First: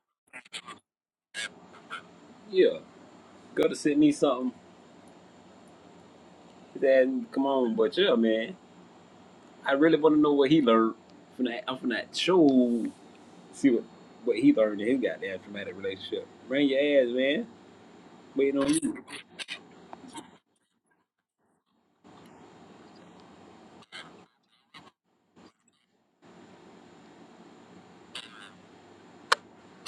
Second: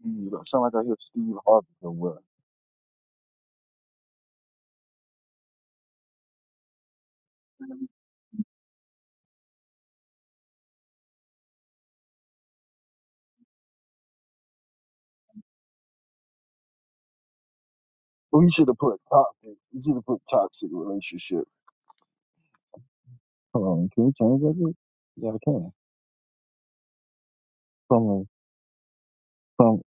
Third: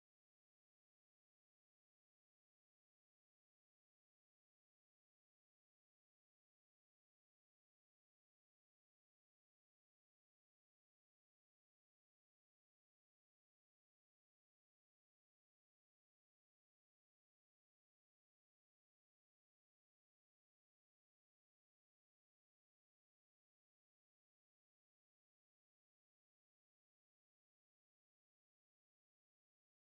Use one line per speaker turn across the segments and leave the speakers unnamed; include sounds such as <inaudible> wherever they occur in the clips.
Steve. Or sound like I hear Steve Harvey somewhere.
Yeah, go to send me something. Then come on, but yeah, man, I really want to know what he learned from that. I'm from that show. See what what he learned in his goddamn traumatic relationship. Bring your ass, man.
We
Waiting
should
on
have put
you.
toxic. We should have put toxic relationship. Hold on, can we change that? Bit? Yeah, I can. From from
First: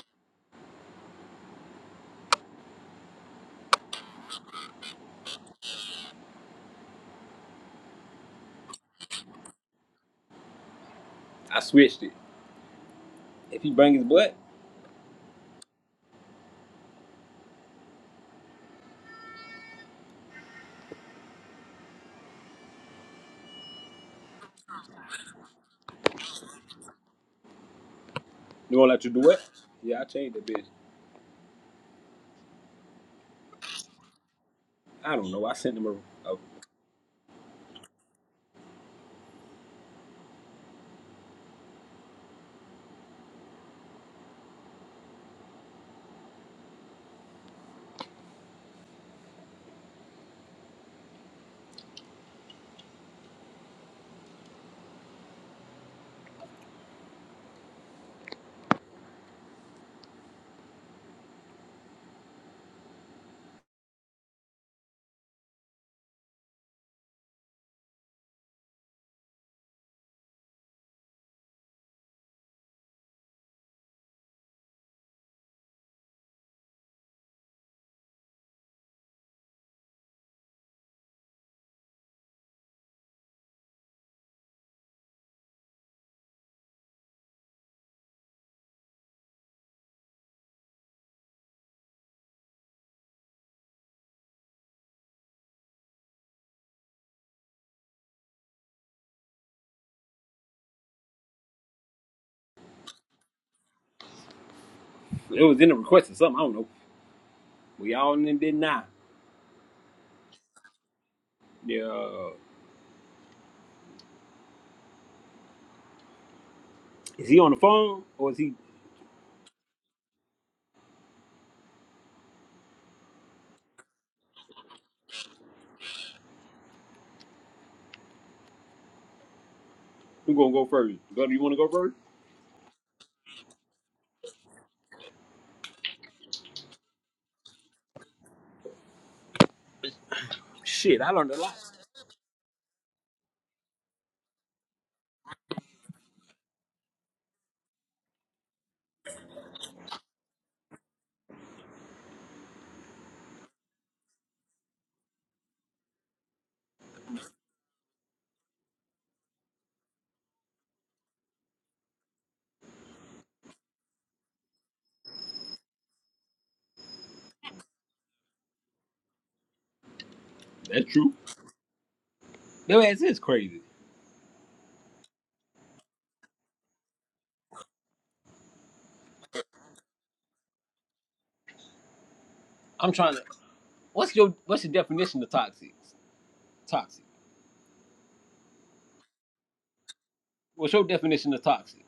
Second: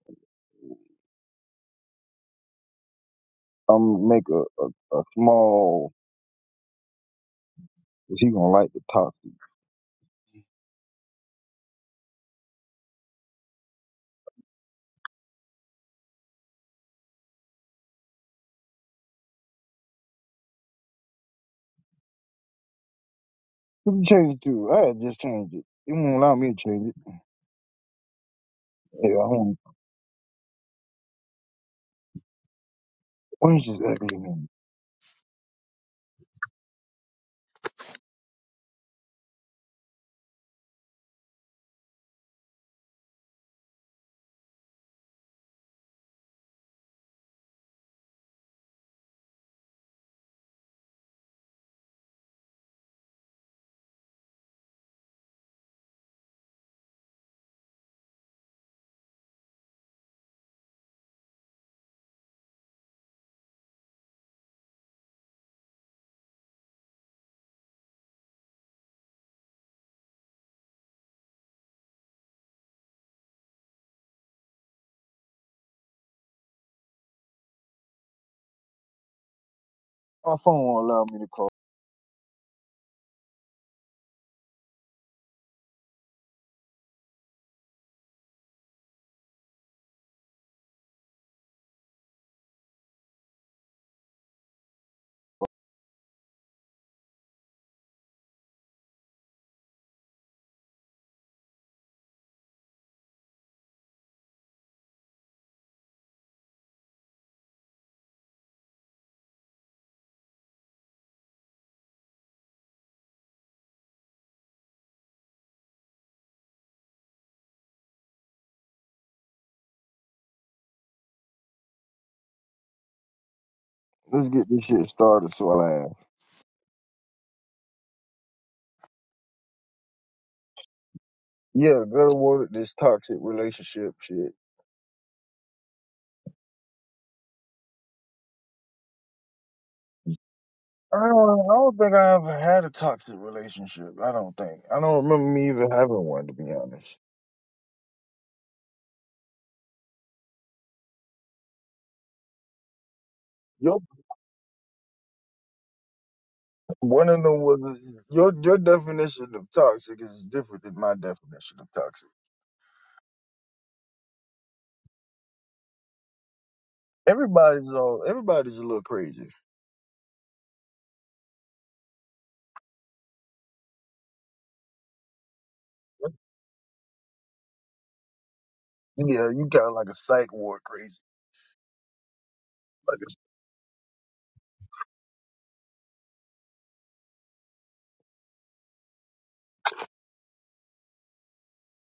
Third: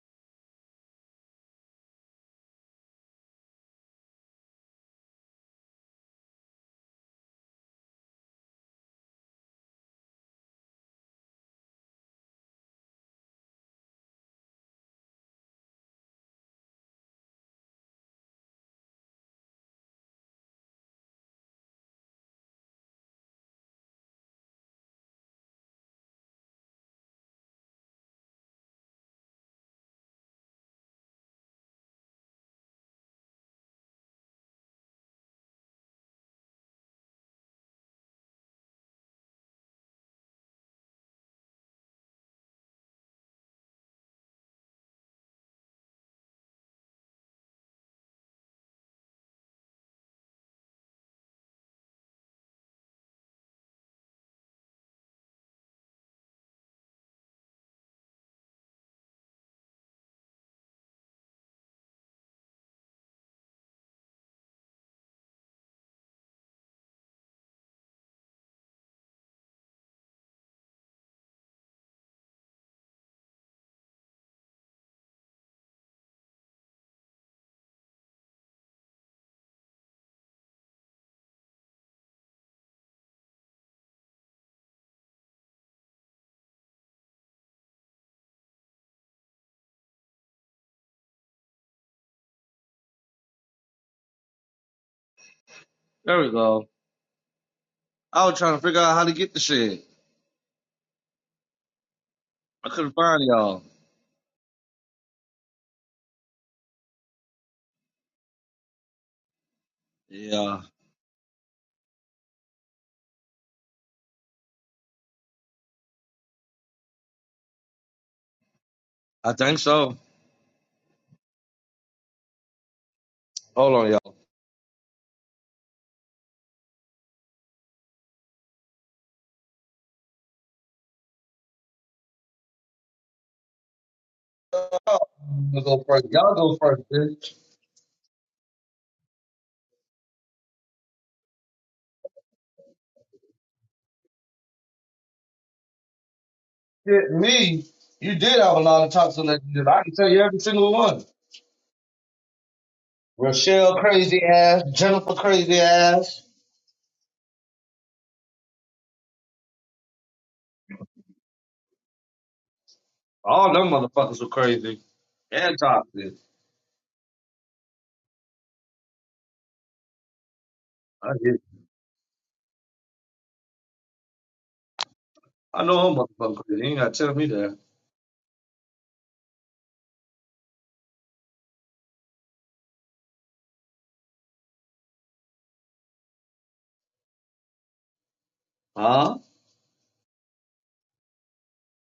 um, make a a, a small. Is he gonna like the toxic?
I switched it. If he bring his butt,
We can change it too. I had just changed it. It won't allow me to change it.
you won't let you
Yeah, I
do it.
won't.
Yeah, I changed the bitch.
When's this ugly man?
I don't know. I sent him a, a
My phone won't allow me to call.
There we go. I was trying to figure out how to get the shit. I couldn't find y'all.
it was in the request or something. I don't know. We all in did now.
Yeah,
Yeah, is he on the phone or is he?
I think so. Hold on, y'all.
Let's get this shit started so I laugh.
Who gonna go first? Gunner, you want to go
Yeah,
first?
better word this toxic relationship shit.
Y'all go first. Y'all go first, bitch.
I
Shit, I learned a
don't, I
lot.
don't think I ever had a toxic relationship. I don't think. I don't remember me even having one, to be honest.
Shit, me. You did have a lot of toxic relationships. I can tell you every single one. Rochelle,
Your
crazy ass. Jennifer, crazy ass.
one of them was your your definition of toxic is different than my definition of toxic.
All them motherfuckers were crazy and toxic.
Everybody's all everybody's a little crazy.
That's
I,
true.
hear- you.
Your ass is crazy.
I know them motherfuckers crazy. You ain't gotta tell me that.
Yeah, you got like a psych ward crazy,
I'm
like
trying to.
a
What's your What's your definition of toxic? Toxic.
Huh?
What's your definition of toxic?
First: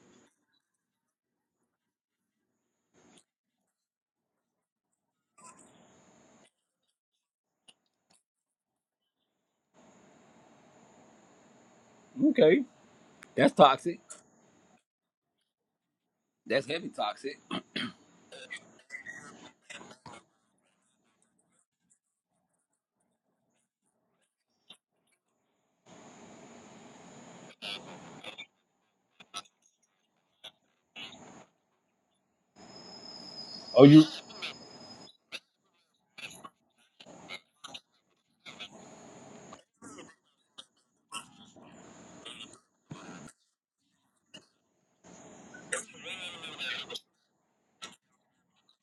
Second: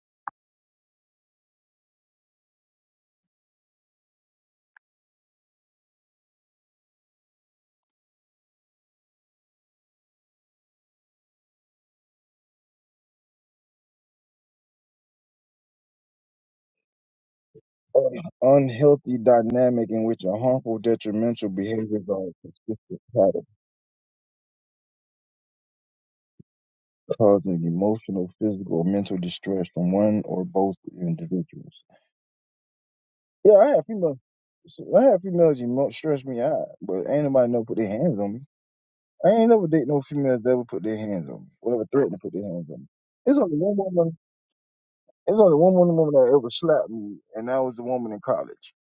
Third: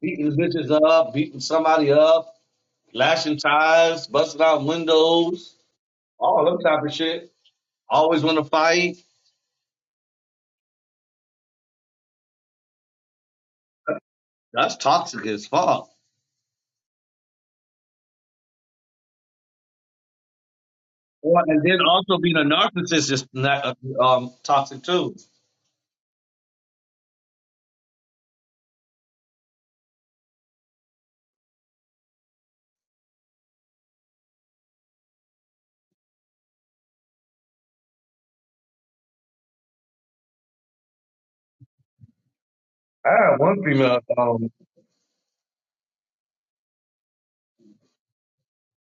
Beating bitches up, beating somebody up, lashing tires, busting out windows. all that type of shit. Always want to fight.
Okay, that's toxic.
That's toxic as fuck.
That's heavy toxic.
un- unhealthy dynamic in which a harmful,
Well,
detrimental
and then
behaviors
also
are a
being a
consistent
narcissist is
pattern,
not, um toxic too.
causing emotional, physical, or mental distress from one or both individuals. Yeah, I
Oh,
had
you?
females. I had females you mo- stress me out, but ain't nobody never put their hands on me. I ain't never date no females that ever put their hands on me or ever threatened to put their hands on me.
I
It's
had
only
one
one
female,
woman.
um,
It's only one woman, woman that ever slapped me, and that was the woman in college.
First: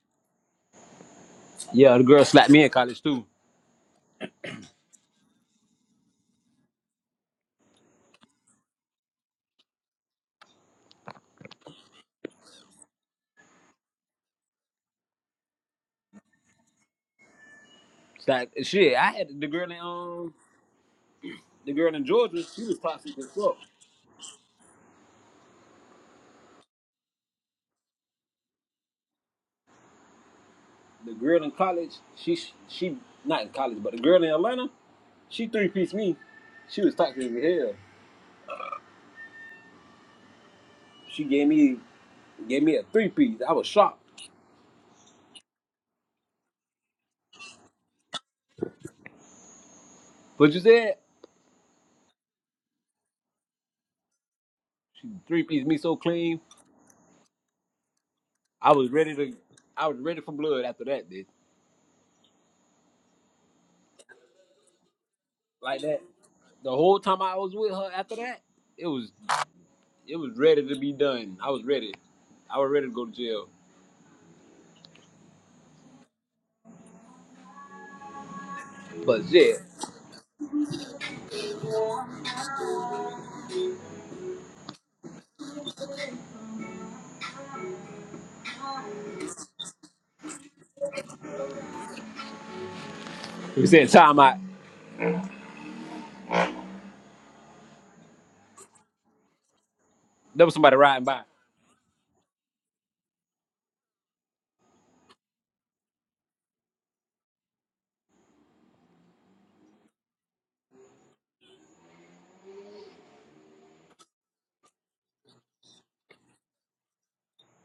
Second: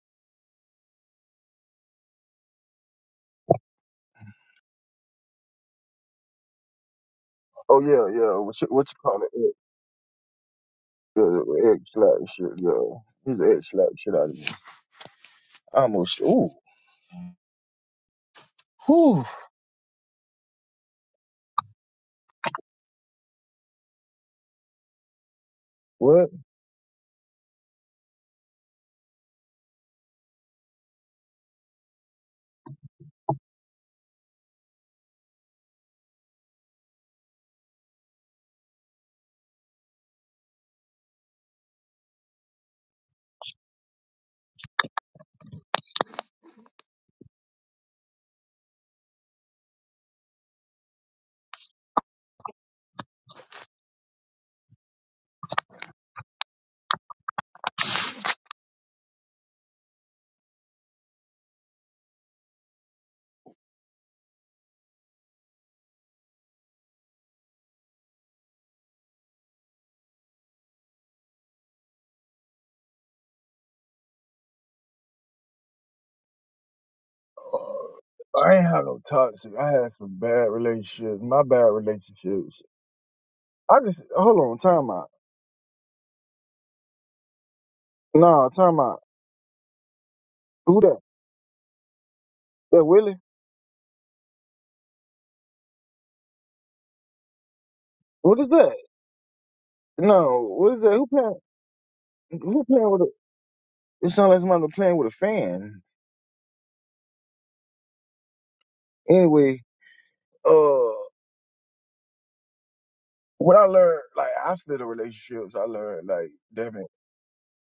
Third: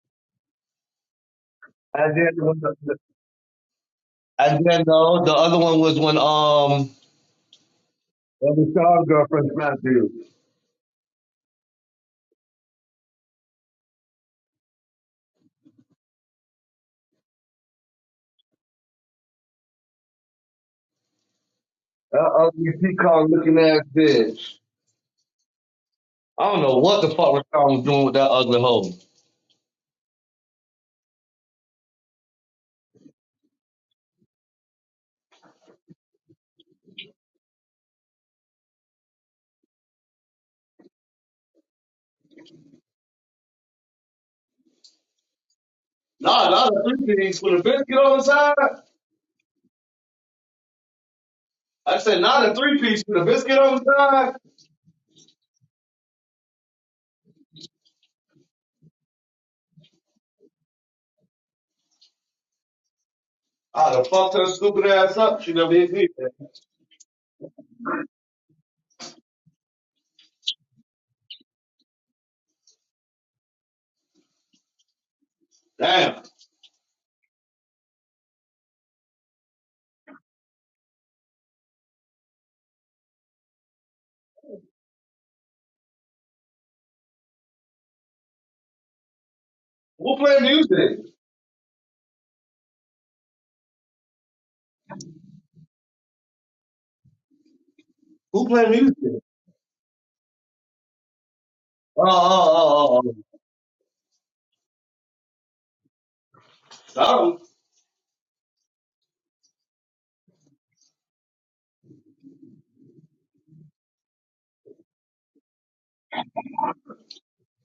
Yeah, the
and
girl
then
slapped me in
the-
college too.
and then no, the other one was when um
Oh yeah, yeah. What
when
you,
the
what
star
you call it?
girlfriend
Egg,
smacked you.
yeah, egg slap and shit. Yeah, his egg slapped the shit out of me. I almost. Ooh,
Slap shit. I
whew.
had the girl in um the girl in
That
Georgia. She
ugly
was toxic as
peacock
fuck.
looking ass bitch.
What?
I don't know what the fuck Rashawn was doing with that ugly hoe.
The girl in college. She she not in college, but the girl in Atlanta. She three piece me. She was toxic as hell. She gave me gave me a three piece. I was shocked.
Nah, not a three piece with a biscuit on the side.
But you said
I said not a three piece with a biscuit on the side.
she three piece me so clean. I was ready to, I was ready for blood after that, bitch.
Ah, the fucked her stupid ass up. She never
Like
hit
that,
me.
the whole time I was with her after that, it was, it was ready to be done. I was ready. I was ready to go to jail.
Damn.
I ain't had no
But
toxic.
shit,
I had some bad relationships. My bad relationships. I just hold on, time out. No, I'm talking about
Who play
who that?
music?
That Willie?
you said time I,
What
Who
is
play
that?
music?
No,
there was
what
somebody
is that?
riding
Who
by.
playing?
Oh,
Who playing with
oh, oh,
a?
oh. oh.
It sounds like somebody playing with a fan.
Sorry.
Anyway, uh, what I learned, like after the relationships, I learned like, damn it,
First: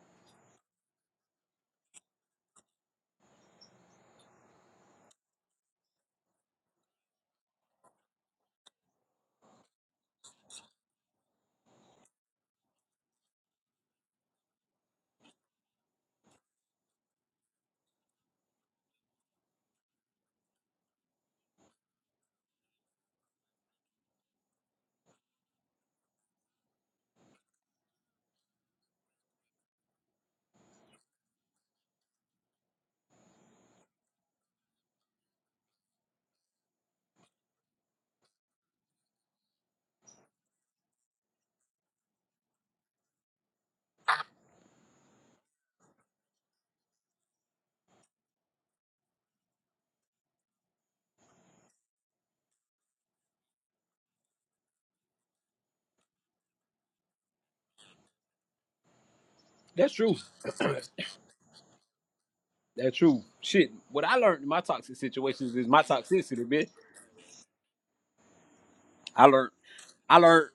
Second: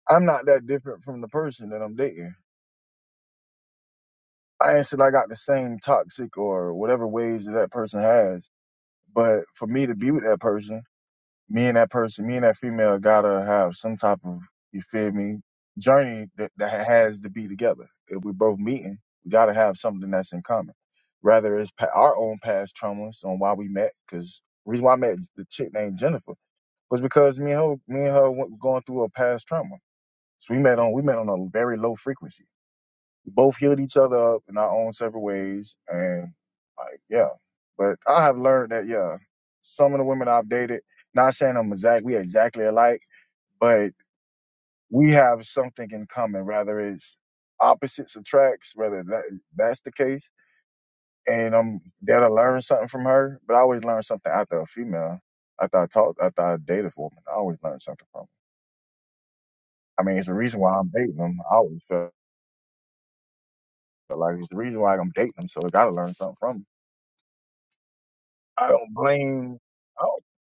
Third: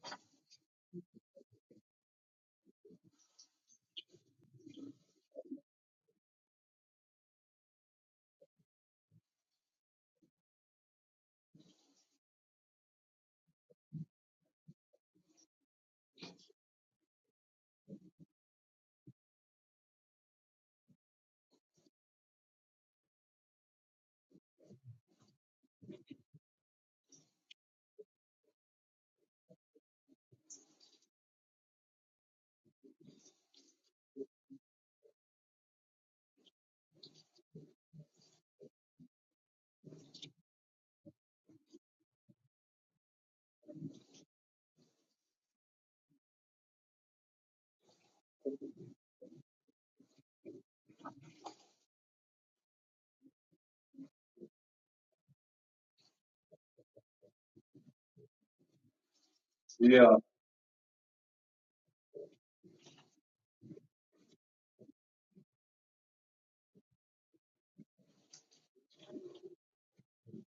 I'm not that different from the person that I'm dating. I ain't said I got the same toxic or whatever ways that that person has, but for me to be with that person. me and that person, me and that female gotta have some type of, you feel me, journey that, that has to be together. If we're both meeting, we gotta have something that's in common. Rather, it's pa- our own past traumas on why we met, because reason why I met the chick named Jennifer was because me and her, me and her went, going through a past trauma. So we met on, we met on a very low frequency both healed each other up in our own separate ways. And like, yeah. But I have learned that, yeah, some of the women I've dated, not saying I'm exact, we exactly alike, but we have something in common, rather it's opposites attracts, whether that that's the case. And I'm there to learn something from her, but I always learn something after a female. After I talked, after I dated for a woman, I always learn something from her.
That's
I
Yeah.
true.
mean, it's the
<clears throat>
reason why I'm dating them. I always felt
That's true. Shit, what I
like
learned in
it's the
my
reason
toxic
why I'm dating them,
situations
so
is
I
my
got to learn something
toxicity,
from 'em.
bitch.
I don't
I learned,
blame. I
I
don't,
learned,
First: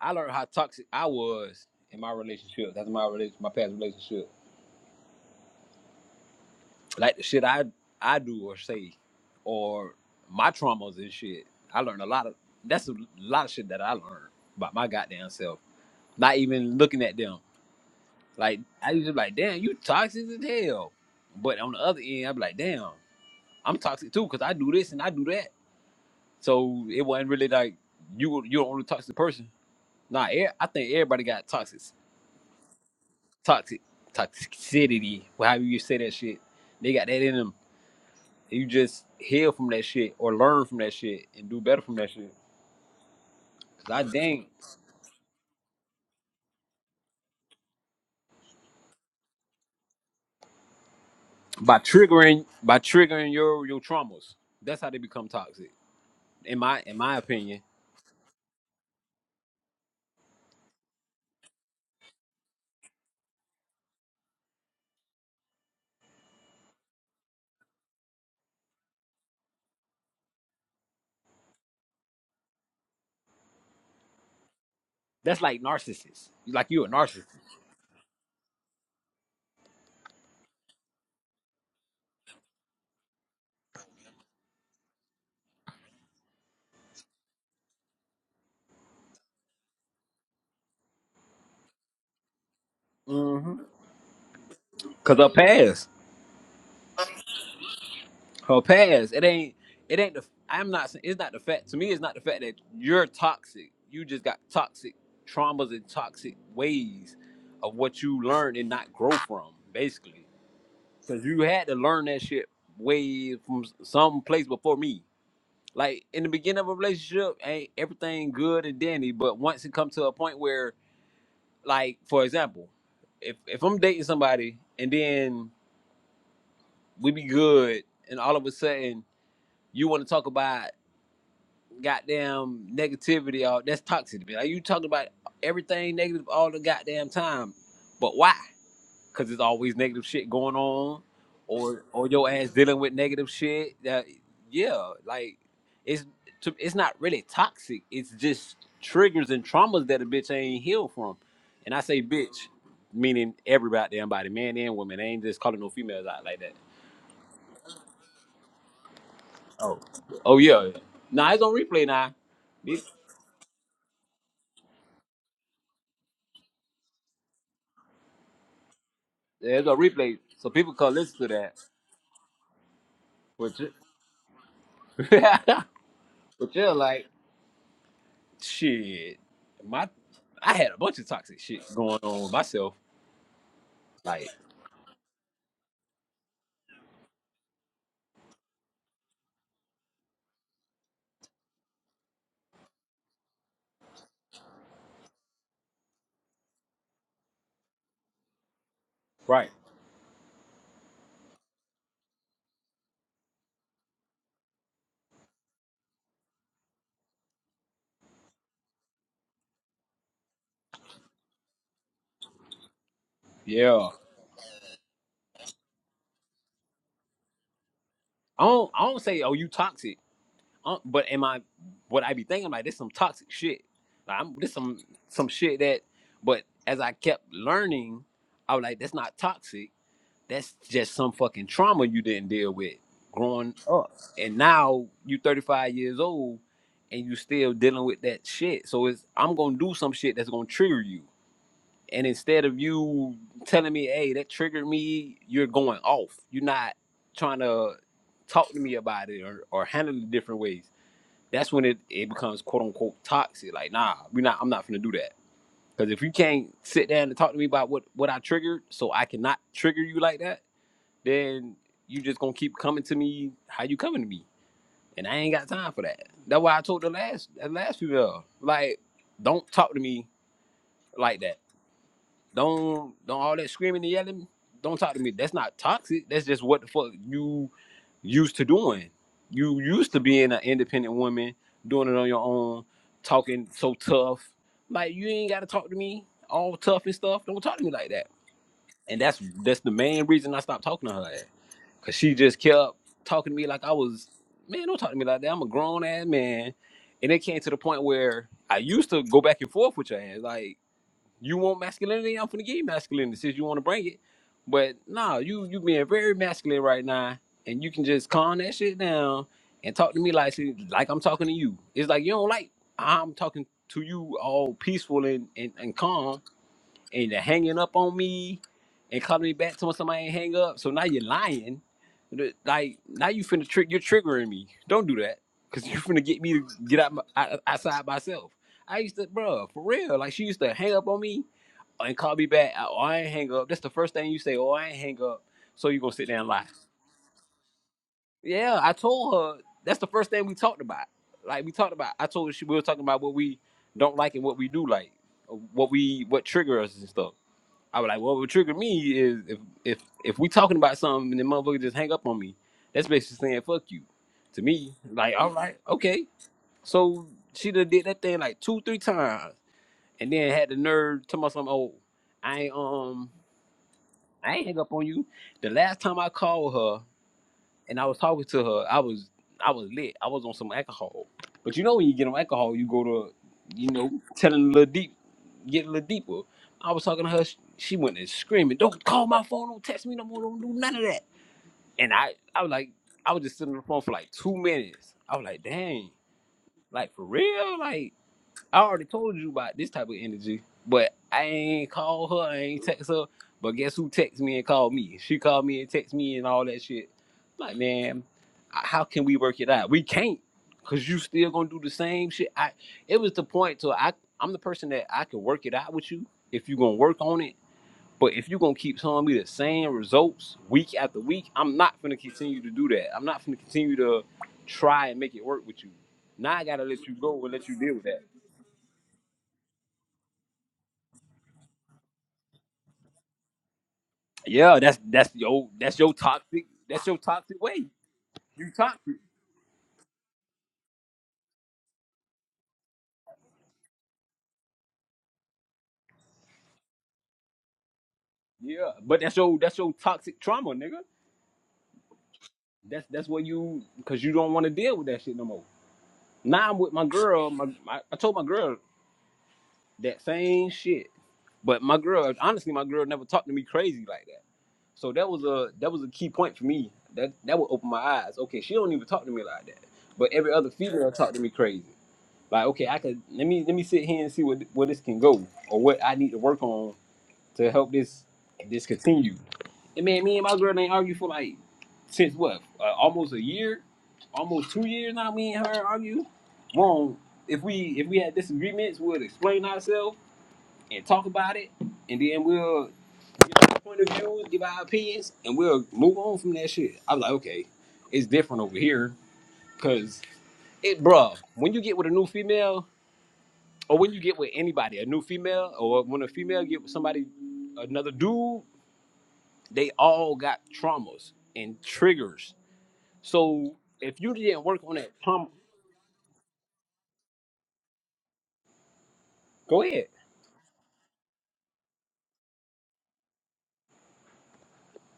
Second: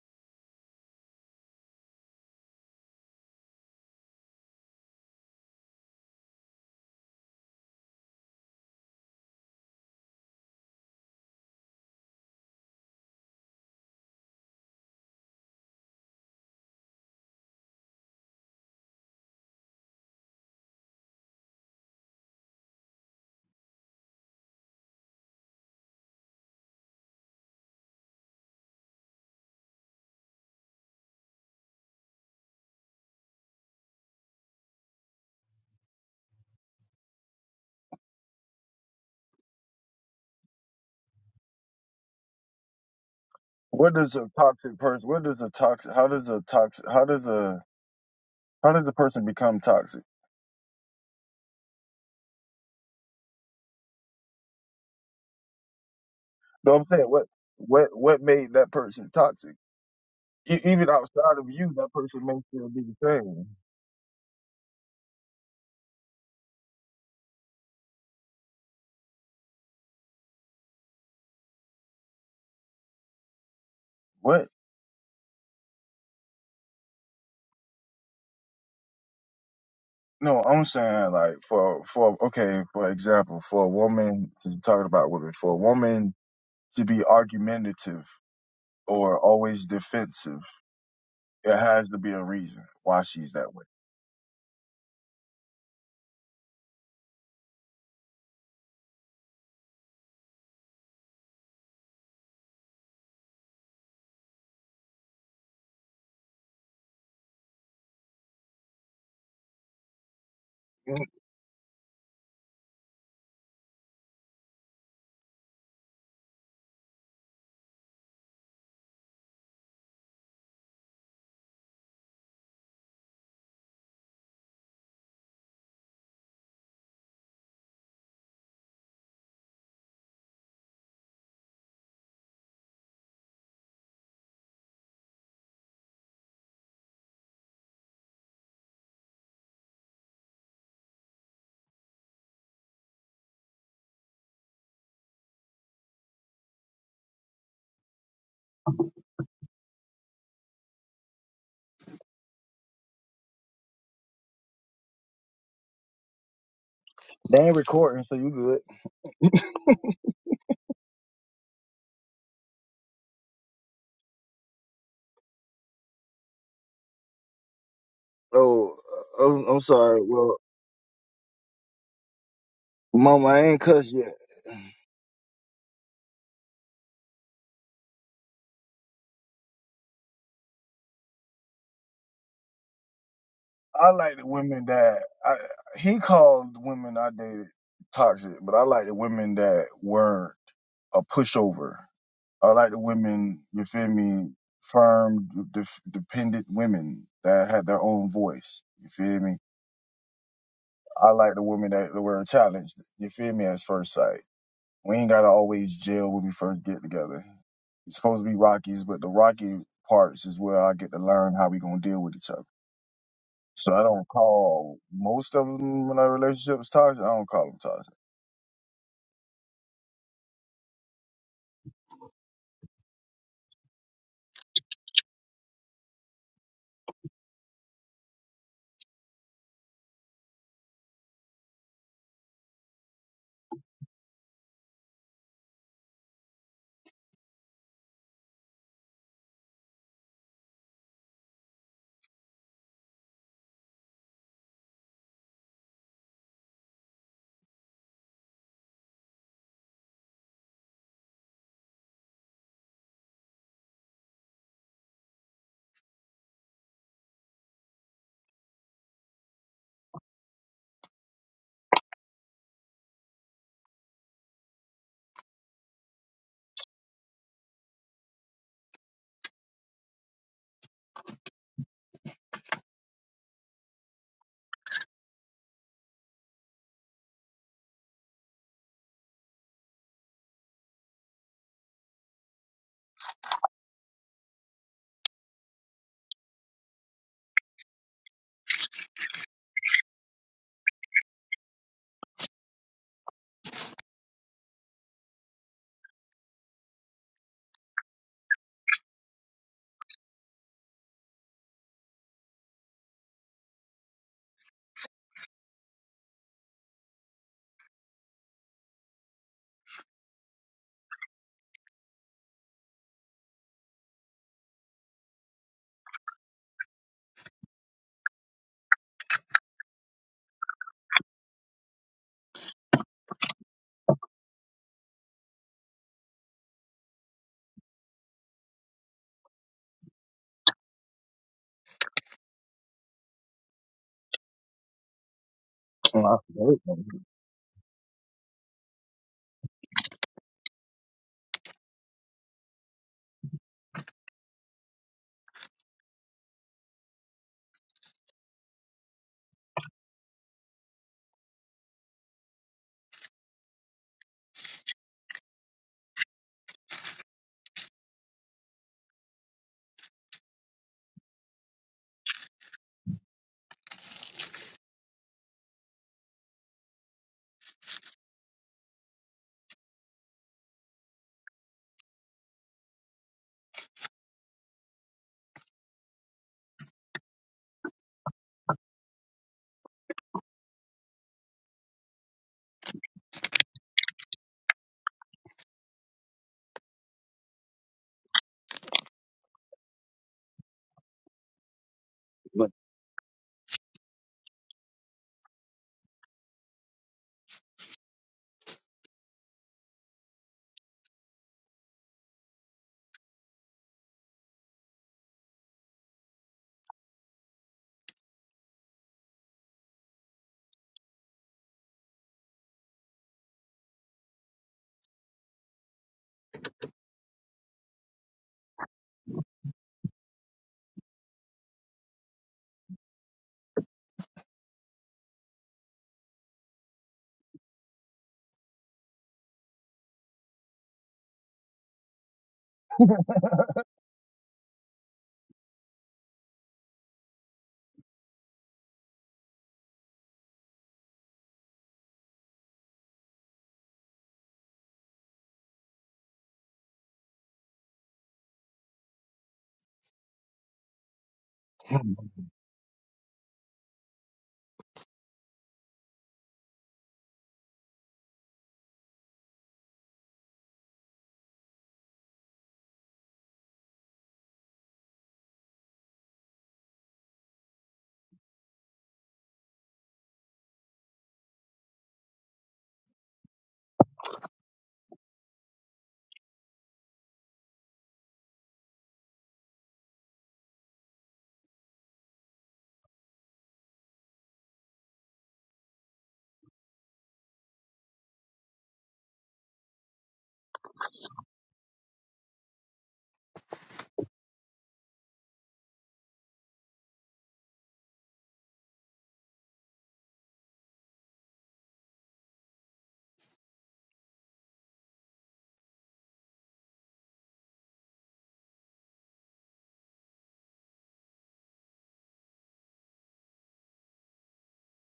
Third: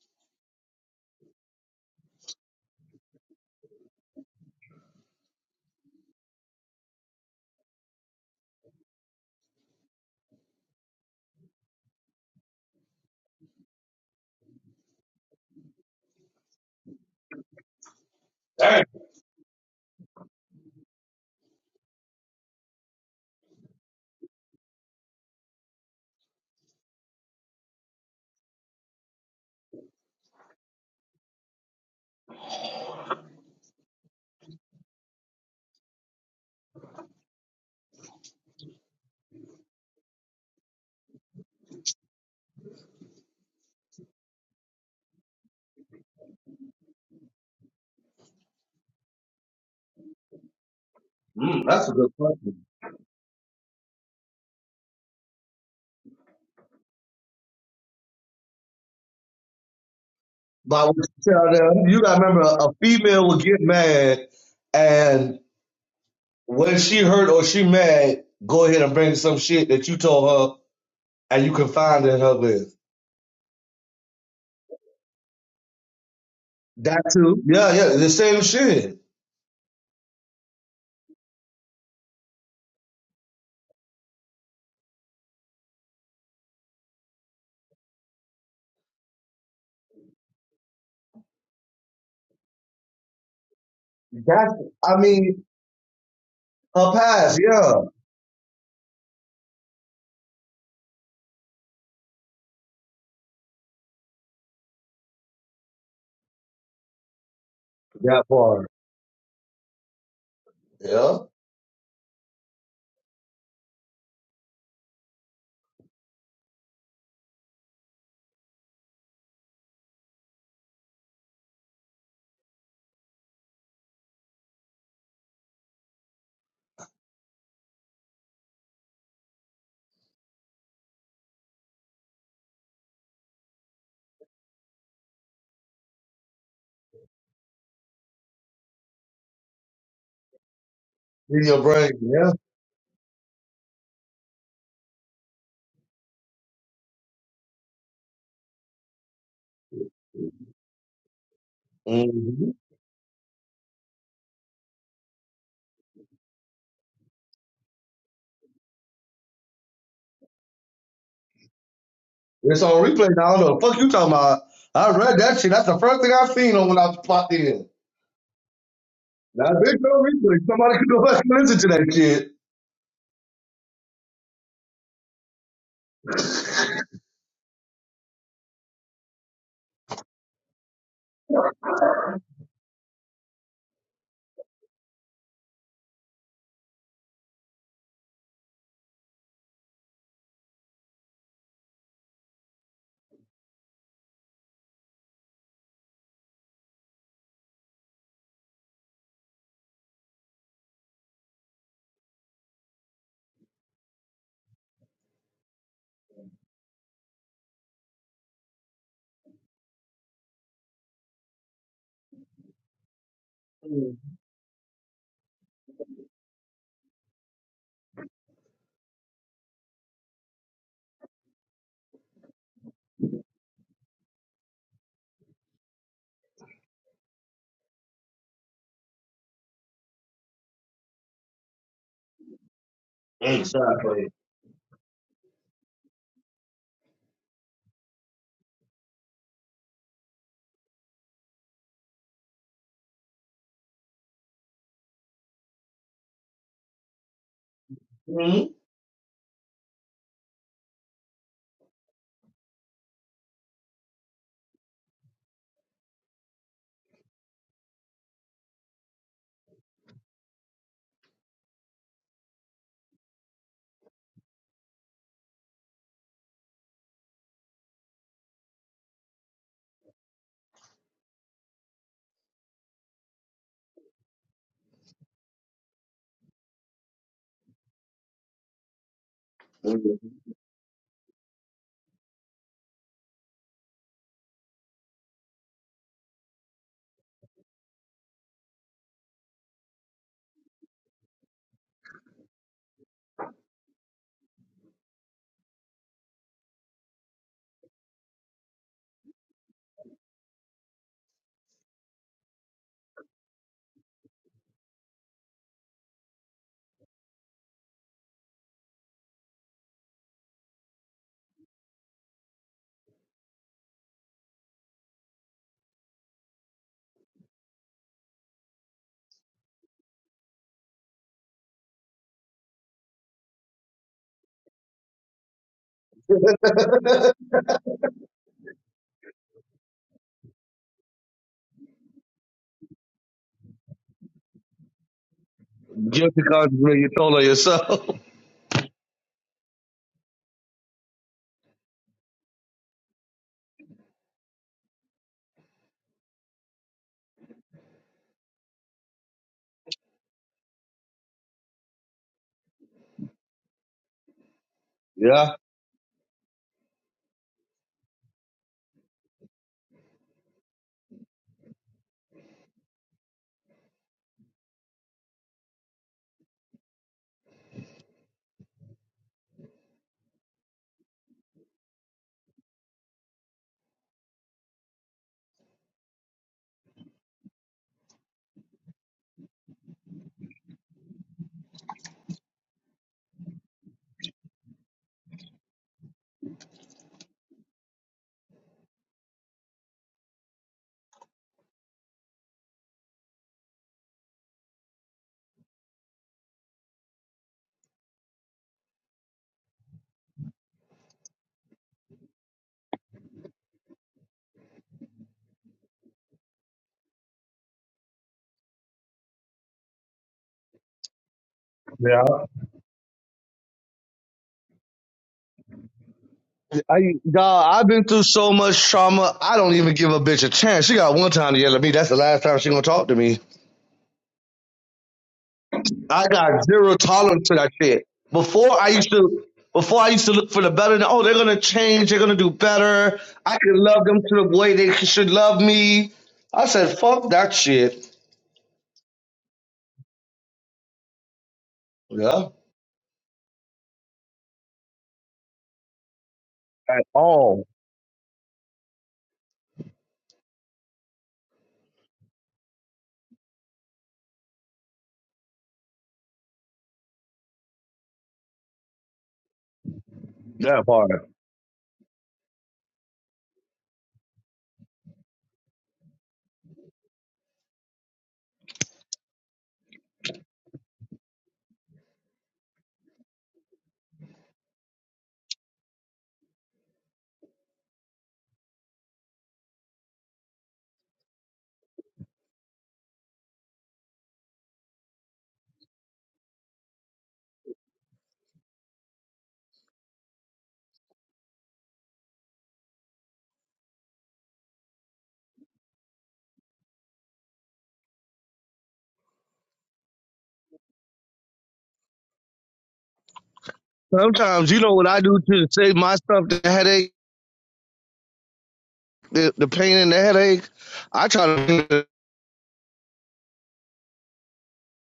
I learned how toxic I was in my relationship. That's my relationship, my past relationship. like the shit I I do or say, or my traumas and shit. I learned a lot of that's a lot of shit that I learned about my goddamn self. Not even looking at them. Like
Damn.
I used to be like, damn, you toxic as hell. But on the other end, I'm like, damn, I'm toxic too because I do this and I do that. So it wasn't really like you were- you're the only toxic person. Nah, e- I think everybody got toxic, toxic, toxicity. However you say that shit, they got that in them you just heal from that shit or learn from that shit and do better from that shit. 'Cause
what
I
does a
dang
toxic person? What does a toxic? How does a toxic? How does a how does a person become toxic?
Mm,
by
that's a good
triggering
question.
by triggering your your traumas, that's how they become toxic. In
No,
my
I'm
in
saying
my
what
opinion,
what what made that person toxic? E-
By
even
what you
outside of
tell
you,
them,
that
you gotta
person may
remember
still
a
be the
female will
same.
get mad, and when she hurt or she mad, go ahead and bring some shit that you told her, and you confided in her with.
What?
that's like narcissists. Like you a
That
narcissist.
too. Yeah, yeah, the same shit.
No, I'm saying like for for okay, for example, for a woman, 'cause we're talking about women, for a woman to be argumentative or always defensive, it has to be a reason why she's that
Mm-hmm.
way.
That's, I
Cause her
mean,
past,
her past. Yeah,
her past, it ain't it ain't the I'm not saying it's not the fact to me. It's not the fact that you're toxic. You just got toxic traumas and toxic ways of what you
that
learn and
part.
not grow from, basically.
Mm,
Yeah,
Cause you had to learn that shit way from some place before me. Like in the beginning of a relationship, ain't everything good and dandy. But once it comes to a point where, like for example, if if I'm dating somebody and then we be good, and all of a sudden you want to talk about goddamn negativity, or that's toxic to me. Like you talking about everything negative all the goddamn time, but why? because it's always negative shit going on,
in your
or
brain.
or
Yeah.
your ass dealing with negative shit. That yeah, like it's to, it's not really toxic. It's just triggers and traumas that a bitch ain't healed from. And I say bitch,
hmm
meaning everybody, damn body, man and woman. I ain't just calling no females out like that.
They ain't recording, so you good.
Oh yeah, nah, it's on replay now.
It's on
It's,
replay now. I don't know the fuck you talking about. I read that shit. That's the first thing i seen on when I popped in.
Oh, oh,
Now,
I'm
it's
there's
on
no
sorry.
replay,
Well,
replay.
so
Somebody
people
can
can
go
listen
back
to
and
that.
listen to that shit.
Mama, I
But
ain't
you,
cussed yet.
<laughs> but yeah, like shit, my I had a bunch of toxic shit going on with myself
I like the
Like,
women that I, he called the women I dated toxic, but I like the women that weren't a pushover. I like the women, you feel me, firm, de- dependent women that had their own voice. You feel me?
Right.
I like the women that were challenged. You feel me? At first sight. We ain't gotta always gel when we first get together. It's supposed to be Rockies, but the Rocky parts is where I get to learn how we gonna deal with each other. So I
Yeah.
don't call most of them in our relationships toxic. I don't call them toxic.
I don't I don't say, oh, you toxic. Um, but am I what I be thinking like this some toxic shit. Like I'm this some some shit that but as I kept learning, I was like, that's not toxic. That's just some fucking trauma you didn't deal with
Hey,
growing
sorry for you.
and now you 35 years old and you still dealing with that shit. So it's I'm gonna do some shit that's gonna trigger you. And instead of you telling me, hey, that triggered me, you're going off. You're not trying to talk to me about it or, or handle it different ways. That's when it, it becomes quote unquote toxic. Like, nah, we're not I'm not gonna do that. Because if you can't sit down and talk to me about what, what I triggered, so I cannot trigger you like that, then you just gonna keep coming to me how you coming to me. And I ain't got time for that. That's why I told the last the last female, like, don't talk to me like that don't don't all that screaming and yelling. Don't talk to me. That's not toxic. That's just what the fuck you used to doing. You used to
Mm-hmm.
being an independent woman, doing it on your own, talking so tough. Like you ain't gotta talk to me all tough and stuff. Don't talk to me like that. And that's that's the main reason I stopped talking to her. ass. Cause she just kept talking to me like I was man, don't talk to me like that. I'm a grown ass man. And it came to the point where I used to go back and forth with your ass. Like you want masculinity? I'm finna give you masculinity since you want to bring it. But nah, you you being very masculine right now, and you can just calm that shit down and talk to me like like I'm talking to you. It's like you don't like I'm talking to you all peaceful and and, and calm and you're hanging up on me and calling me back telling somebody ain't hang up. So now you're lying. Like now you finna trick you're triggering me. Don't do that. Cause <laughs> you finna get me to get out my, out- outside myself. I used to, bro, for real. Like she used to hang up on me and call me back. Oh, I ain't hang up. That's the first thing you say. Oh, I ain't hang up. So you gonna
Oh,
sit
I
there
Guilty
and lie?
conscience
forgot
when you
it.
told her yourself. <laughs>
Yeah, I told her. That's the first thing we talked about. Like we talked about. I told her she, we were talking about what we don't like and what we do like, what we what trigger us and stuff. I was like, "Well, what triggered me is if if if we talking about something and the motherfucker just hang up on me, that's basically saying fuck you. To me, like,
yeah.
all right, okay. So she done did that thing like two, three times, and then had the nerve to tell me something. Oh, I ain't um, I ain't hang up on you. The last time I called her and I was talking to her. I was I was lit. I was on some alcohol. But you know when you get on alcohol, you go to you know telling a little deep, get a little deeper. I was talking to her. She she went and screaming, "Don't call my phone. Don't text me no more. Don't do none of that." And I I was like, I was just sitting on the phone for like two minutes. I was like, dang, like for real, like. I already told you about this type of energy, but I ain't call her, I
But
ain't text her. But guess who text me and called me? She called me and text me and all that shit. I'm Like, man, how can we work it out? We can't, cause you still gonna do the same shit. I it was the point to I I'm the person that I can work it out with you if you gonna work on it. But if you gonna keep telling me the same results week after week, I'm not gonna
Yeah.
continue to do that. I'm not gonna continue to try and make it work with you. Now I gotta let you
I,
go and let
dog,
you
I've
deal with
been
that.
through so much trauma. I don't even give a bitch a chance. She got one time to yell at me. That's the last time she gonna talk to me.
Yeah, that's that's your that's your
I got
toxic
zero
that's your
tolerance to
toxic
that
way.
shit.
You
Before I used
toxic.
to, before I used to look for the better. Oh, they're gonna change. They're gonna do better. I can love them to the way they should love me. I said, fuck that shit.
Yeah, but that's your that's your toxic trauma, nigga.
Yeah.
That's that's what you because you don't want to deal with that shit no more. Now I'm with
At
my girl.
all.
My, my I told my girl that same shit, but my
damn,
girl honestly, my girl never talked to me crazy like that. So that was a that was a key point for me. That that would open my eyes. Okay, she don't even talk to me like that. But every other
That part.
female talk to me crazy. Like okay, I could let me let me sit here and see what where this can go or what I need to work on to help this this continue. And man, me and my girl ain't argue for like since what? Uh, almost a year, almost two years now. Me and her argue. Wrong. If we if we had disagreements, we'll explain ourselves and talk about it, and then we'll give our point of view, give our opinions, and we'll move on from that shit. I was like, okay, it's different over here, cause it, bruh. When you get with a new female, or when you get with anybody, a new female, or when a female get with somebody, another dude They all got traumas and triggers. So if you didn't
Sometimes
work
you
on
know what
that
I do
trauma,
to save myself the headache, the, the
go
pain
ahead.
and the headache. I try to.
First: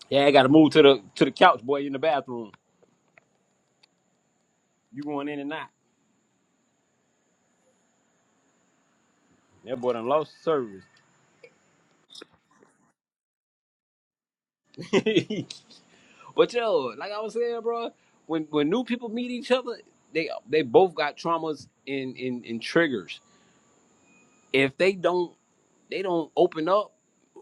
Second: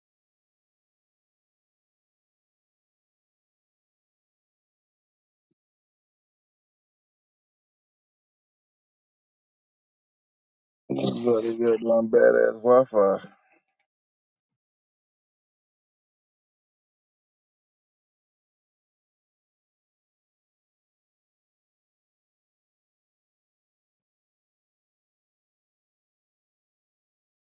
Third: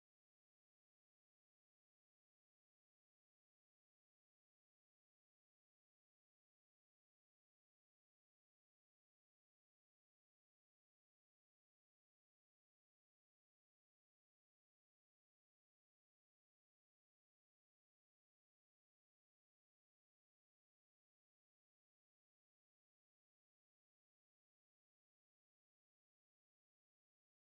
Yeah, I gotta move to the to the couch, boy, in the bathroom. You going in and out. That boy done lost service.
But it's just one badass Wi-Fi.
<laughs> but yo, like I was saying, bro, when when new people meet each other, they they both got traumas and and, and triggers. If they don't they don't open up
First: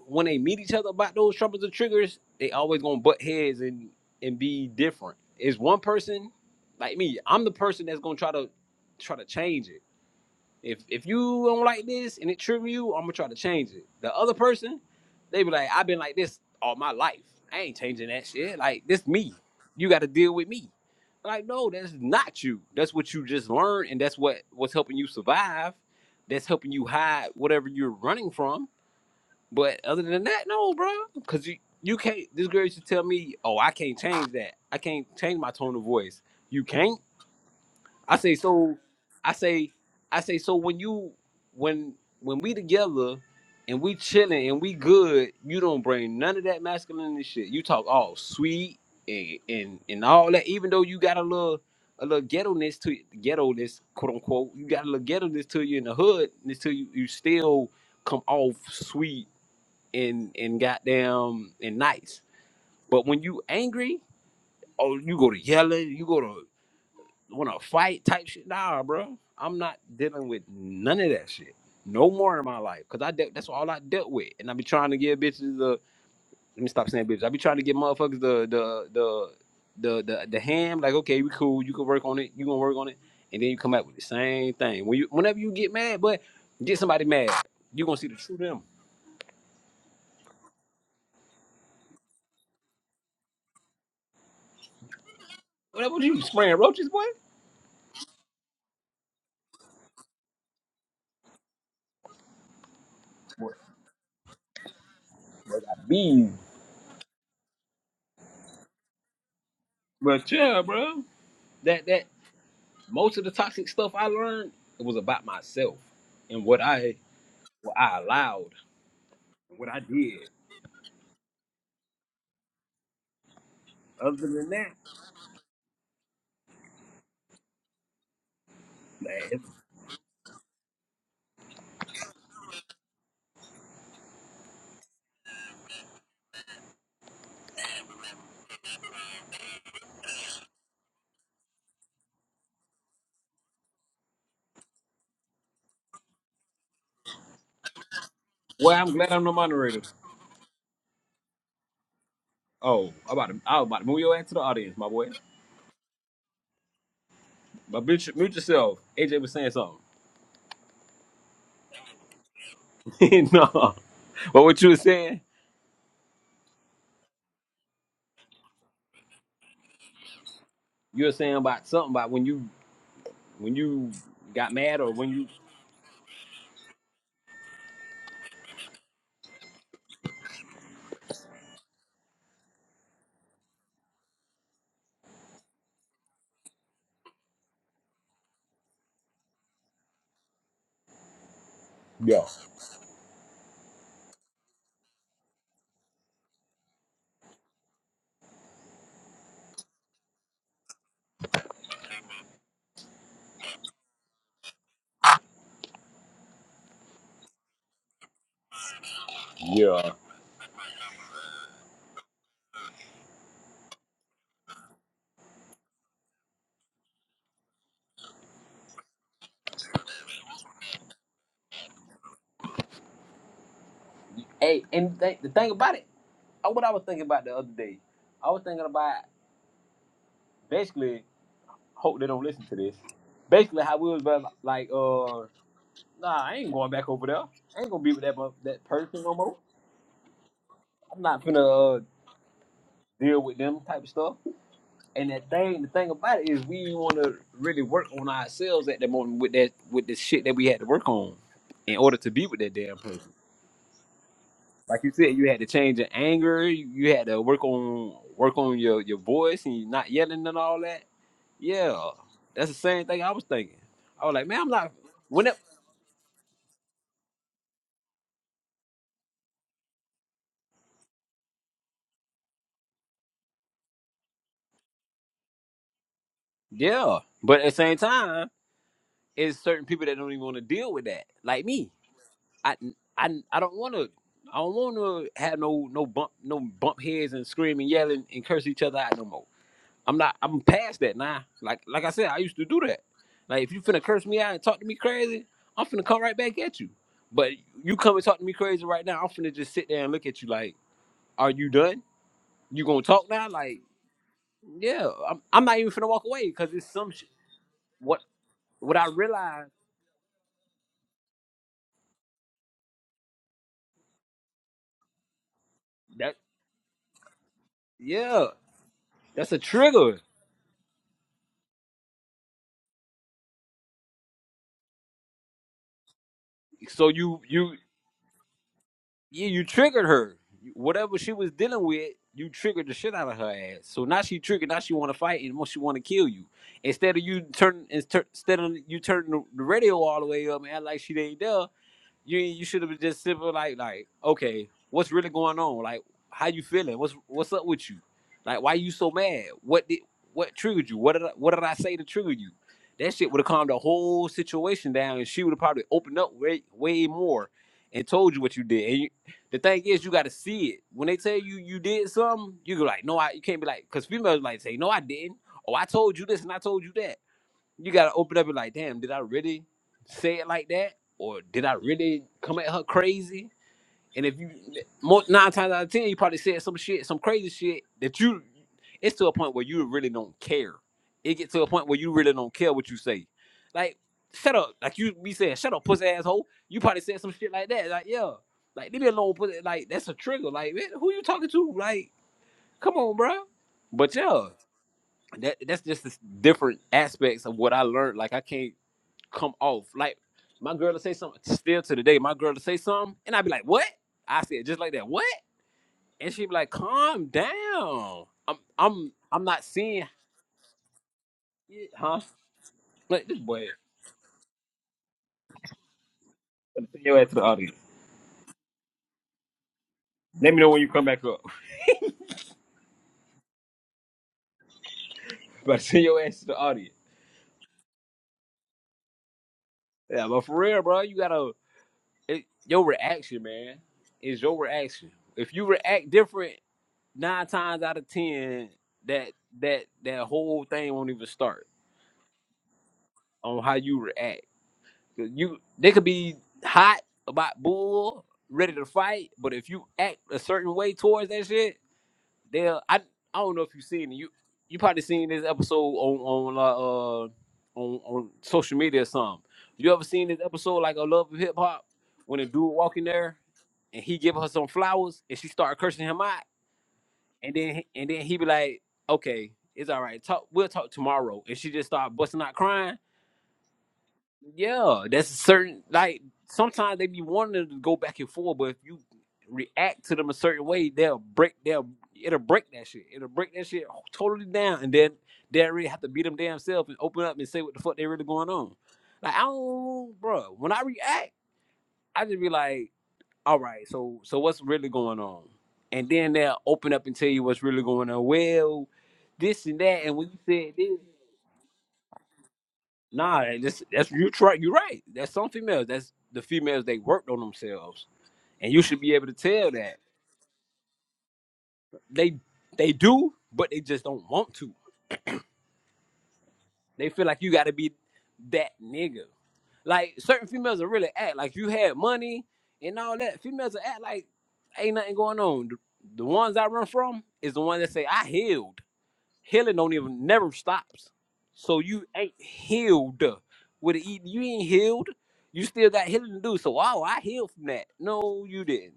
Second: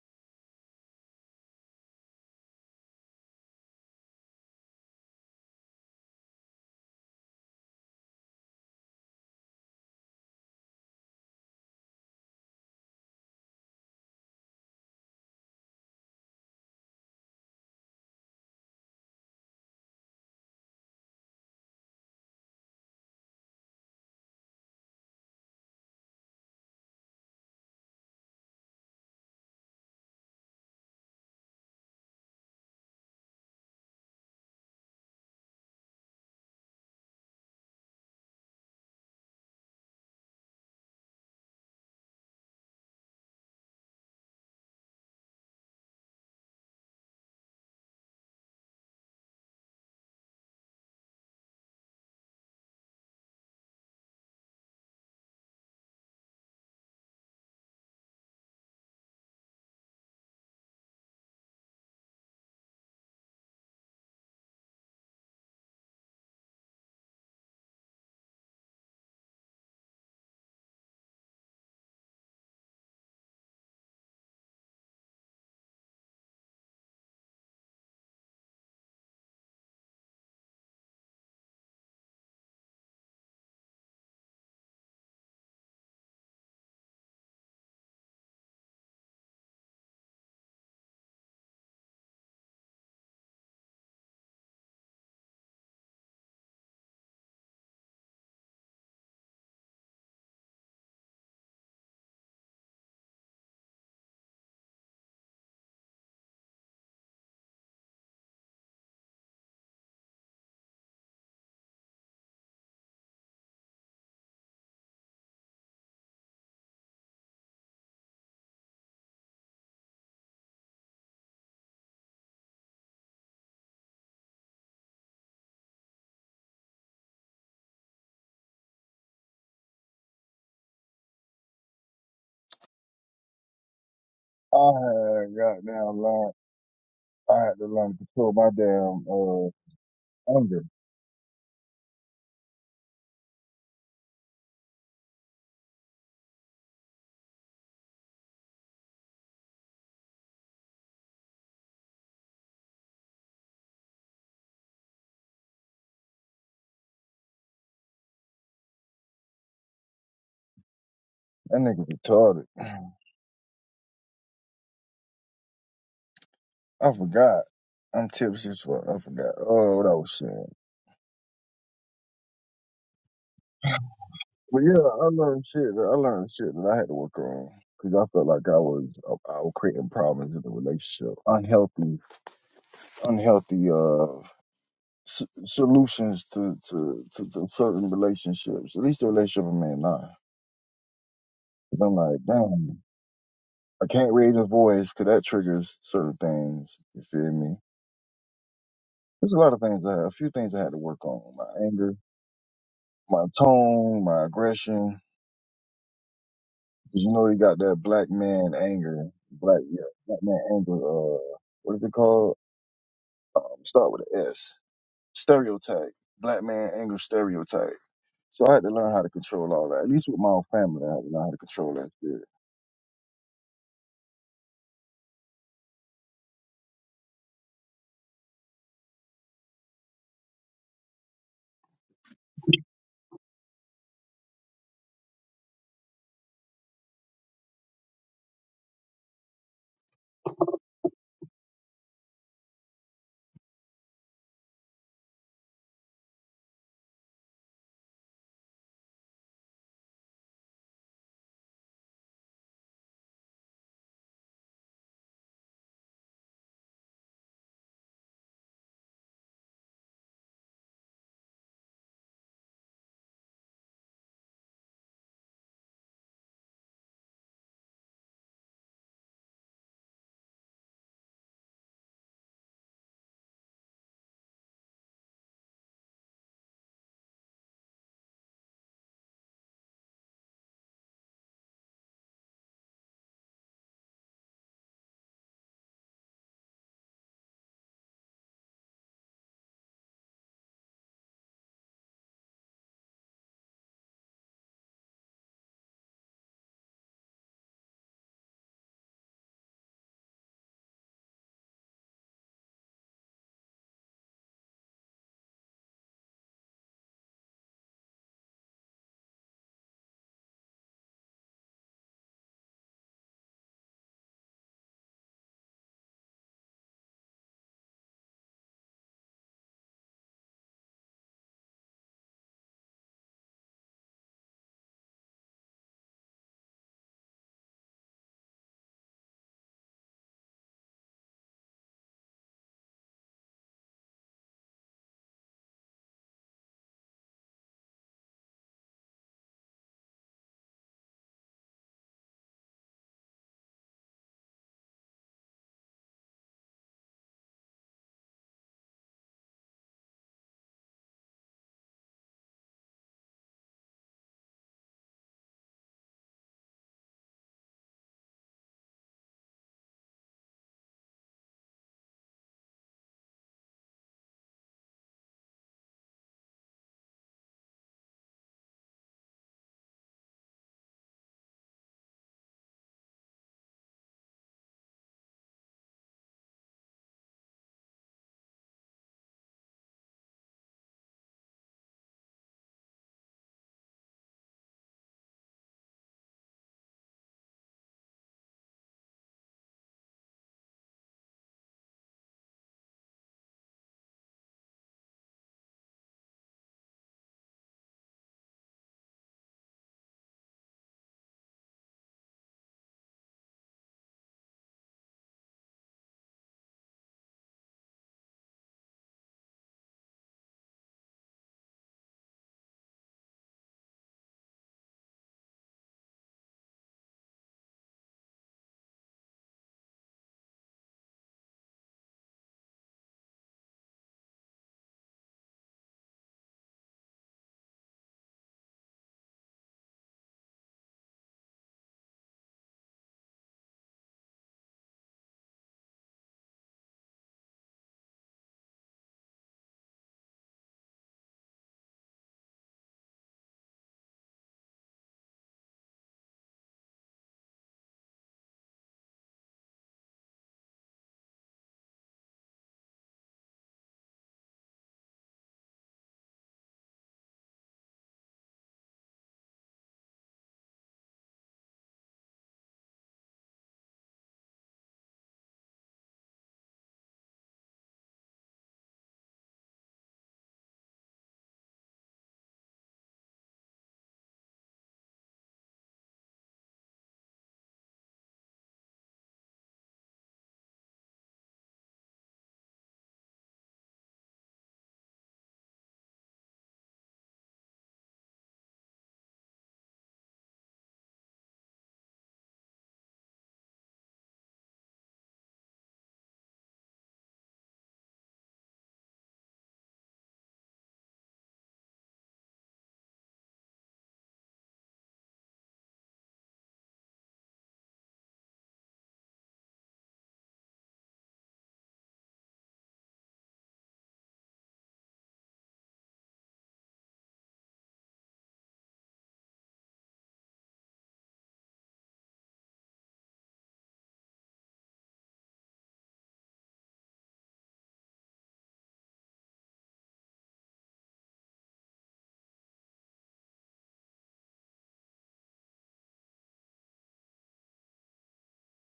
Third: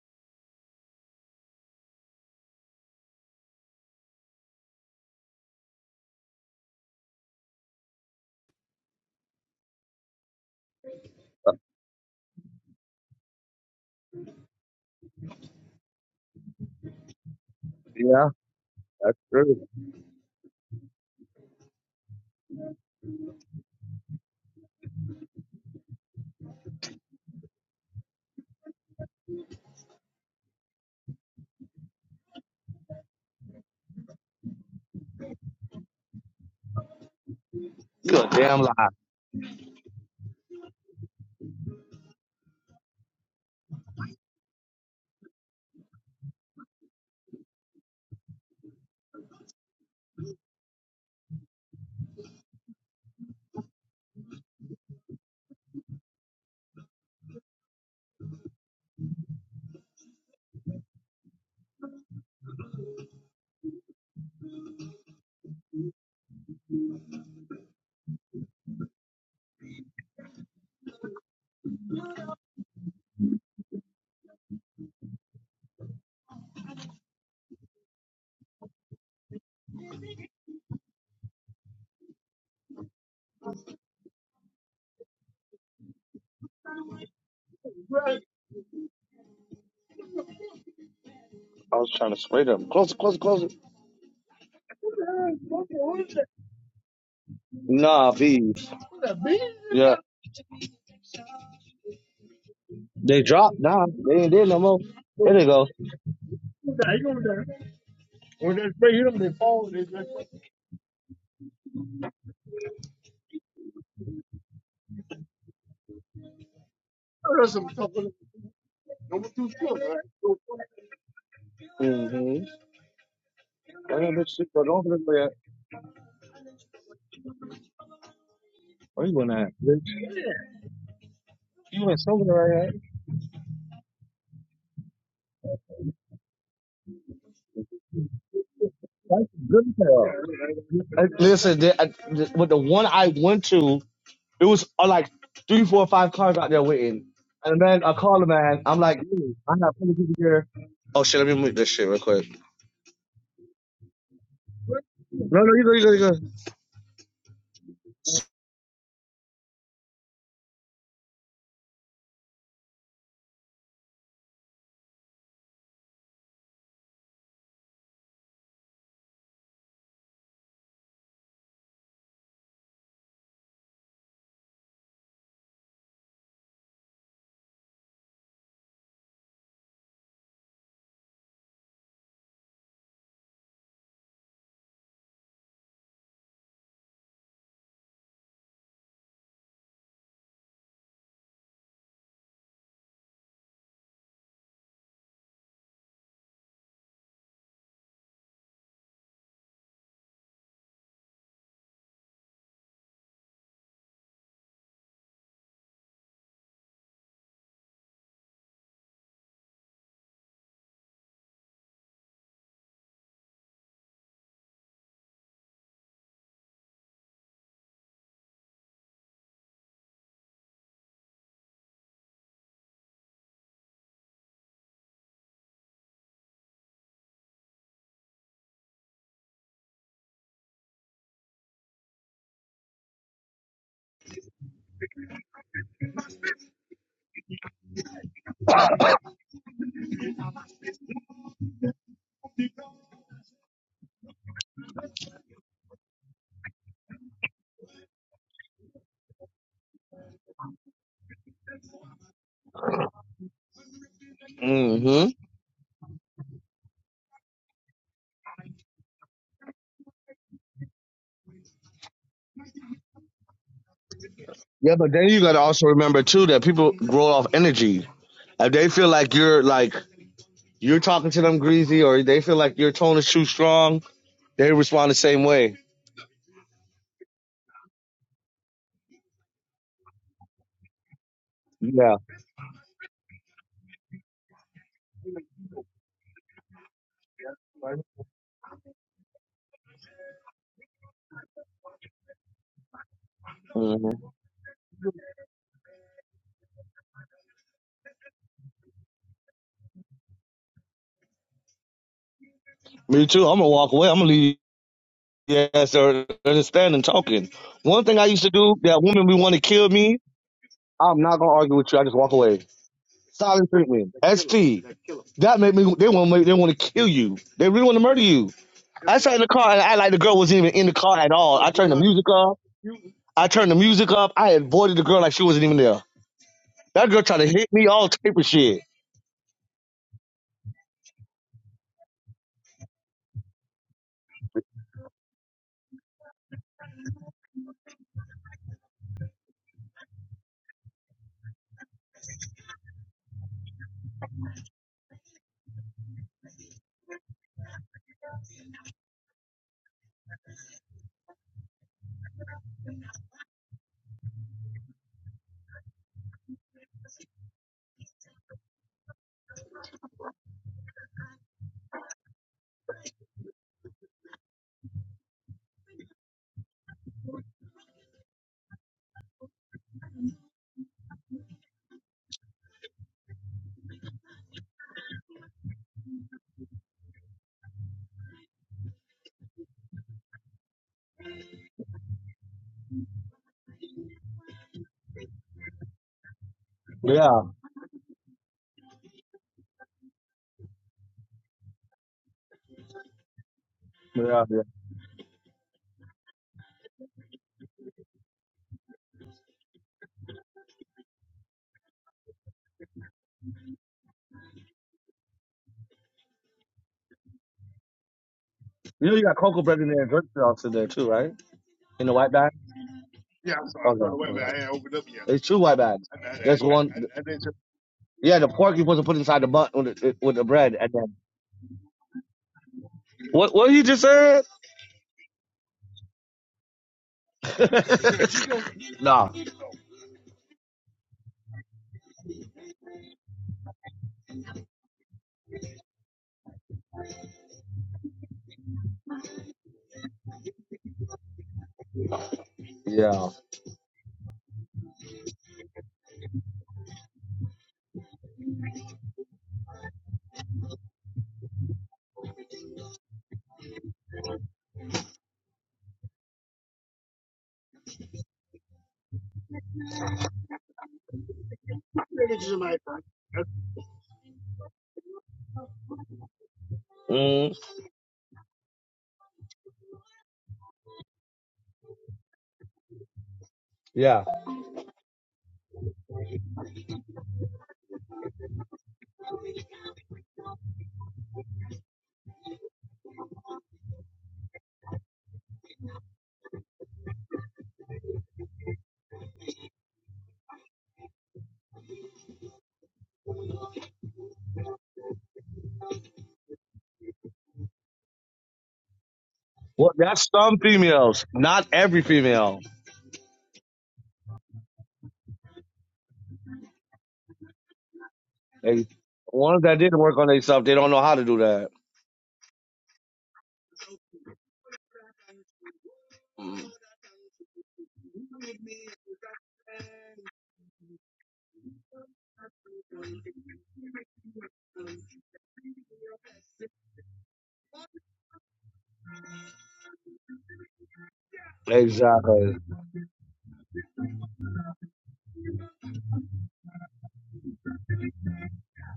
when they meet each other about those troubles and triggers. They always gonna butt heads and and be different. It's one person like me. I'm the person that's gonna try to try to change it. If if you don't like this and it trigger you, I'm gonna try to change it. The other person, they be like, I've been like this all my life. I ain't changing that
Yeah,
shit. Like this
that's
me.
true.
You got to deal with me. Like no, that's not you. That's what you just learned, and that's what what's helping you survive. That's helping you hide whatever you're running from but other than that, no, bro. Cause you you can't. This girl used to tell me, "Oh, I can't change that. I can't change my tone of voice." You can't. I
You a
say
damn lie.
so.
I
I say I say so. When you when when we together and we chilling and we good, you don't bring none of that masculinity shit. You talk all sweet and and and all that. Even though you got a little. A little ghetto-ness to ghetto-ness, quote unquote. You got a little ghetto-ness to you in the hood, ness to you. You still come off sweet and and goddamn and nice. But when you angry, oh, you go to yelling, you go to want to fight type shit. Nah, bro, I'm not dealing with none of that shit. No more in my life, cause I dealt. That's all I dealt with, and I be trying to give bitches the. Let me stop saying bitches. I be trying to give motherfuckers the the the the the, the ham. Like, okay, we cool. You can work on it. You gonna work on it, and then you come back with the same thing. When you whenever you get mad, but get somebody mad, you gonna see the true them.
was trying to spray them. Close it, close it, close it.
Whatever you spraying roaches, boy.
Nah, V. Yeah. They dropped now. They ain't did no more. There they
Bro
go.
got bees. But yeah, bro, that that most of the toxic stuff I learned it was about myself and what I what I allowed, what I did.
Mm-hmm. Why that
Other
bitch shit
than
go
that,
on for this way? Where you
man,
going at?
it's-
Bitch,
I had goddamn learn. I had to learn to control my damn
That's good
uh
as hell.
anger.
Uh, Listen, they, I, th- with the one I went to, it was uh, like three, four, five cars out there waiting. And then I called the man. I'm
well, I'm
like,
glad I'm the
"Dude, I got
moderator.
plenty of people here. Oh shit, let me mute this shit real quick.
Oh, I'm about to, I was about to move your ass to the audience, my boy.
No, no, you go, you go, you go.
But mute, your- mute yourself. AJ was saying something.
That nigga retarded.
<laughs> no, but what you were saying,
I forgot. I'm tipsy as fuck. I forgot. Oh, what I was saying.
you were saying about something about when you when you got
But yeah,
mad or
I
when you
learned shit. That I learned shit that I had to work on because I felt like I was I was creating problems in the relationship, unhealthy, unhealthy uh s- solutions to, to to to certain relationships. At least the relationship I'm in now. 'Cause I'm like,
Yeah.
damn, I can't raise a voice because that triggers certain things. You feel me? There's a lot of things. I had, a few things I had to work on. My anger, my tone, my aggression. Cause you know he got that black man anger, black yeah, black man anger. Uh, what is it called? Um, start with an S. Stereotype. Black man anger stereotype. So I had to learn how to control all that. At least with my own family, I had to learn how to control that shit.
Hey, and th- the thing about it, uh, what I was thinking about the other day, I was thinking about. basically hope they don't listen to this. Basically, how we was about, like, uh, nah, I ain't going back over there. I ain't gonna be with that mo- that person no more. I'm not gonna uh, deal with them type of stuff. And that thing, the thing about it is, we want to really work on ourselves at the moment with that with the shit that we had to work on in order to be with that damn person. Like you
Mm-hmm.
said, you had to change your anger. You, you had to work on work on your your voice and you not yelling and all that. Yeah, that's the same thing I was thinking. I was like, man, I'm not.
Yeah, but then you
When
gotta also remember too that people grow off energy. If they feel like you're like You're talking to them greasy, or they feel like your tone is too strong. They respond the same way.
Yeah, but at the same time, it's certain people that don't even want to deal with that, like me.
Yeah.
I I, I don't want to. I don't want to have no no bump no bump heads and scream and yell and, and curse each other out no more. I'm not. I'm past that now. Like like I said, I used to do that. Like if you finna
hmm
curse me out and talk to me crazy, I'm finna come right back at you. But you come and talk to me crazy right now, I'm finna just sit there and look at you like, are you done? You gonna
Me
talk now?
too. I'm gonna
Like
walk away. I'm gonna leave.
yeah, I'm I'm not even
Yes,
finna walk
they're,
away
they're
because
just
it's
standing
some sh-
talking. One thing
what
I used to do,
what
that
I
woman we want
realize.
to kill me, I'm not gonna argue with you. I just walk away. Silent treatment. S T. That made me. They
That
want. They want to kill you. They really want to murder
yeah,
you. I sat in the
that's a
car and I like the
trigger.
girl wasn't even in the car at all. I turned the music up. I turned the music up. I avoided the girl like she wasn't even there.
So
That girl tried
you
to hit
you
me all type of shit.
yeah you triggered her. You- Whatever she was dealing with, you triggered the shit out of her ass. So now she triggered. Now she want to fight and she want to kill you. Instead of you turn instead of you turning the the radio all the way up and act like she ain't there. you you should have been just simple like like okay, what's really going on? Like how you feeling? What's what's up with you? Like why you so mad? What did what triggered you? What did I, what did I say to trigger you? That shit would have calmed the whole situation down, and she would have probably opened up way way more and told you what you did. And you, the thing is, you got to see it. When they tell you you did something, you go like, no, I. You can't be like, because females like say, no, I didn't. Oh, I told you this and I told you that you gotta open up and like, damn, did I really say it like that, or did I really come at her crazy? And if you mo nine times out of ten, you probably said some shit, some crazy shit that you. It's to a point where you really don't care. It gets to a point where you really don't care what you say. Like, shut up. Like you be saying, shut up, pussy asshole. You probably said some
Yeah.
shit like that. Like, yeah. Like, leave me alone, pussy. Like, that's a trigger. Like, man, who you talking to? Like, come on, bro. But
Yeah,
yeah,
yeah.
that that's just the different aspects of what I learned. Like, I can't come off. Like my girl to say something still to the day, my girl to say something, and I'd be like, What? I said just like that, what? And she'd be like, Calm down. I'm
You
I'm
know you got
I'm
cocoa
not
bread in there
seeing
and drink sauce in there too, right?
it,
In the
huh?
white bag?
Like this boy.
Okay, okay. It's two white bags. That's
I'm gonna
one.
send your ass to the audience.
Yeah, the pork you're supposed to put inside the bun with the, with the
Let me know
bread,
when you
and
come
then
back up. <laughs>
what? What you just said?
But send your ass to the audience.
<laughs> nah.
Yeah, but for real, bro, you gotta it, your reaction, man, is your reaction. If you react different nine times out of ten, that that that whole thing won't even start
Yeah.
on how you react. 'Cause You they could be hot about bull, ready to fight, but if you act a certain way towards that shit, they'll I I don't know if you've seen it. You you probably seen this episode on on uh, uh on on social media or something. You ever seen this episode like a Love of Hip Hop when a dude walk in there and he give her some flowers and she start cursing him out and
Mm,
then and then he be like, okay, it's all right, talk we'll talk tomorrow and she just start busting out crying
yeah.
yeah, that's a certain like sometimes they be wanting to go back and forth, but if you react to them a certain way, they'll break they'll it'll break that shit. It'll break that shit totally down and then they really have to be them damn self and open up and say what the fuck they really going on. Like I don't bro, when I react, I just be like, all right, so so what's really going on? And then they'll open up and tell you what's really going on. Well, this and
Well,
that and
that's
when you
some
said this
females, not every female.
Nah, that's that's you try you're right. That's some females. That's the females they worked on themselves. And you
They,
should be able to
ones
tell
that
that.
didn't work on themselves, they don't know how to do that.
They they do, but they just don't want to. They feel like you gotta be that nigga. Like certain females will really act like you had money and all that. Females will act like ain't nothing going on. The, the ones I run from is the one that say I healed. healing don't even never stops. So you ain't
Exactly.
healed with it. You ain't healed. You still got healing to do. So oh, I healed from that. No, you didn't.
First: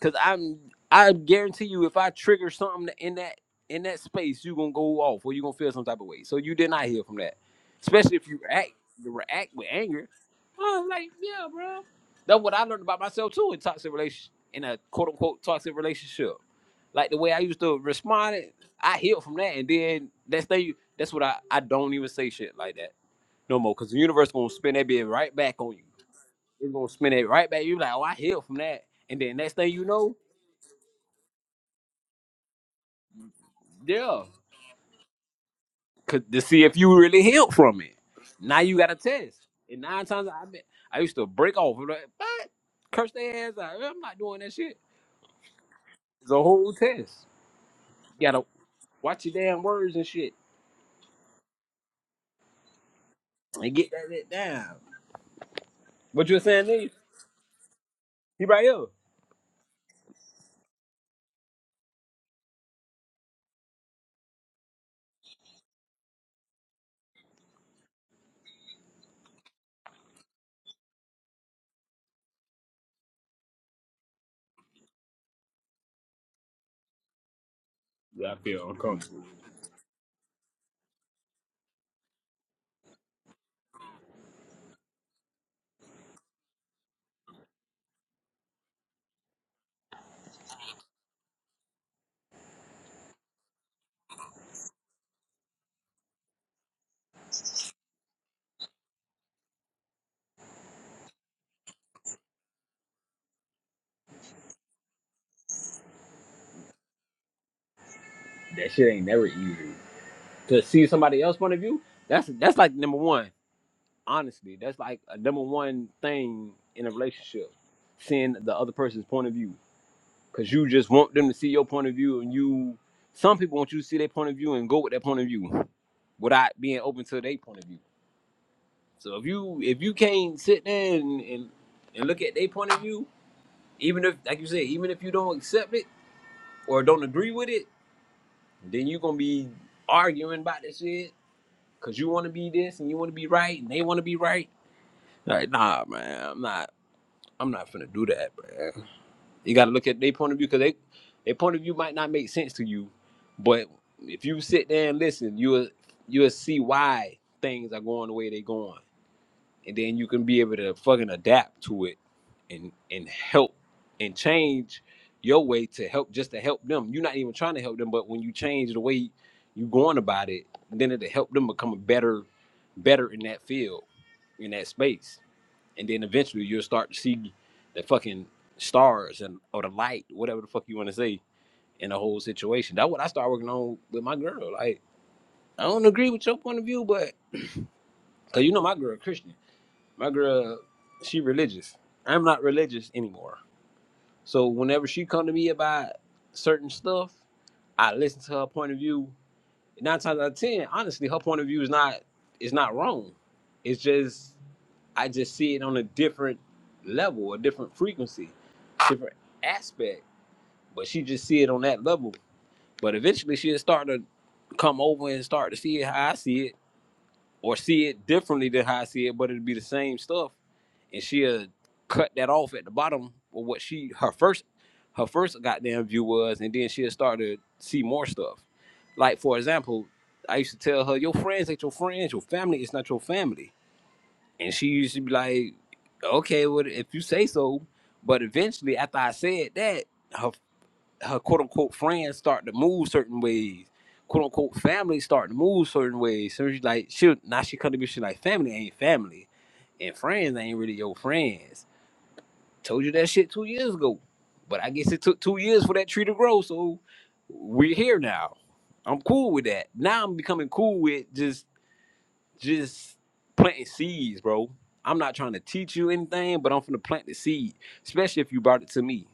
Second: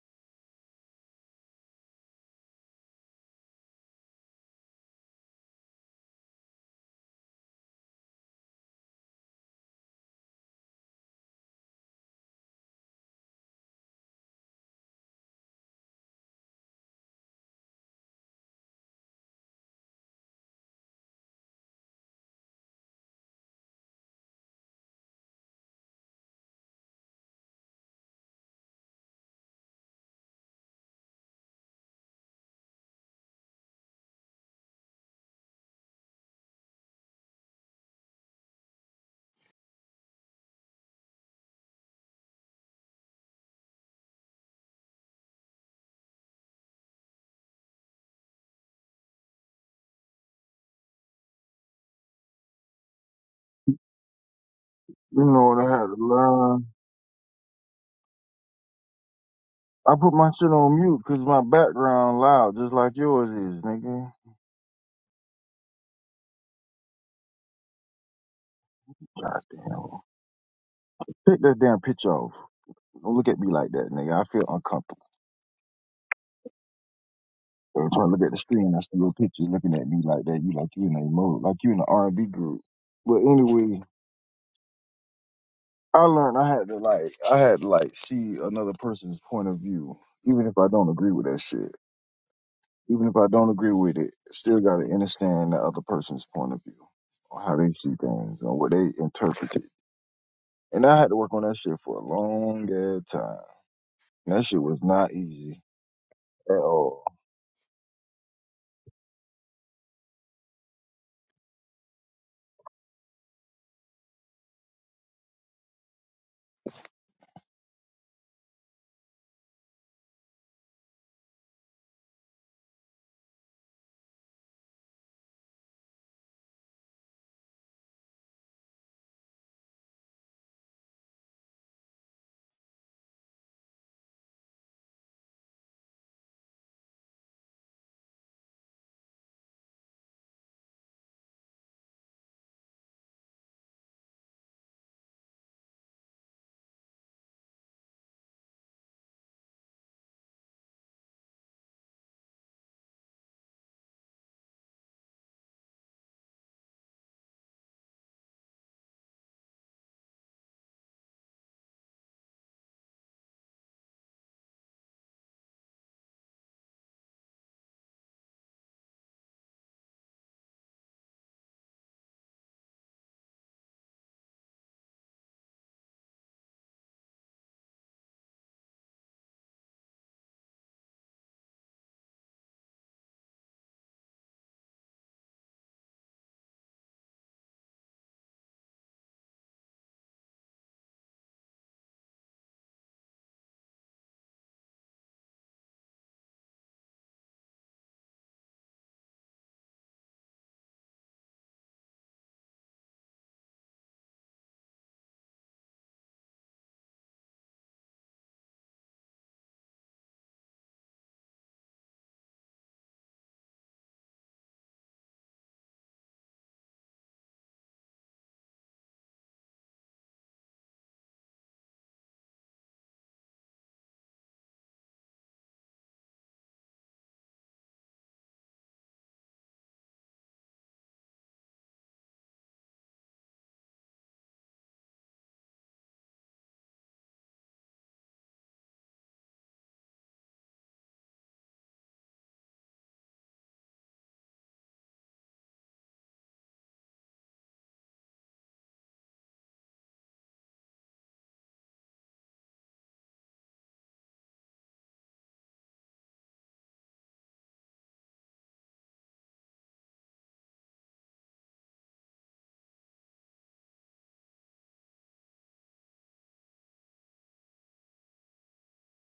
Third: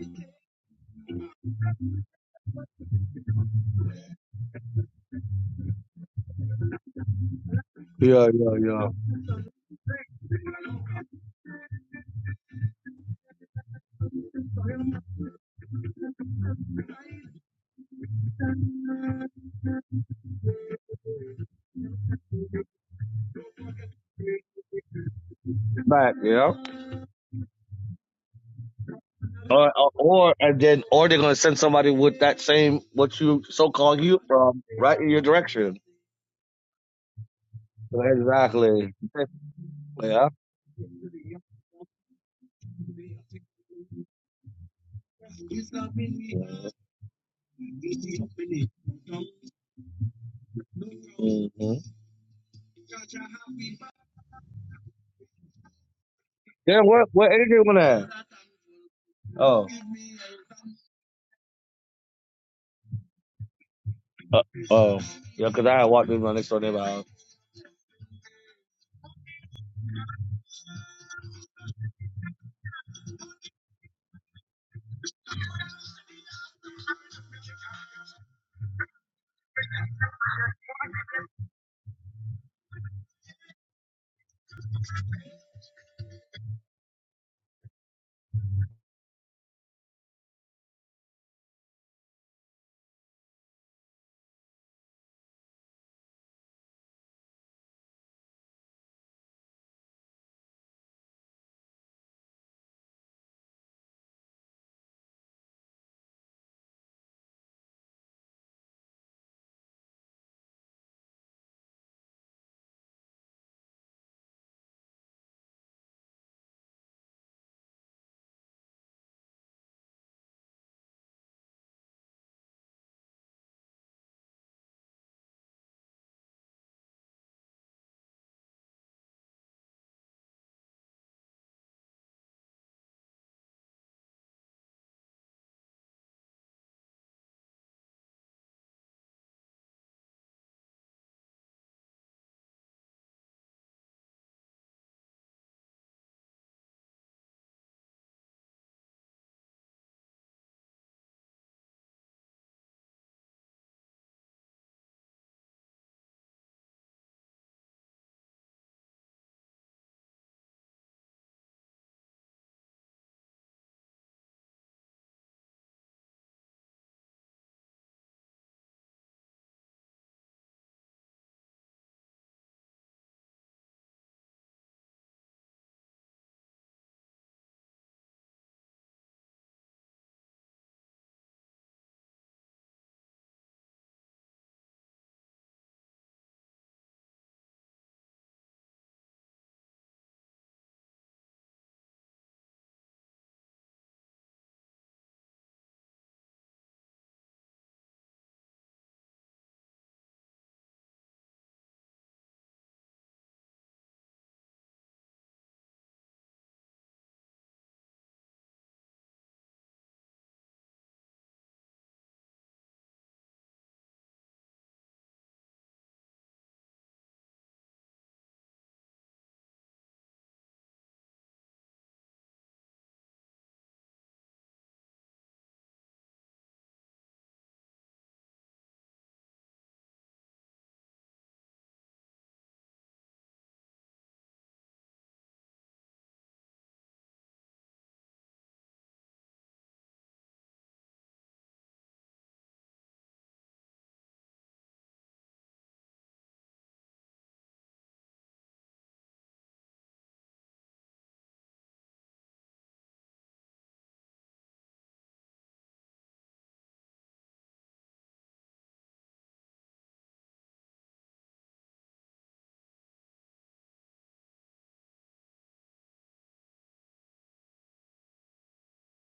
Cause I'm I guarantee you if I trigger something in that in that space, you're gonna go off or you're gonna feel some type of way. So you did not hear from that. Especially
Yeah,
if you
yeah,
react
yeah.
you react with anger. Oh, like, yeah, bro. That's what I learned about myself too in toxic relation in a quote unquote toxic relationship. Like the way I used to respond, I healed from that and then that's thing that's what I, I don't even say shit like that no more. Cause the universe gonna spin that bit right back on you.
Back. Yeah.
It's gonna spin it right back. you like, oh I healed from that. And then next thing
Or,
you
or,
know,
and then, or they're gonna send somebody with that same what you so called you
Yeah,
from right in your direction.
'cause- to see if you really healed from it. Now you got
Exactly.
a test, and nine times
Yeah.
I been, I used to break off. I'm like, what? Curse their ass out. I'm not doing that shit. It's a whole test. You gotta watch your damn words and shit,
Mm-hmm.
and get that shit down.
You know what I had to
What you were
learn?
saying,
Then
Lee?
what? What energy you want to?
He right here.
Oh,
I put my shit on mute because my background loud, just like yours is, nigga.
uh, oh, yeah. Cause I had walked in my next door neighbor. house.
Goddamn. Take that damn picture off. Don't look at me like that, nigga. I feel uncomfortable. Every time I look at
Yeah,
the screen, I see your pictures looking at me like that. You like you in a mode, like you in an R and B group. But anyway, I learned I had to like I had to like see another person's point of view, even if I don't agree with that shit. Even if I don't agree with it, still gotta understand the other person's point of view on how they see things and what they interpret it. And I had to work on that shit for a long ass time. And that shit was not easy at all.
that shit ain't never easy. To see somebody else's point of view, that's that's like number one. Honestly, that's like a number one thing in a relationship. Seeing the other person's point of view because you just want them to see your point of view and you some people want you to see their point of view and go with their point of view without being open to their point of view so if you if you can't sit there and and, and look at their point of view even if like you said even if you don't accept it or don't agree with it then you're gonna be arguing about this shit because you want to be this and you want to be right and they want to be right like nah man i'm not i'm not finna do that man. You got to look at their point of view because they their point of view might not make sense to you, but if you sit there and listen, you'll you'll see why things are going the way they're going, and then you can be able to fucking adapt to it and and help and change your way to help just to help them. You're not even trying to help them, but when you change the way you going about it, then it'll help them become a better better in that field in that space and then eventually you'll start to see the fucking stars and or the light, whatever the fuck you want to say, in the whole situation. That's what I started working on with my girl. Like, I don't agree with your point of view, but because you know my girl Christian, my girl she religious. I'm not religious anymore, so whenever she come to me about certain stuff, I listen to her point of view. Nine times out of ten, honestly, her point of view is not is not wrong. It's just I just see it on a different level, a different frequency, different aspect. But she just see it on that level. But eventually she'll start to come over and start to see it how I see it, or see it differently than how I see it, but it'll be the same stuff. And she'll cut that off at the bottom of what she her first her first goddamn view was, and then she'll start to see more stuff. Like for example, I used to tell her, Your friends ain't your friends, your family is not your family and she used to be like, okay, well, if you say so. But eventually, after I said that, her, her quote unquote friends start to move certain ways. Quote unquote family start to move certain ways. So she's like, she now she come to me, she like, family ain't family. And friends ain't really your friends. Told you that shit two years ago. But I guess it took two years for that tree to grow. So we're here now. I'm cool with that. Now I'm becoming cool with just just planting seeds, bro. I'm not trying to teach you anything, but I'm finna plant the seed, especially if you brought it to me.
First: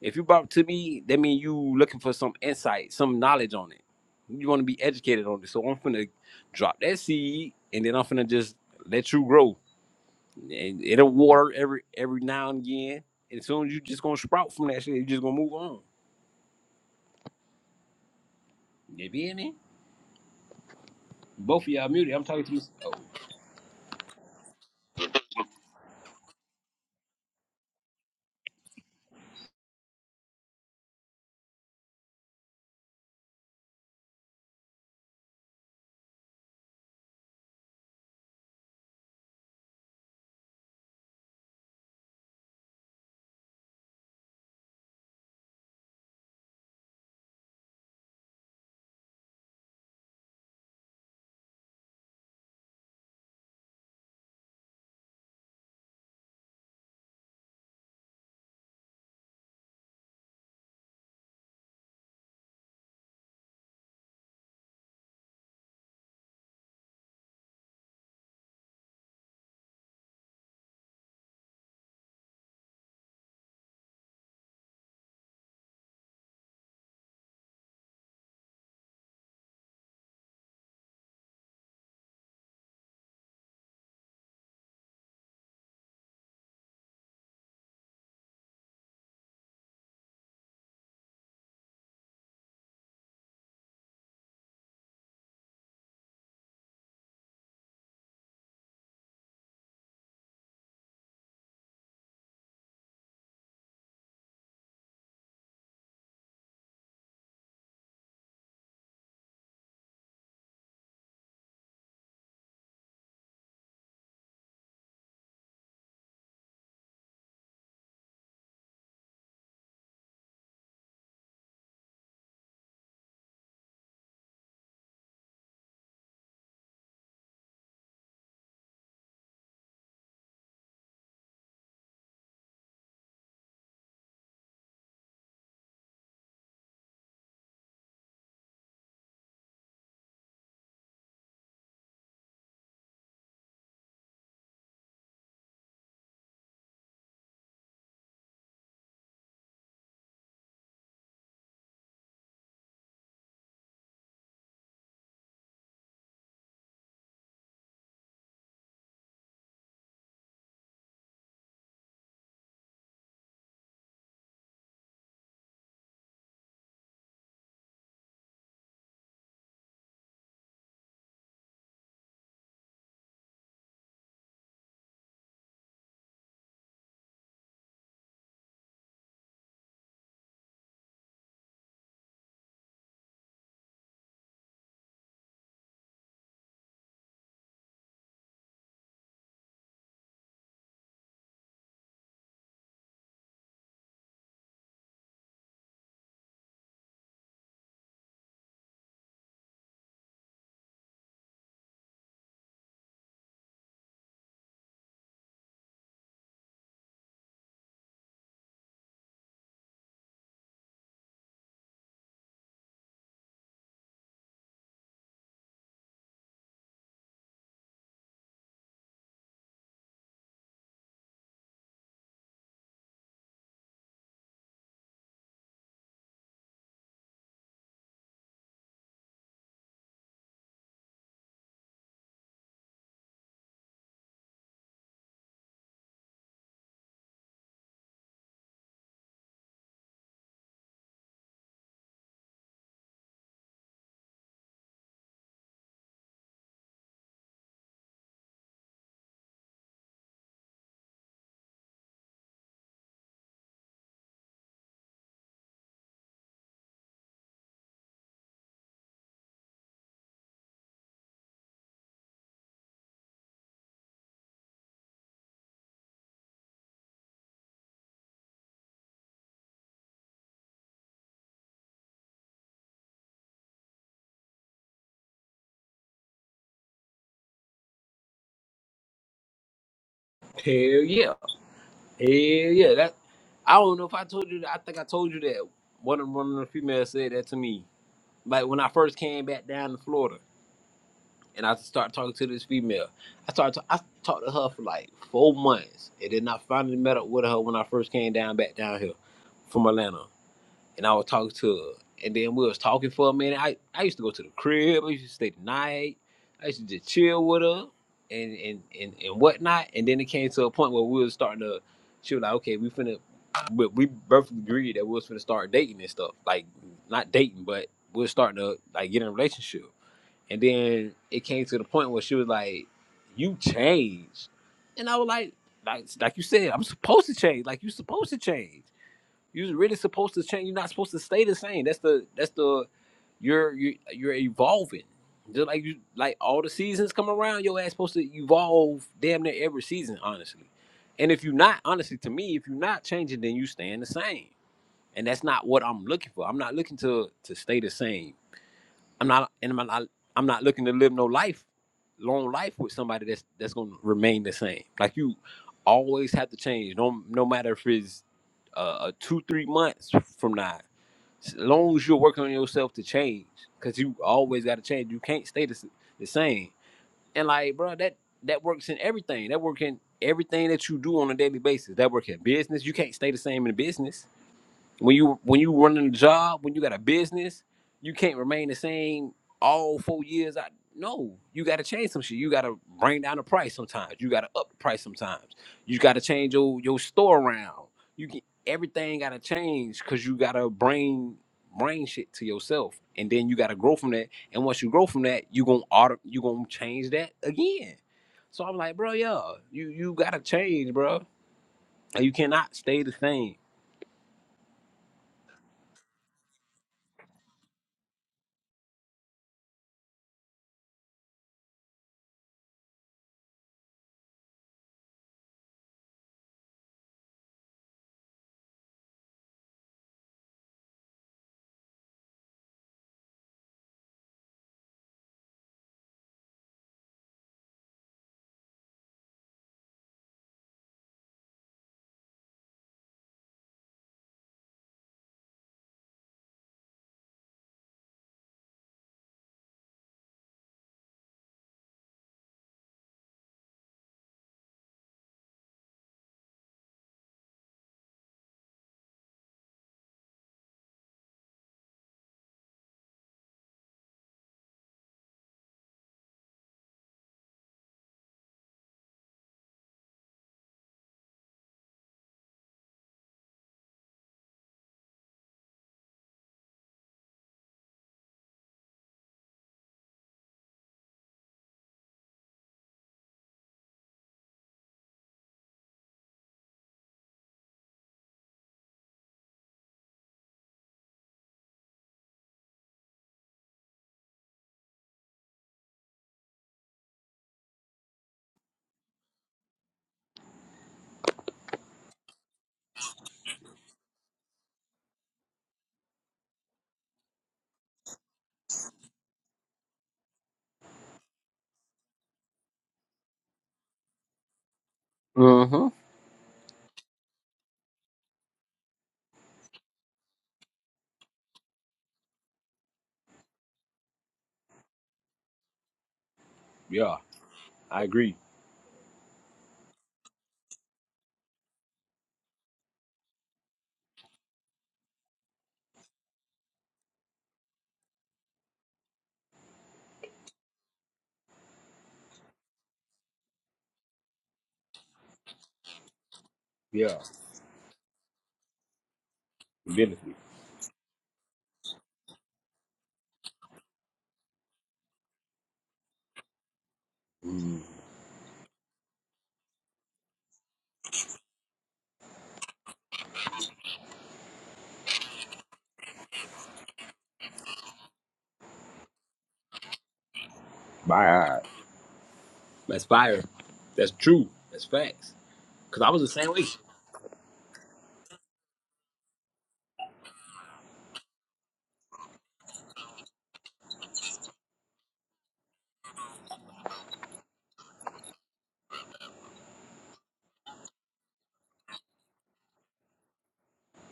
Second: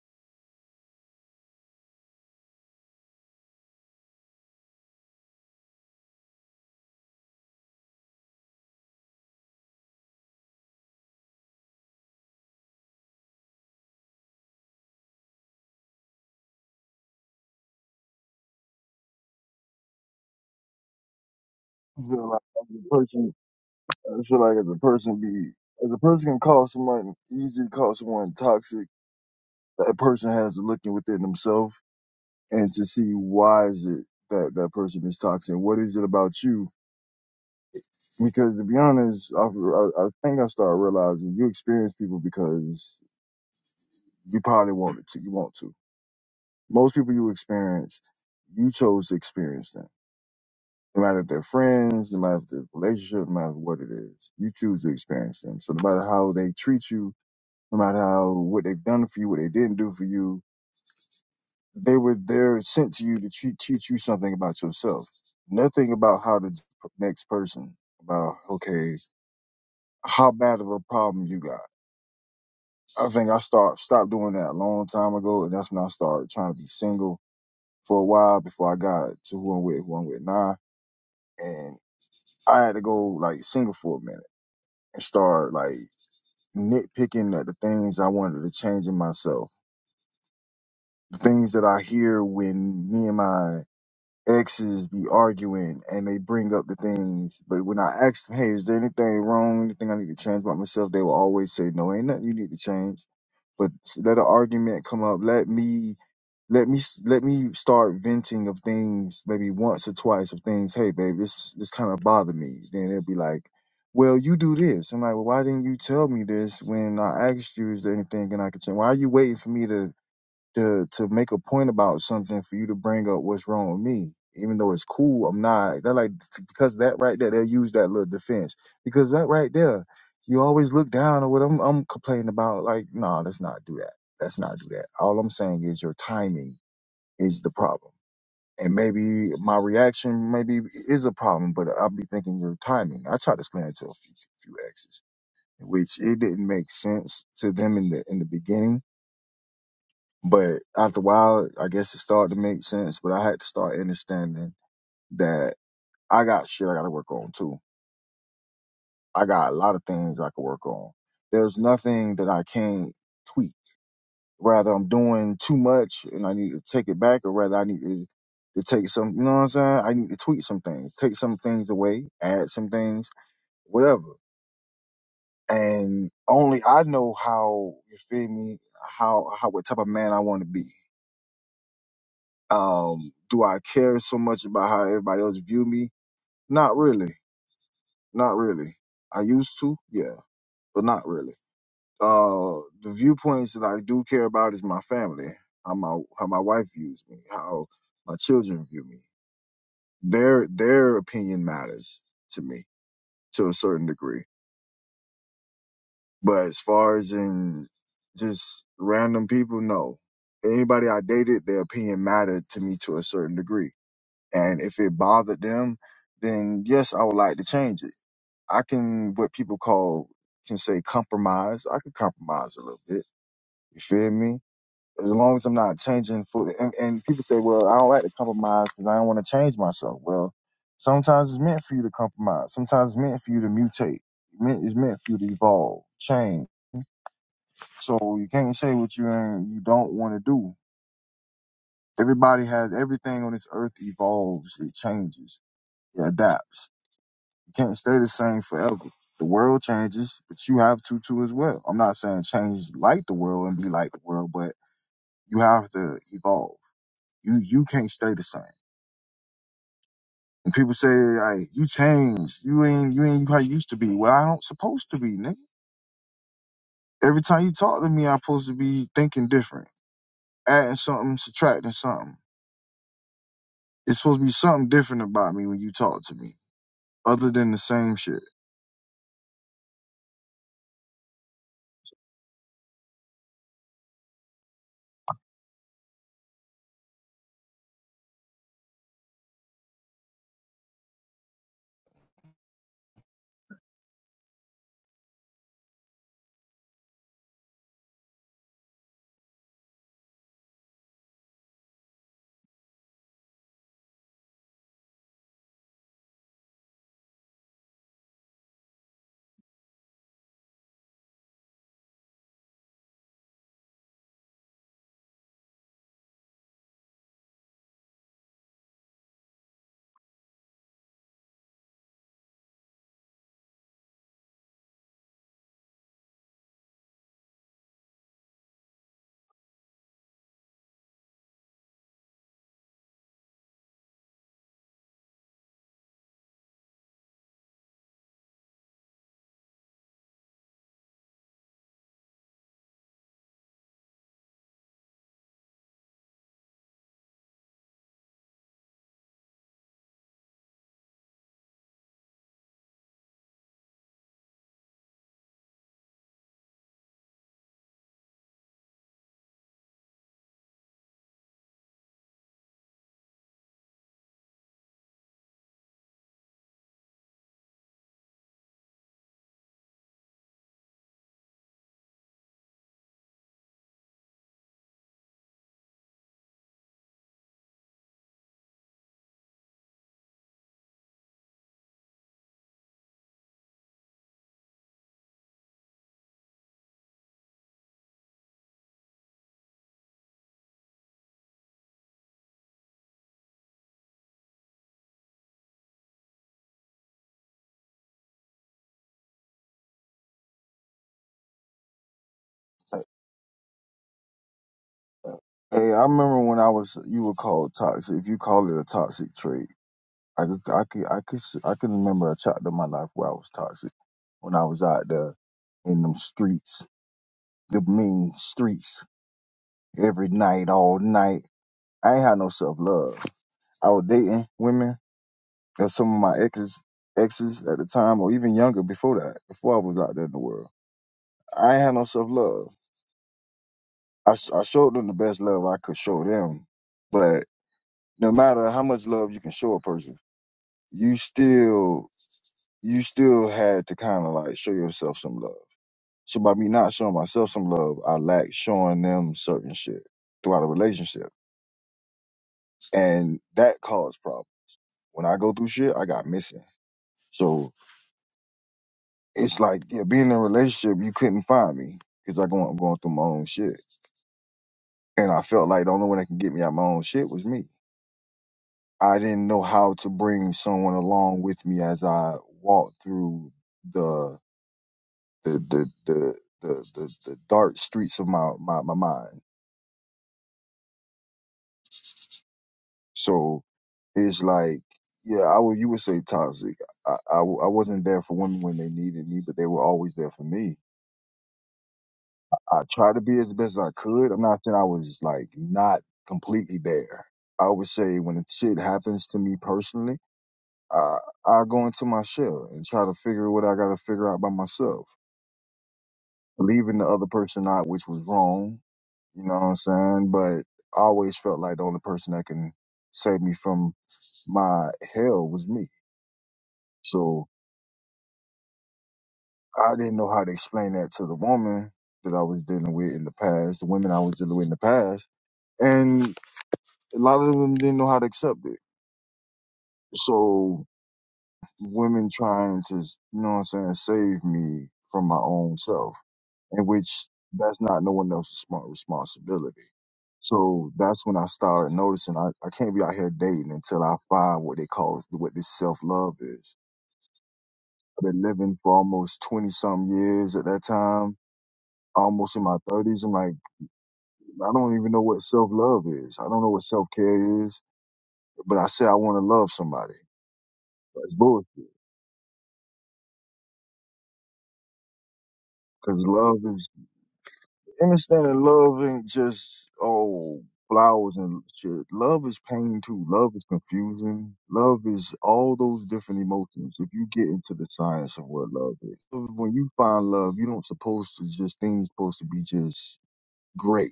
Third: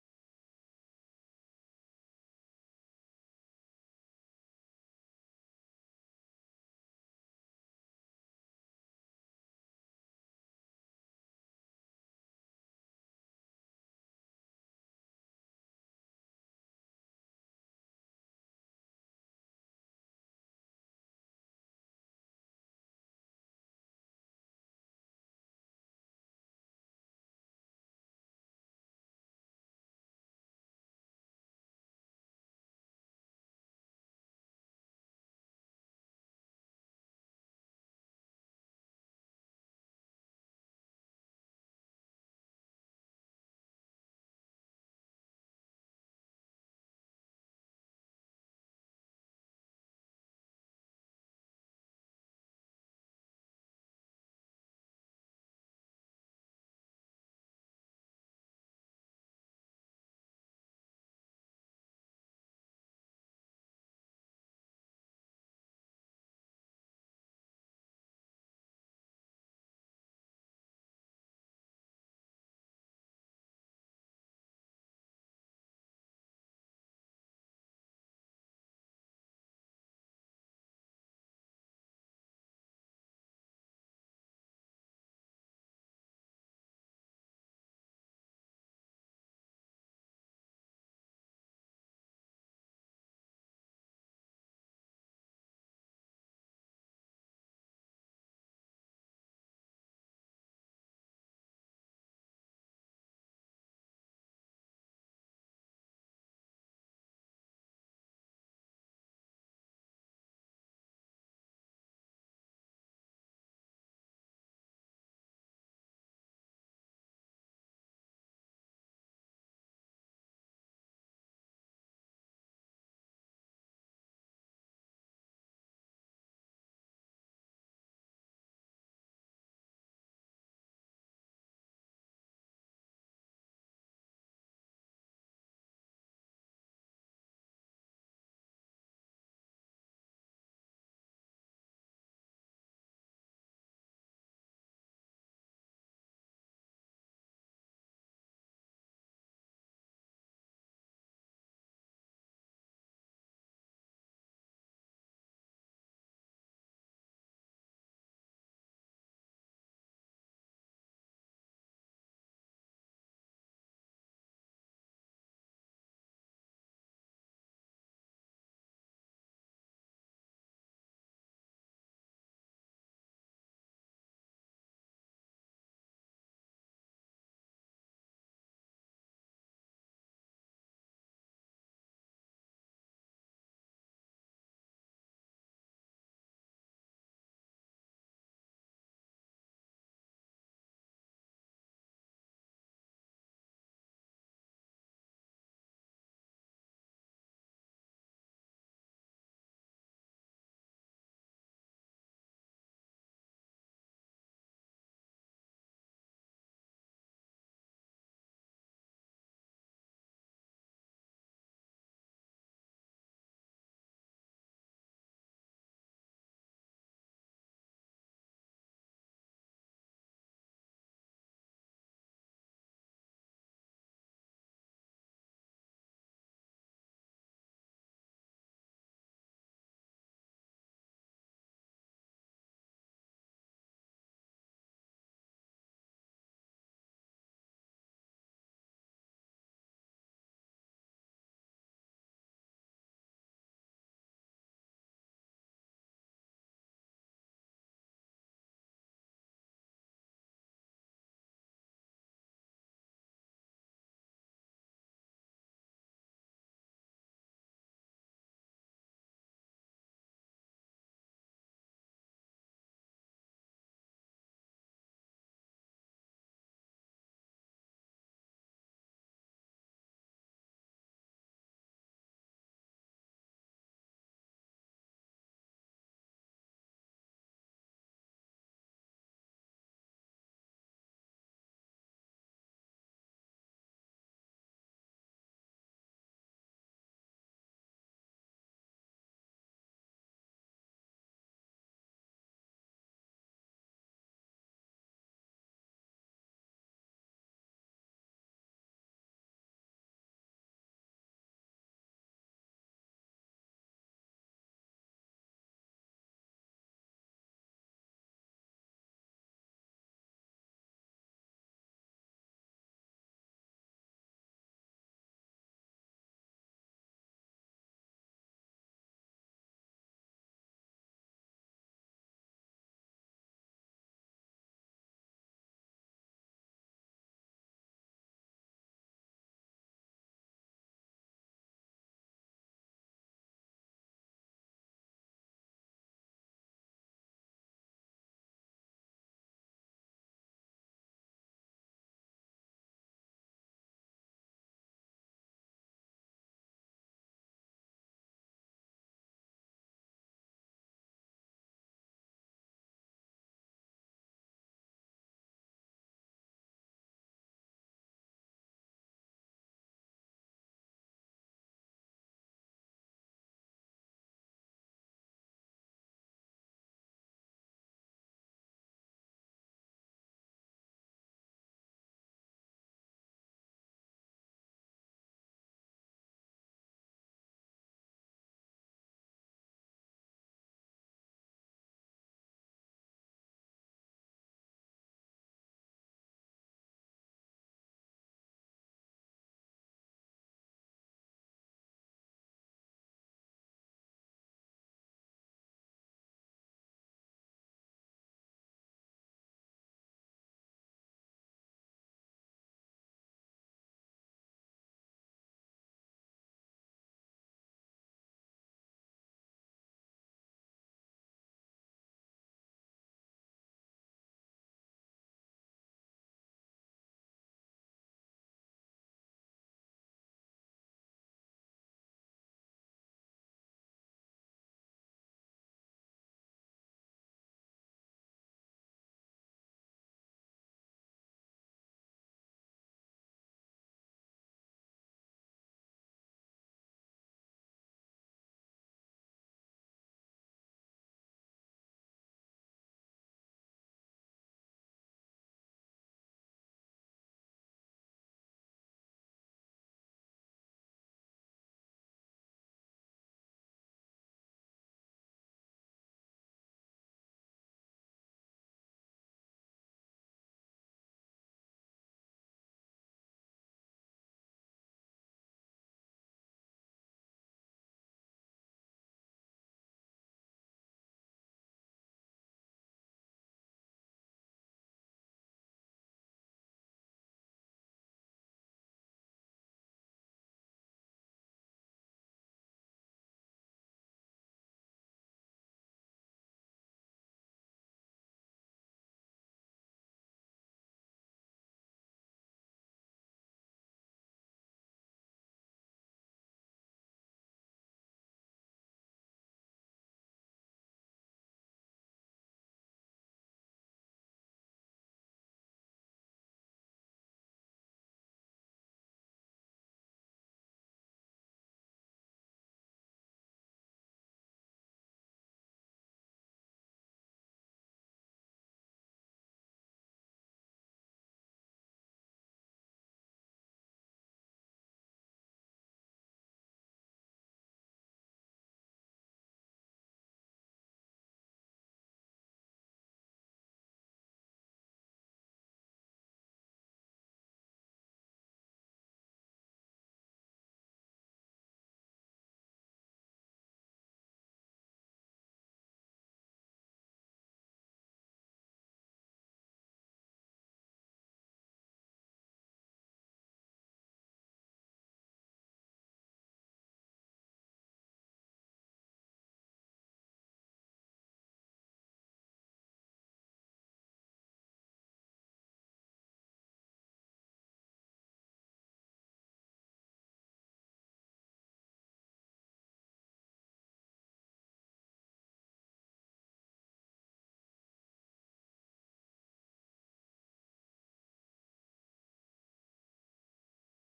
If you brought it to me, that means you looking for some insight, some knowledge on it. You want to be educated on it. So I'm finna drop that seed, and then I'm finna just let you grow. And it'll water every every now and again. And as soon as you just gonna sprout from that shit, you just gonna move on. You be in it? Both of y'all
I
muted. I'm
feel like
talking to you.
I'm the
Oh,
person I feel like if a person be if a person can call someone easy to call someone toxic, that person has to look in within themselves and to see why is it that that person is toxic. What is it about you? Because to be honest, I, I, I think I started realizing you experience people because you probably wanted to. You want to. Most people you experience, you chose to experience them. No matter if they're friends, no matter if they're relationship, no matter what it is, you choose to experience them. So no matter how they treat you, no matter how what they've done for you, what they didn't do for you, they were there sent to you to treat, teach you something about yourself. Nothing about how the next person about okay, how bad of a problem you got. I think I start stopped doing that a long time ago, and that's when I started trying to be single for a while before I got to who I'm with, who I'm with now, and I had to go like single for a minute and start like nitpicking at the things I wanted to change in myself. The things that I hear when me and my exes be arguing and they bring up the things, but when I ask them, hey, is there anything wrong? Anything I need to change about myself? They will always say, no, ain't nothing you need to change. But s- let an argument come up. Let me, let me, s- let me start venting of things maybe once or twice of things. Hey, babe, this, this kind of bother me. Then they'll be like, well, you do this. I'm like, well, why didn't you tell me this when I asked you, is there anything and I could change? Why are you waiting for me to to to make a point about something for you to bring up what's wrong with me, even though it's cool. I'm not. They're like because that right there, they'll use that little defense because that right there, you always look down on what I'm I'm complaining about. Like, no, nah, let's not do that. Let's not do that. All I'm saying is your timing is the problem. And maybe my reaction maybe is a problem, but I'll be thinking your timing. I tried to explain it to a few, few exes, which it didn't make sense to them in the in the beginning but after a while, I guess it started to make sense. But I had to start understanding that I got shit I got to work on too. I got a lot of things I could work on. There's nothing that I can't tweak. Rather, I'm doing too much and I need to take it back, or rather, I need to, to take some, you know what I'm saying? I need to tweak some things, take some things away, add some things, whatever. And only I know how, you feel me, how, how, what type of man I want to be. Um, do I care so much about how everybody else view me? Not really. Not really. I used to, yeah, but not really. Uh, the viewpoints that I do care about is my family, how my how my wife views me, how my children view me. Their their opinion matters to me to a certain degree. But as far as in just random people, no. Anybody I dated, their opinion mattered to me to a certain degree And if it bothered them, then yes, I would like to change it. I can, what people call, can say compromise. I can compromise a little bit. You feel me? As long as I'm not changing for, the- and, and people say, well, I don't like to compromise because I don't want to change myself. Well, sometimes it's meant for you to compromise. Sometimes it's meant for you to mutate. Meant- It's meant for you to evolve, change. So you can't say what you ain't, you don't want to do. Everybody has everything on this earth evolves, it changes, it adapts. can't stay the same forever. The world changes, but you have to too as well. I'm not saying change like the world and be like the world, but you have to evolve. You you can't stay the same. And people say, "Hey, you changed. You ain't you ain't how you used to be." Well, I don't supposed to be, nigga. Every time you talk to me, I'm supposed to be thinking different, adding something, subtracting something. It's supposed to be something different about me when you talk to me, other than the same shit.
hell yeah. Yeah, yeah. That I don't know if I told you that. I think I told you that one of one of the females said that to me. Like when I first came back down to Florida, and I started talking to this female. I started to, I talked to her for like four months, and then I finally met up with her when I first came down back down here from Atlanta and I was talking to her. And then we was talking for a minute. I, I used to go to the crib. I used to stay the night. I used to just chill with her and and, and, and whatnot. And then it came to a point where we was starting to. She was like, "Okay, we finna," but we both agreed that we was finna start dating and stuff. Like not dating, but we was starting to like get in a relationship. And then it came to the point where she was like, "You changed," and I was like, "Like like you said, I'm supposed to change. Like you supposed to change." You're really supposed to change. You're not supposed to stay the same. That's the that's the you're you're, you're evolving. Just like you like all the seasons come around, your ass supposed to evolve damn near every season, honestly. And if you're not, honestly, to me, if you're not changing, then you staying the same. And that's not what I'm looking for. I'm not looking to to stay the same. I'm not and I'm not I'm not looking to live no life, long life with somebody that's that's gonna remain the same. Like you always have to change. No no matter if it's uh two, three months from now. As long as you're working on yourself to change, because you always gotta change. You can't stay the, s- the same. And like, bro, that that works in everything. That work in everything that you do on a daily basis. That work in business. You can't stay the same in business when you when you running a job, when you got a business, you can't remain the same all four years. I no, you got to change some shit. You got to bring down the price sometimes. You got to up the price sometimes. You got to change your your store around. You can everything got to change because you got to bring bring shit to yourself, and then you got to grow from that. And once you grow from that, you gonna auto you gonna change that again. So I'm like, bro, yeah, you you gotta change, bro. Like, You cannot stay the same.
Hey, I remember when I was you were called toxic. You call it a toxic trait. I could, I could, I could, s- I could remember a chapter of my life where I was toxic when I was out there in them streets, the mean streets, every night, all night. I ain't had no self love. I was dating women and some of my exes, exes at the time, or even younger before that, before I was out there in the world. I ain't had no self love. I, s- I showed them the best love I could show them, but no matter how much love you can show a person, you still, you still had to kind of like show yourself some love So by me not showing myself some love, I lack showing them certain shit throughout a relationship. And that caused problems. When I go through shit, I got missing. So it's like, yeah, being in a relationship, you couldn't find me because i go I'm going through my own shit. And I felt like the only one that can get me out my own shit was me. I didn't know how to bring someone along with me as I walked through the the the the the, the, the dark streets of my, my, my mind So it's like, yeah, I would you would say toxic. I, I w- I wasn't there for women when they needed me, but they were always there for me. I tried to be as best as I could. I'm not saying I was like not completely there. I would say when it shit happens to me personally, I I go into my shell and try to figure what I got to figure out by myself,
Mm-hmm.
leaving the other person out, which was wrong. You know what I'm saying? But I always felt like the only person that can save me from my hell was me. So
I
I didn't know how to explain that to the woman that I was dealing with in the past, the women I was dealing with in the past. And a lot of them didn't know how to accept it. So women trying to, you know what I'm saying, save me from my own self, in
yeah.
which that's not no one else's smart responsibility.
divinity.
So that's when I started noticing I, I can't be out here dating until I find what they call what this self love is.
Mm.
I've been living for almost twenty something years at that time, almost in my thirties. I'm like, I don't even know what self love is. I don't know what self care is, but I say I want to love somebody.
My
That's
eye.
bullshit.
That's fire. That's true. That's facts. Cause I
Because
was the same
love
way.
is, understanding love ain't just, oh, flowers and shit. Love is pain too. Love is confusing. Love is all those different emotions. If you get into the science of what love is, when you find love, you don't supposed to just, things supposed to be just great,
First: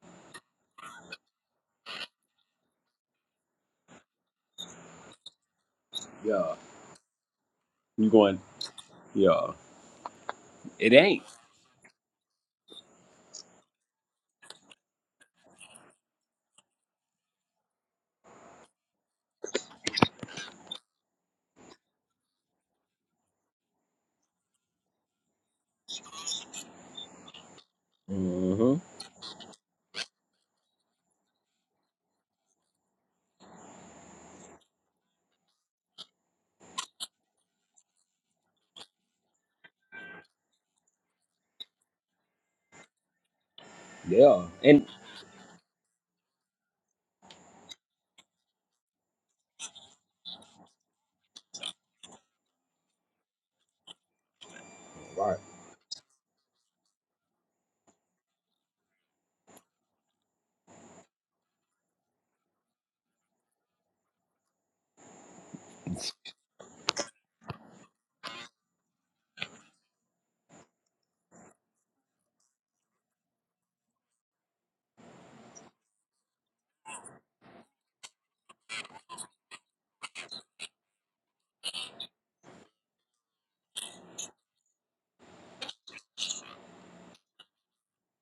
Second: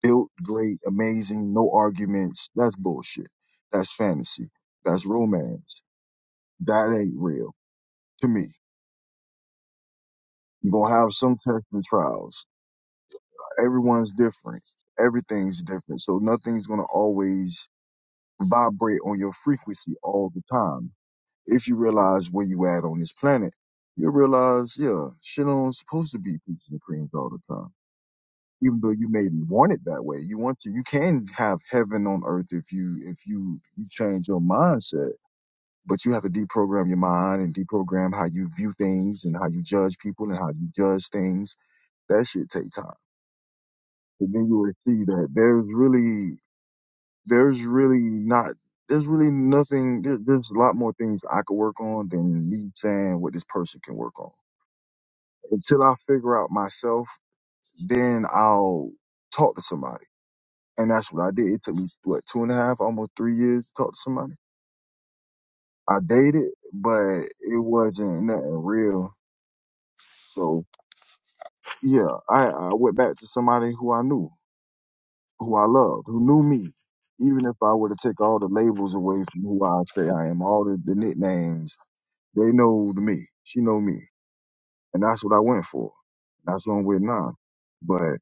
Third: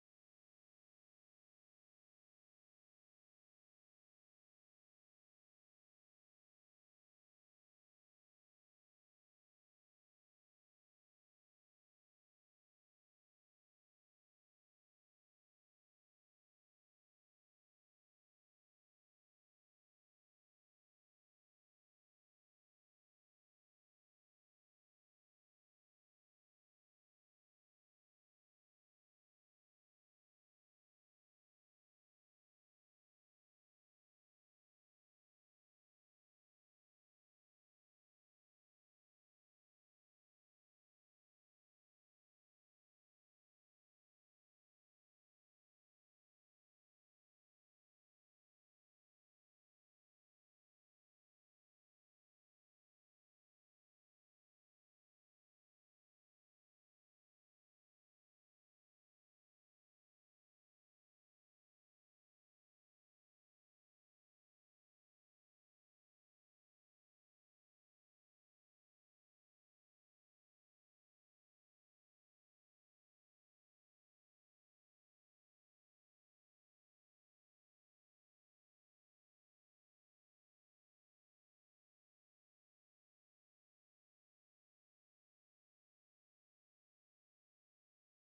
built great, amazing, no arguments. That's bullshit. That's fantasy. That's romance.
Yeah.
That ain't real
You
to
going,
me.
yeah.
You're
It
gonna have
ain't.
some tests and trials. Everyone's different. Everything's different. So nothing's gonna always vibrate on your frequency all the time. If you realize where you at on this planet, you'll realize, yeah, shit ain't supposed to be peaches and creams all the time. Even
Mm-hmm.
though you maybe want it that way, you want to. You can have heaven on earth if you if you you change your mindset but you have to deprogram your mind and deprogram how you view things and how you judge people and how you judge things. That shit take time. But
Yeah.
then you will
And
see that there's really, there's really not, there's really nothing. There, there's a lot more things I could work on than me saying what this person can work on.
Right.
Until I figure out myself, then I'll talk to somebody. And that's what I did. It took me what two and a half, almost three years to talk to somebody. I dated, but it wasn't nothing real. So yeah, I, I went back to somebody who I knew, who I loved, who knew me. Even if I were to take all the labels away from who I say I am, all the, the nicknames, they know me. She know me. And that's what I went for. That's what I'm with now. But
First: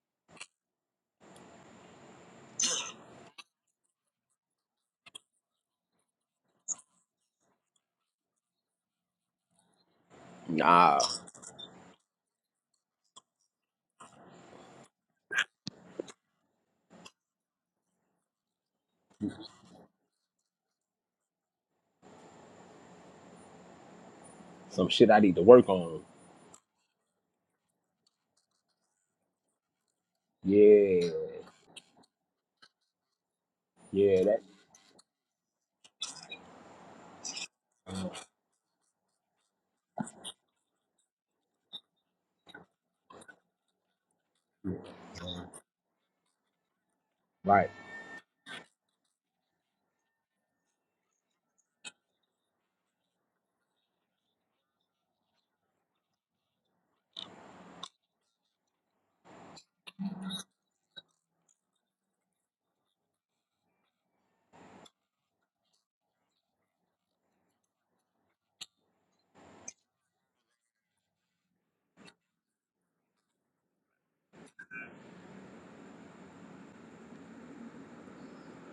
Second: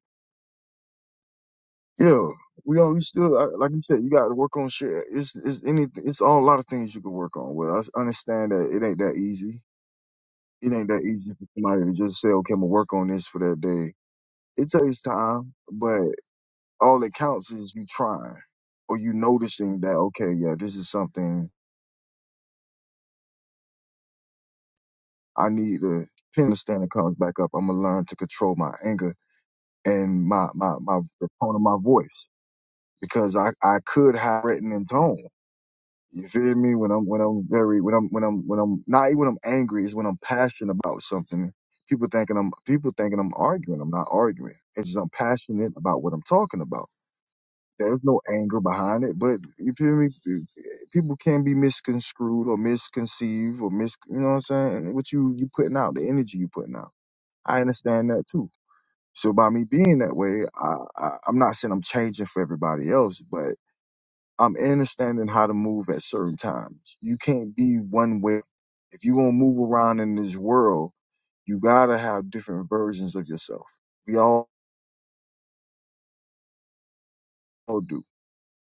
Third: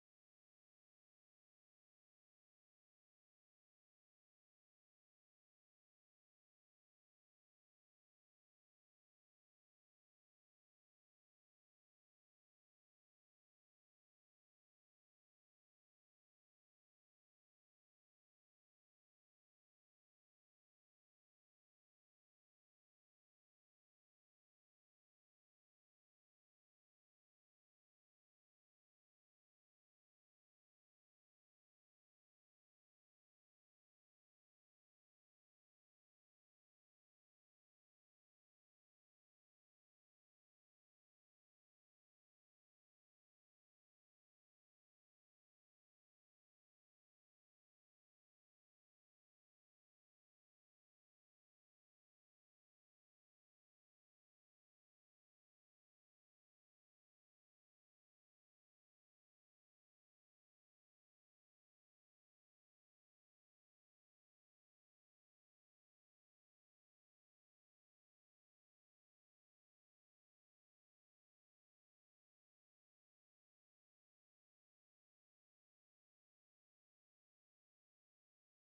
yeah, we all we still I, like you said, you got to work on shit. It's it's any it's all a lot of things you can work on. With I understand that it ain't that easy. It ain't
nah,
that easy for somebody to just say, okay, I'm gonna work on this for that day. It takes time, but. all it counts is you trying or you noticing that okay yeah this is something
Some shit I need
i need
on.
to pin the standard comes back up i'm gonna learn to control my anger and my my my
Yeah.
the tone of my voice because i i could
Yeah, that
have written in tone you feel me when i'm when i'm very when i'm when i'm when i'm not even when i'm angry is when i'm passionate about something people thinking i'm people thinking i'm arguing i'm not arguing it's just i'm passionate about what i'm talking about
right.
There's no anger behind it, but you feel me? People can be misconstrued or misconceived or mis. You know what I'm saying? What you you putting out, the energy you putting out. I understand that too. So by me being that way, I, I I'm not saying I'm changing for everybody else, but I'm understanding how to move at certain times. You can't be one way. If you gonna move around in this world, you gotta have different versions of yourself. We all, do.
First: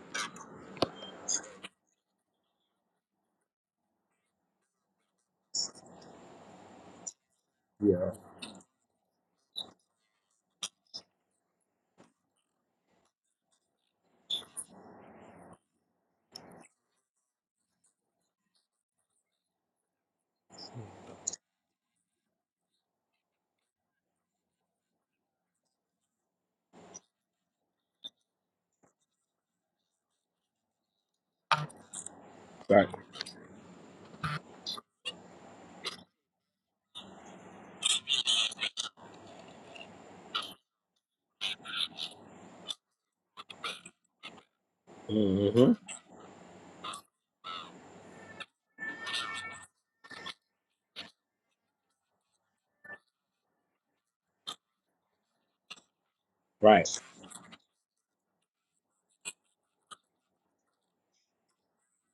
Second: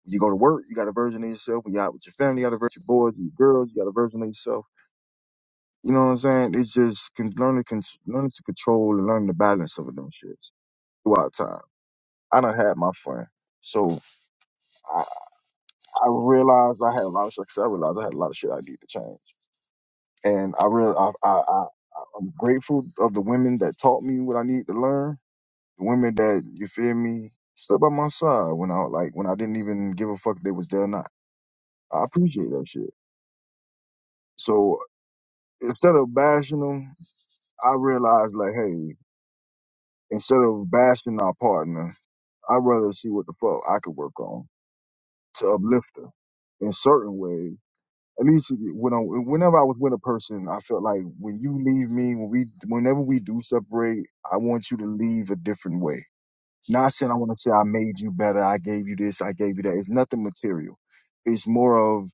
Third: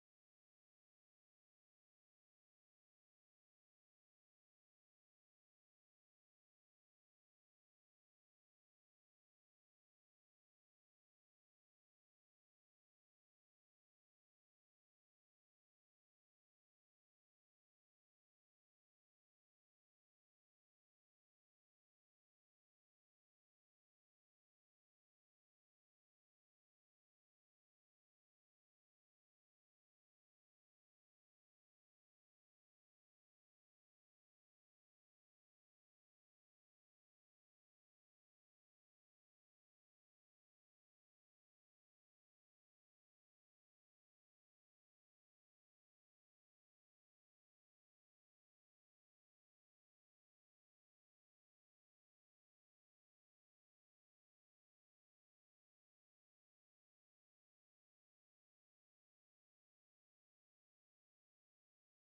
When you go to work, you got a version of yourself. When you're out with your family, you got a version of your boys, your girls, you got a version of yourself. You know what I'm saying? It's just con- learn to con-
Yeah.
learning to control and learn the balance of them shits throughout time. I done had my fun. So I, I realized I had a lot of success. I realized I had a lot of shit I need to change. And I real I, I, I, I'm grateful of the women that taught me what I need to learn. The women that, you feel me, stood by my side when I like when I didn't even give a fuck if they was there or not. I appreciate that
Right.
shit. So instead of bashing them, I realized like, hey, instead of bashing our partner, I'd rather see what the fuck I could work on to
Mm-hmm.
uplift her in certain ways. At least when I, whenever I was with a person, I felt like when you leave me, when we, whenever we do separate, I want you to leave a different way.
Right.
Not saying I want to say I made you better, I gave you this, I gave you that. It's nothing material. It's more of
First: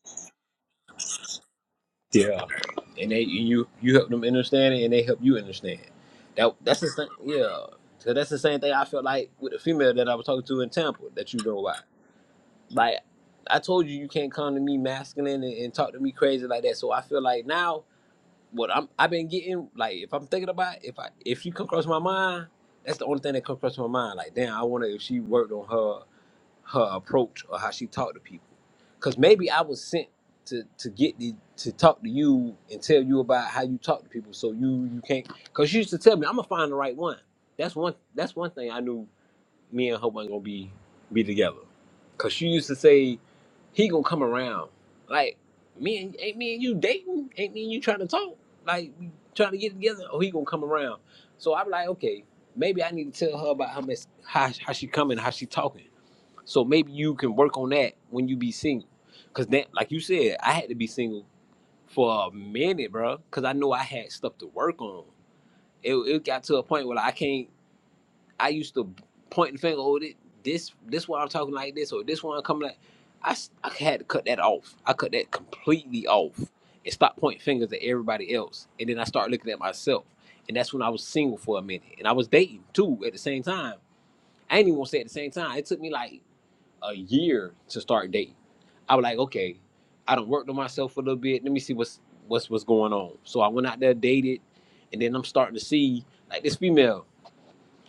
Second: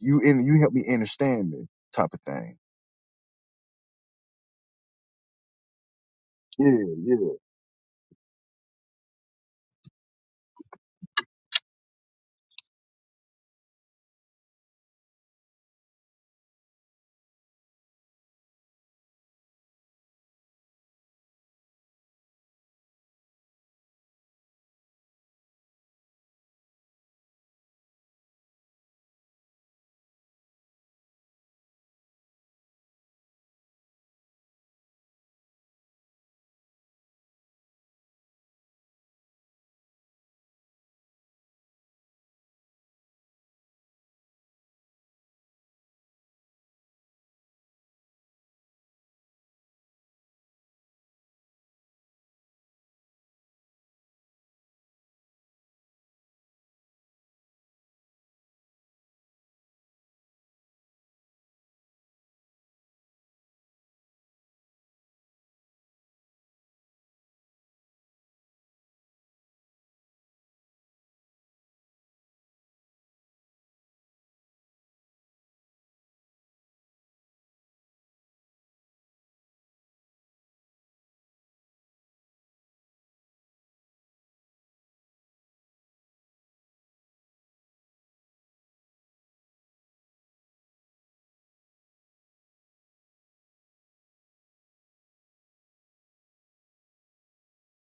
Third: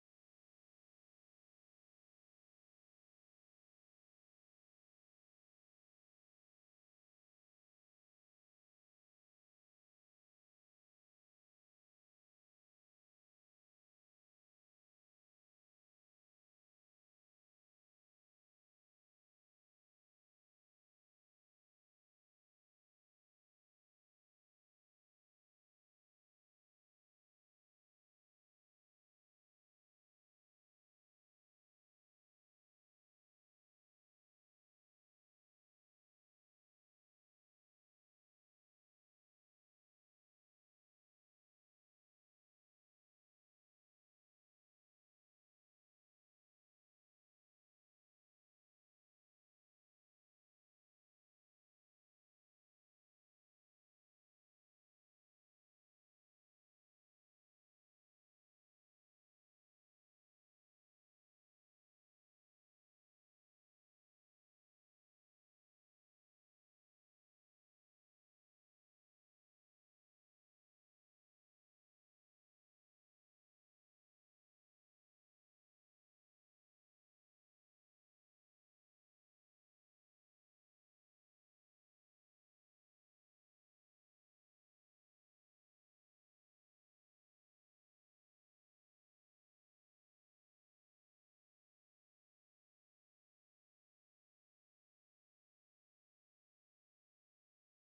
you in you help me understand this type of
Yeah.
thing.
and they and you you help them understand it, and they help you understand. That
Yeah,
that's the same.
yeah.
Yeah. So that's the same thing I felt like with the female that I was talking to in Tampa that you know why. Like I told you, you can't come to me masculine and, and talk to me crazy like that. So I feel like now what I'm I've been getting like if I'm thinking about it, if I if you come across my mind, that's the only thing that comes across my mind. Like damn, I wonder if she worked on her her approach or how she talked to people. Cause maybe I was sent to to get the to talk to you and tell you about how you talk to people. So you you can't cause you used to tell me I'm gonna find the right one. That's one that's one thing I knew me and her wasn't gonna be be together. Cause she used to say he gonna come around. Like me and ain't me and you dating? Ain't me and you trying to talk? Like we trying to get together? Oh, he gonna come around. So I'm like, okay, maybe I need to tell her about how much how how she coming, how she talking. So maybe you can work on that when you be single. Cause that, like you said, I had to be single for a minute, bro. Cause I know I had stuff to work on. It, it got to a point where I can't. I used to point the finger, oh, thi- this this why I'm talking like this, or this one I'm coming like. I, s- I had to cut that off. I cut that completely off and stop pointing fingers at everybody else. And then I started looking at myself. And that's when I was single for a minute. And I was dating too at the same time. I ain't even gonna say at the same time. It took me like a year to start dating. I was like, okay, I done worked on myself a little bit. Let me see what's what's what's going on. So I went out there, dated, and then I'm starting to see like this female.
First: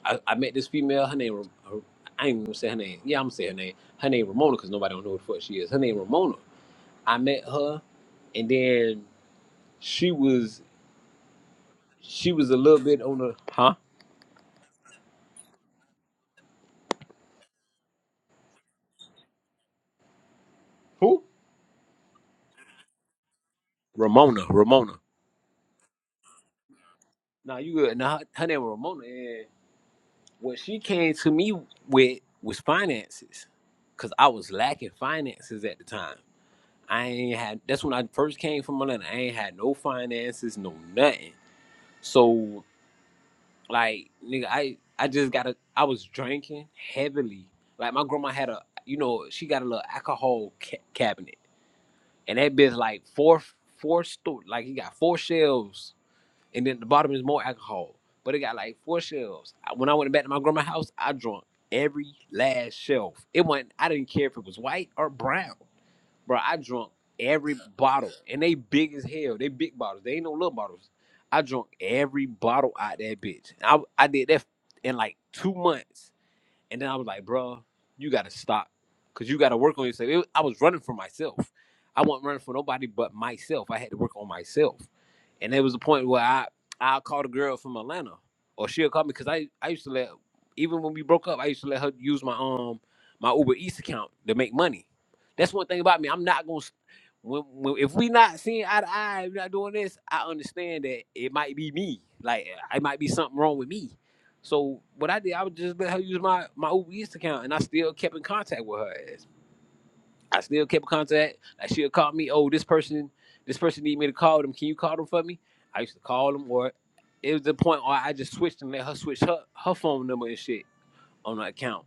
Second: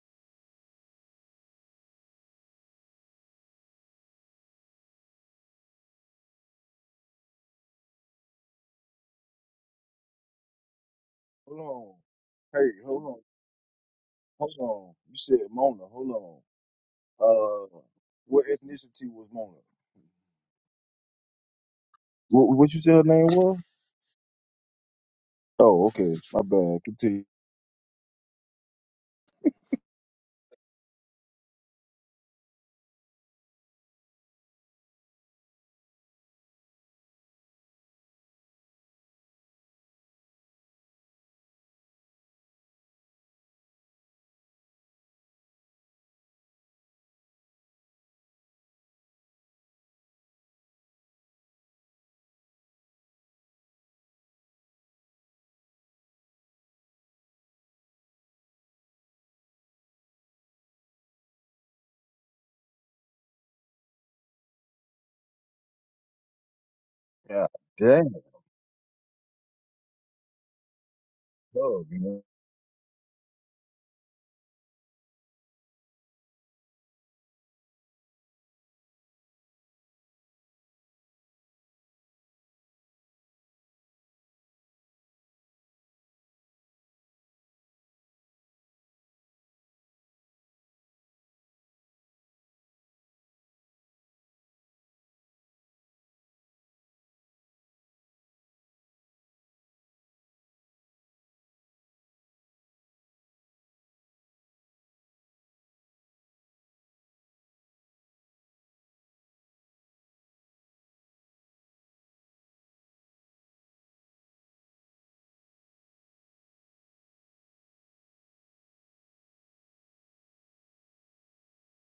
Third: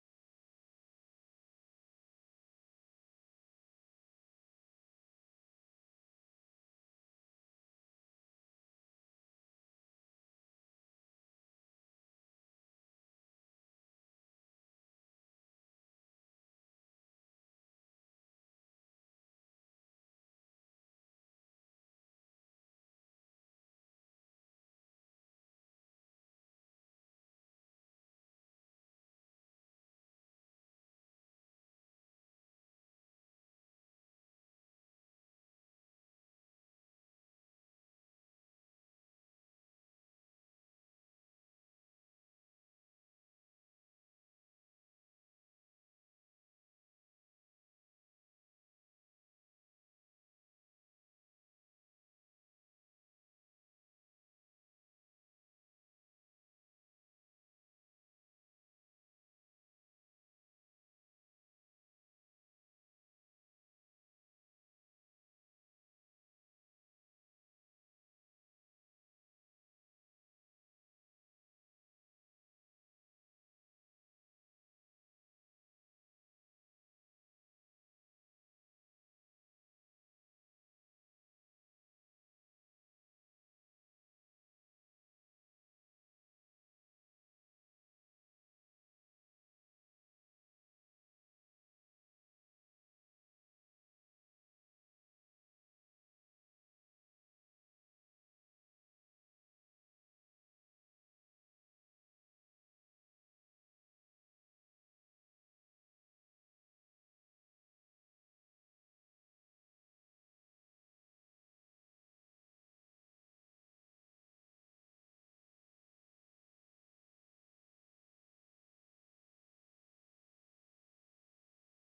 I, I met this female. Her name, Ra- I ain't even gonna say her name. Yeah, I'm gonna say her name. Her name Ramona, cause nobody don't know who the fuck she is. Her name Ramona. I met her, and then she was
Hold on.
she was a
Hey,
little bit
hold
on
on.
the huh
Hold on. You said Mona. Hold on. Uh, what ethnicity was Mona?
who
What, what you said her name was?
Ramona Ramona.
Oh, okay. My bad. Continue.
Now you good? Now her, her name was Ramona, and what she came to me with was finances, cause I was lacking finances at the time. I ain't had. That's when I first came from Atlanta. I ain't had no finances, no nothing. So Like nigga, I I just got a I was drinking heavily. Like my grandma had a you know she got a little alcohol ca- cabinet, and that bitch like four four store like he got four shelves, and then the bottom is more alcohol, but it got like four shelves. I- When I went back to my grandma's house, I drunk every last shelf. It wasn't I didn't care if it was white or brown bro. I drunk
Yeah.
every
Dang.
bottle, and they big as hell. They big bottles. They ain't no little bottles. I drunk
Dog, man.
every bottle out that bitch. I I did that in like two months. And then I was like, "Bro, you gotta stop. Cause you gotta work on yourself. It, I was running for myself. I wasn't running for nobody but myself. I had to work on myself. And there was a point where I I called a girl from Atlanta. Or she'll call me because I, I used to let even when we broke up, I used to let her use my um my Uber Eats account to make money. That's one thing about me. I'm not gonna when, when if we not seeing eye to eye, we not doing this, I understand that it might be me. Like it might be something wrong with me so what I did, I would just let her use my my Uber Eats account, and I still kept in contact with her ass. I still kept in contact. Like she'll call me, oh, this person, this person need me to call them. Can you call them for me? I used to call them, or it was the point where I just switched and let her switch her her phone number and shit on her account.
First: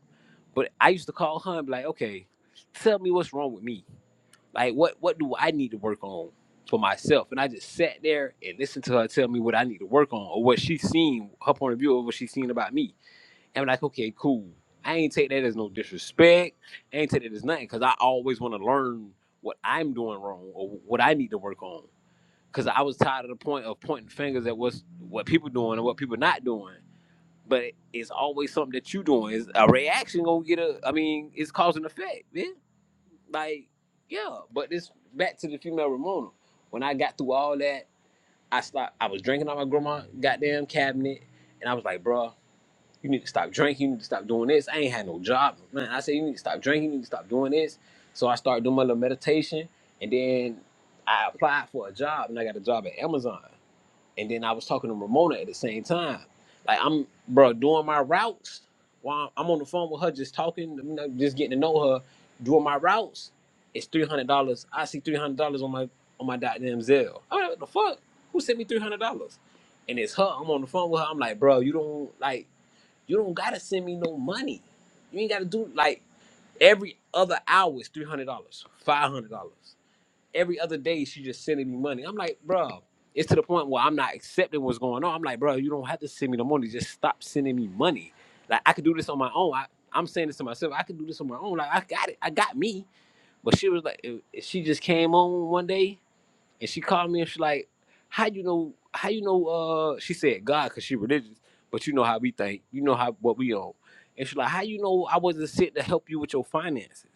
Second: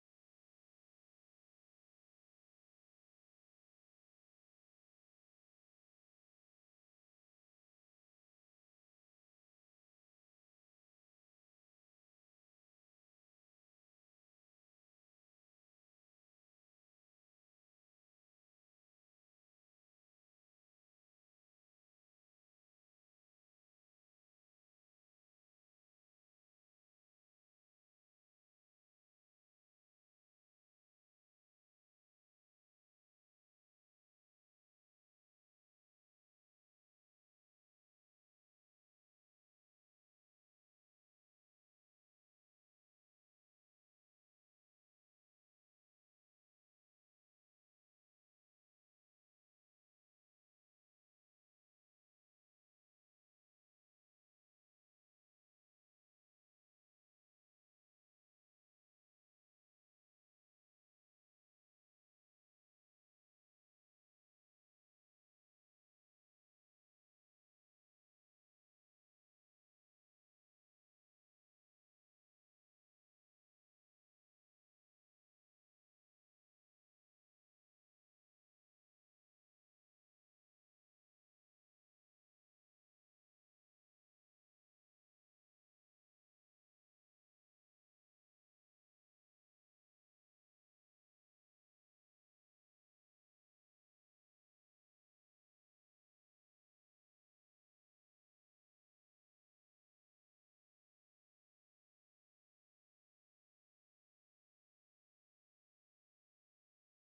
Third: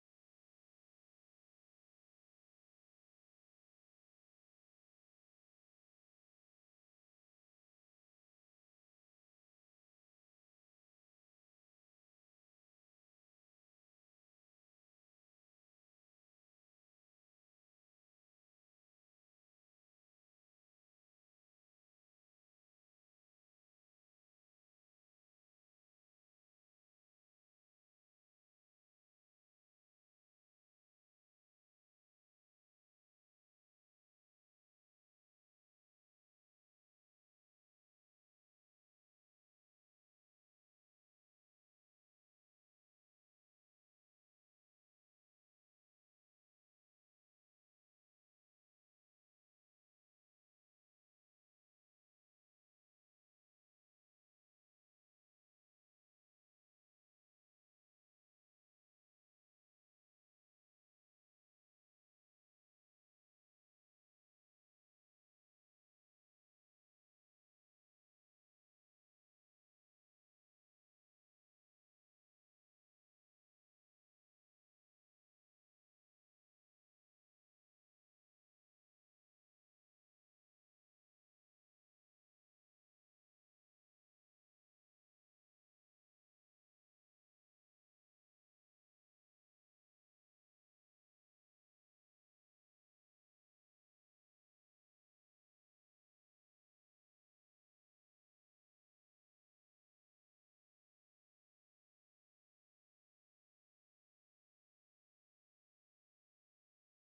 But I used to call her and be like, okay, tell me what's wrong with me. Like what what do I need to work on for myself? And I just sat there and listened to her tell me what I need to work on or what she seen, her point of view of what she seen about me I'm like, okay, cool. I ain't take that as no disrespect. I ain't take that as nothing because I always want to learn what I'm doing wrong or what I need to work on. Because I was tired of the point of pointing fingers at what's what people doing and what people not doing. But it, it's always something that you doing. Is a reaction gonna get a? I mean, it's cause and effect, man. Like, yeah. But this back to the female Ramona. When I got through all that, I stopped. I was drinking out my grandma goddamn cabinet, and I was like, bro. You need to stop drinking. You need to stop doing this. I ain't had no job, man. I said you need to stop drinking. You need to stop doing this. So I started doing my little meditation, and then I applied for a job, and I got a job at Amazon. And then I was talking to Ramona at the same time. Like I'm, bro, doing my routes while I'm on the phone with her, just talking, you know, just getting to know her, doing my routes. It's three hundred dollars. I see three hundred dollars on my on my goddamn Zelle. I'm like, what the fuck? Who sent me three hundred dollars? and it's her. I'm on the phone with her. I'm like, bro, you don't like. You don't gotta send me no money. You ain't gotta do like every other hour is three hundred dollars, five hundred dollars. Every other day she just sending me money. I'm like, bro, it's to the point where I'm not accepting what's going on. I'm like, bro, you don't have to send me the money. Just stop sending me money. Like I could do this on my own. I, I'm saying this to myself. I could do this on my own. Like I got it. I got me. But she was like, eh, she just came on one day and she called me and she like, how you know, how you know, uh, she said God because she religious, but you know how we think. You know how what we own. And she like, how you know I wasn't sent to help you with your finances?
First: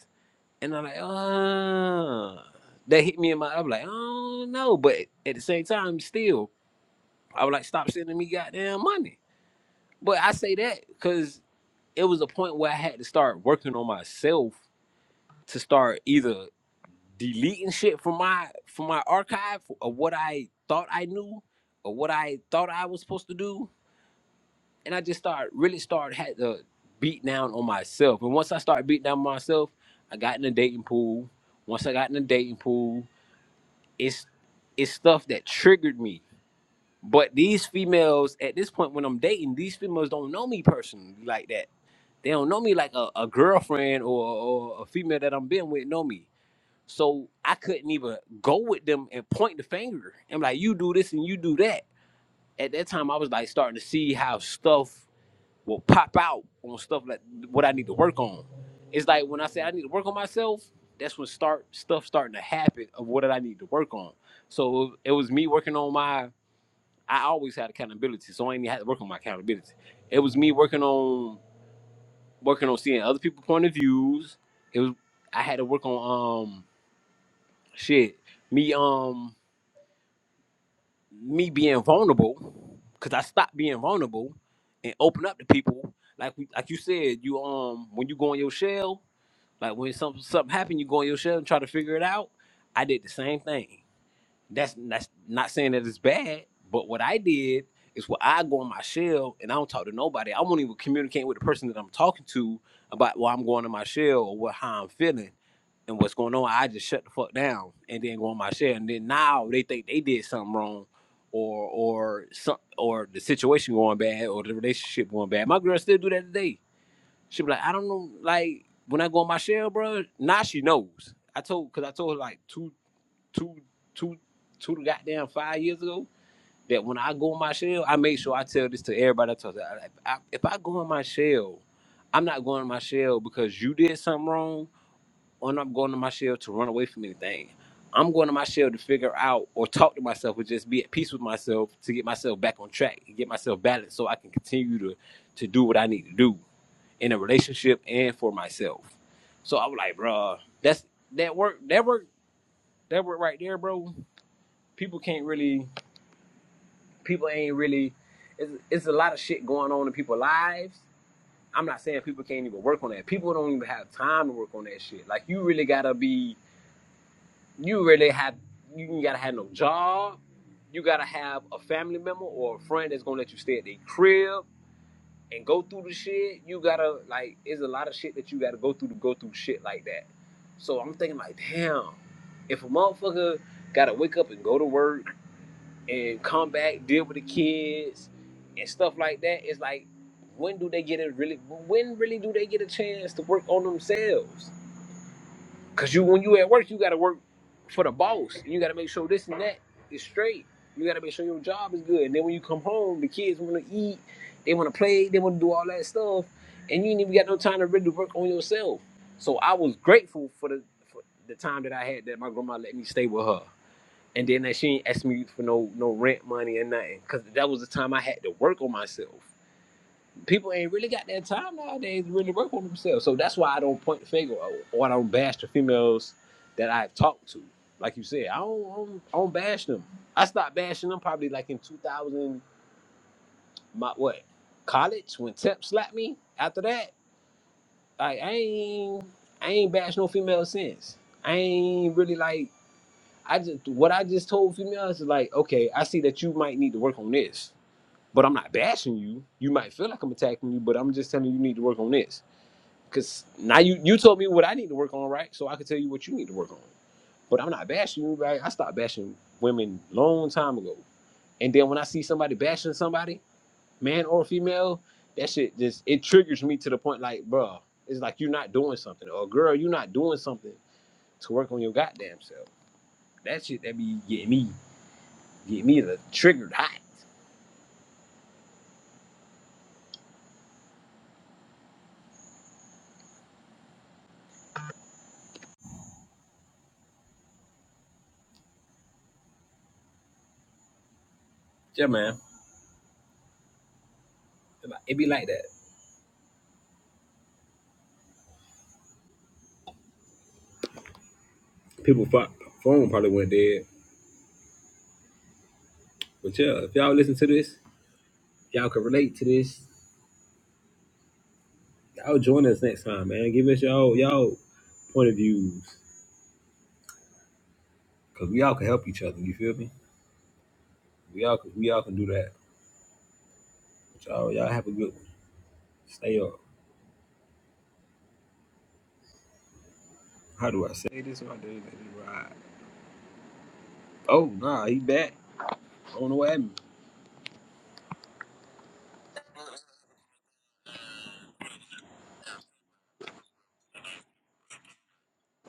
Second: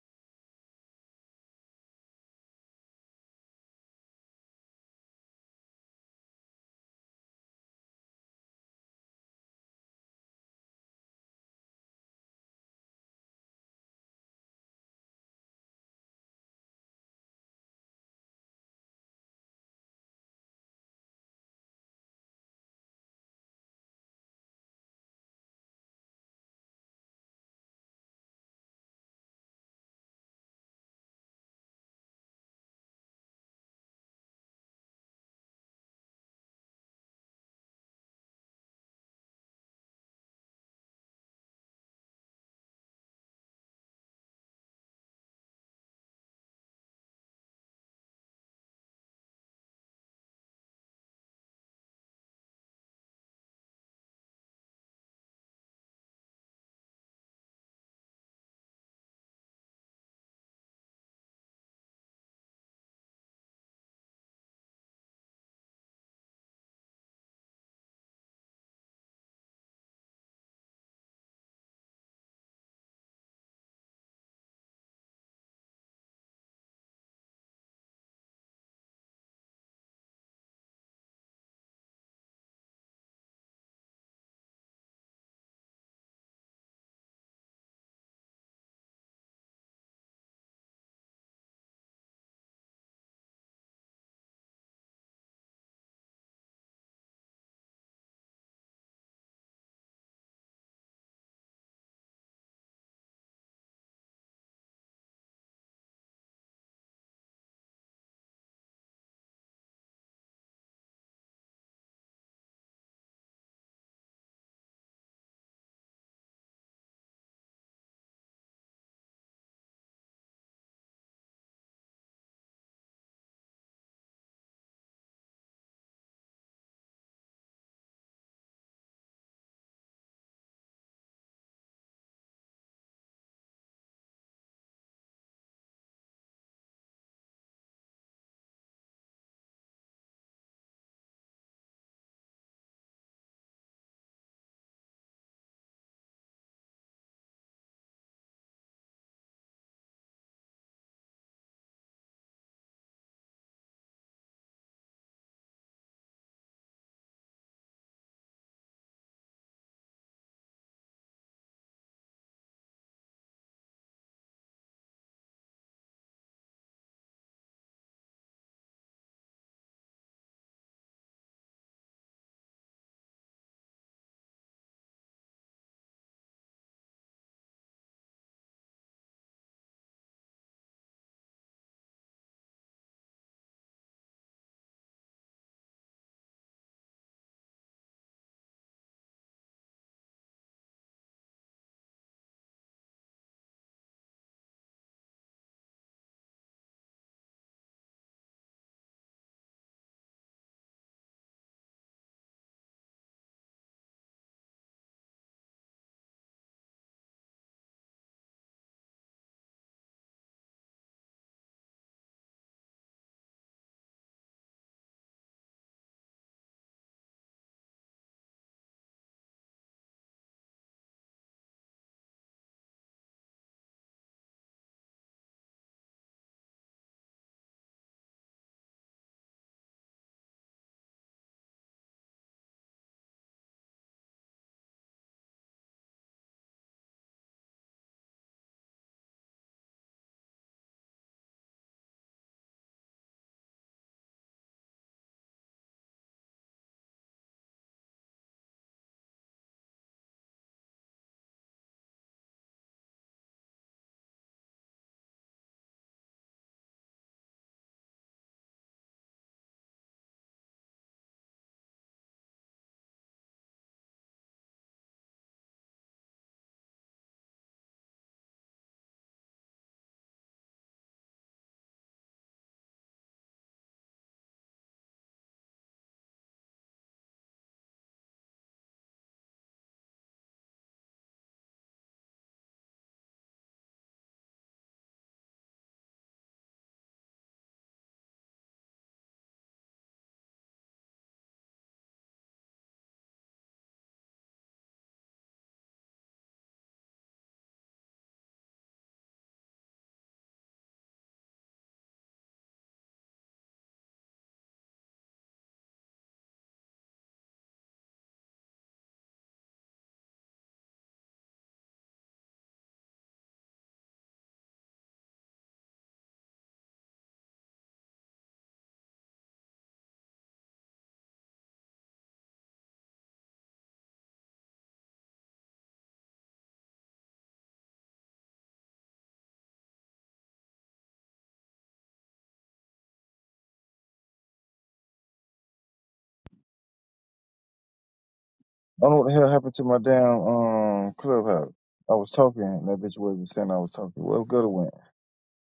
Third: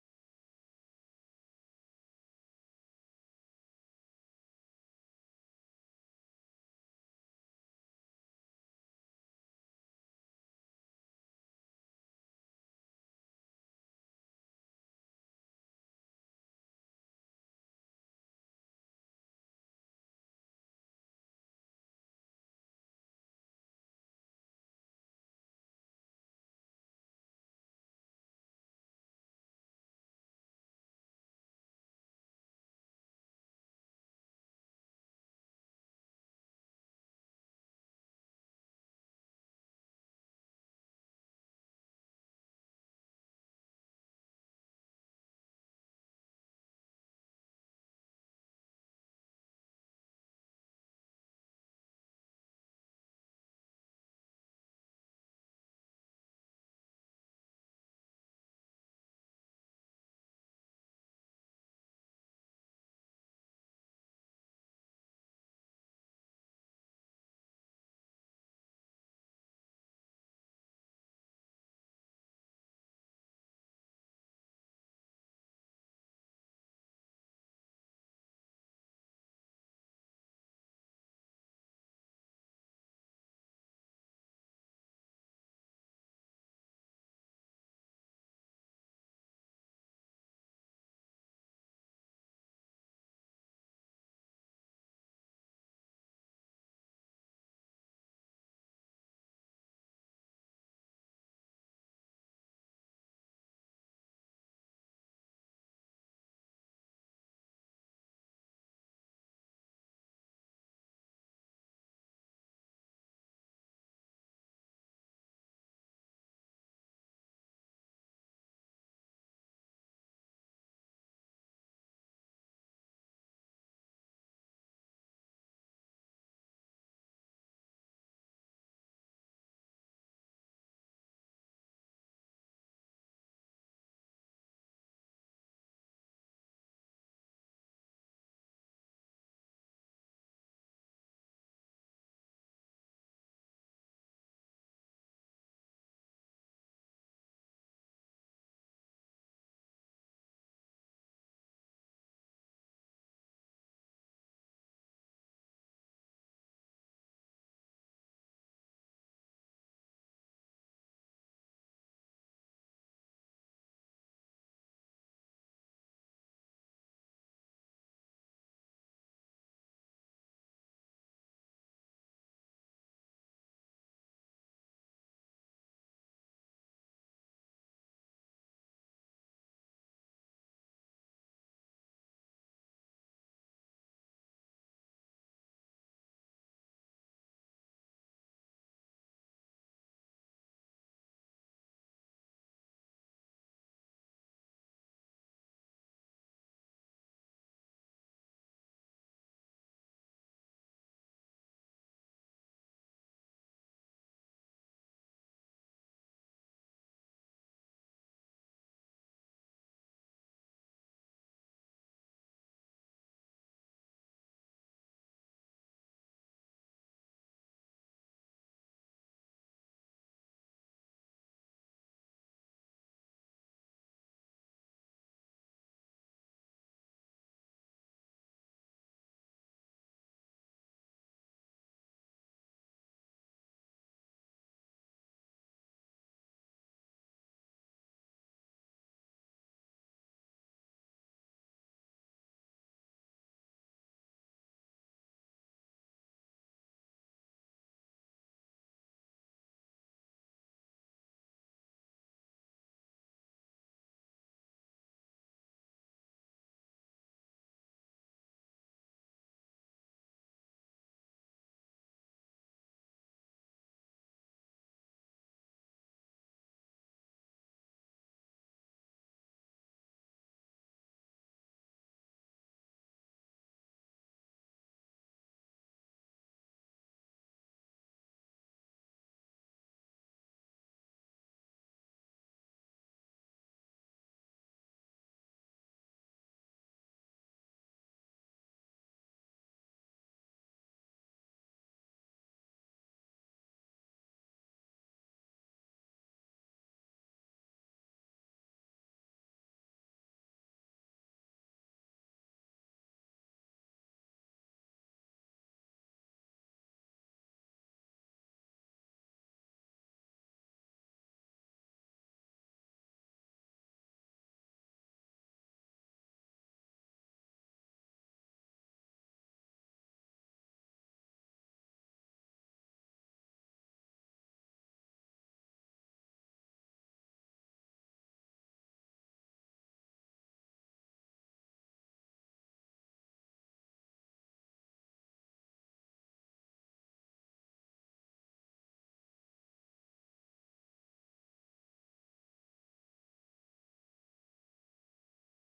And I'm like, uh that hit me in my, I'm like, oh no. But at the same time, still, I was like, stop sending me goddamn money. But I say that because it was a point where I had to start working on myself to start either deleting shit from my from my archive of what I thought I knew or what I thought I was supposed to do, and I just start really start had to beat down on myself. And once I started beating down on myself, I got in the dating pool. Once I got in the dating pool, it's it's stuff that triggered me. But these females at this point when I'm dating, these females don't know me personally like that. They don't know me like a, a girlfriend or, or a female that I'm been with know me so I couldn't even go with them and point the finger. I'm like, you do this and you do that. At that time, I was like starting to see how stuff will pop out on stuff like what I need to work on. It's like when I say I need to work on myself, that's when start stuff starting to happen of what I need to work on. So it was me working on my. I always had accountability, so I ain't had to work on my accountability. It was me working on working on seeing other people's point of views. It was I had to work on um shit. Me um me being vulnerable because I stopped being vulnerable and open up to people. Like we, like you said, you um when you go in your shell, like when something something happened, you go in your shell and try to figure it out. I did the same thing. That's that's not saying that it's bad, but what I did is what I go in my shell and I don't talk to nobody. I won't even communicate with the person that I'm talking to about why I'm going in my shell or what how I'm feeling and what's going on, I just shut the fuck down and then go on my share. And then now they think they did something wrong or or some or the situation going bad or the relationship going bad. My girl still do that today. She be like, I don't know, like when I go on my share, bro, now she knows. I told cause I told her like two two two two to goddamn five years ago that when I go on my shell, I make sure I tell this to everybody I talk to. I, I, if I go on my shell, I'm not going on my shell because you did something wrong or I'm going to my shell to run away from anything. I'm going to my shell to figure out or talk to myself or just be at peace with myself to get myself back on track and get myself balanced so I can continue to to do what I need to do in a relationship and for myself. So I'm like, bro, that's that work that work that work right there, bro. People can't really people ain't really it's, it's a lot of shit going on in people's lives. I'm not saying people can't even work on that. People don't even have time to work on that shit. Like you really gotta be you really have you gotta have no job. You gotta have a family member or a friend that's gonna let you stay at their crib and go through the shit. You gotta like it's a lot of shit that you gotta go through to go through shit like that. So I'm thinking like, damn, if a motherfucker gotta wake up and go to work and come back, deal with the kids and stuff like that, it's like when do they get it really when really do they get a chance to work on themselves? Cause you when you at work, you gotta work for the boss. You gotta make sure this and that is straight. You gotta make sure your job is good. And then when you come home, the kids wanna eat, they wanna play, they wanna do all that stuff, and you ain't even got no time to really work on yourself. So I was grateful for the for the time that I had that my grandma let me stay with her. And then that she ain't asked me for no no rent money or nothing. Cause that was the time I had to work on myself people ain't really got that time nowadays to really work on themselves. So that's why I don't point the finger or, I don't bash the females that I have talked to. Like you said, I don't, I don't, I don't bash them. I stopped bashing them probably like in 2000, my what, college when Tep slapped me. After that, like I ain't, I ain't bashed no female since. I ain't really like, I just, what I just told females is like, okay, I see that you might need to work on this. But I'm not bashing you. You might feel like I'm attacking you, but I'm just telling you you need to work on this Cause now you you told me what I need to work on, right? So I could tell you what you need to work on. But I'm not bashing you, right? I stopped bashing women long time ago. And then when I see somebody bashing somebody, man or female, that shit just it triggers me to the point like, bruh, it's like you're not doing something, or girl, you're not doing something to work on your goddamn self. That shit that be getting me, getting me the triggered hot. Yeah, man. It be like it be like that. People phone probably went dead. But yeah, if y'all listen to this, y'all can relate to this. Y'all join us next time, man. Give us y'all y'all point of views, cause we all can help each other. You feel me? We all can, we all can do that. But y'all y'all have a good one. Stay up. How do I say this? My dude, let me ride. Oh nah, he back. I don't know what happened.
I don't know what the hell happened to my damn um clubhouse. I was talking, and that bitch wasn't saying I was talking. Well, good it went.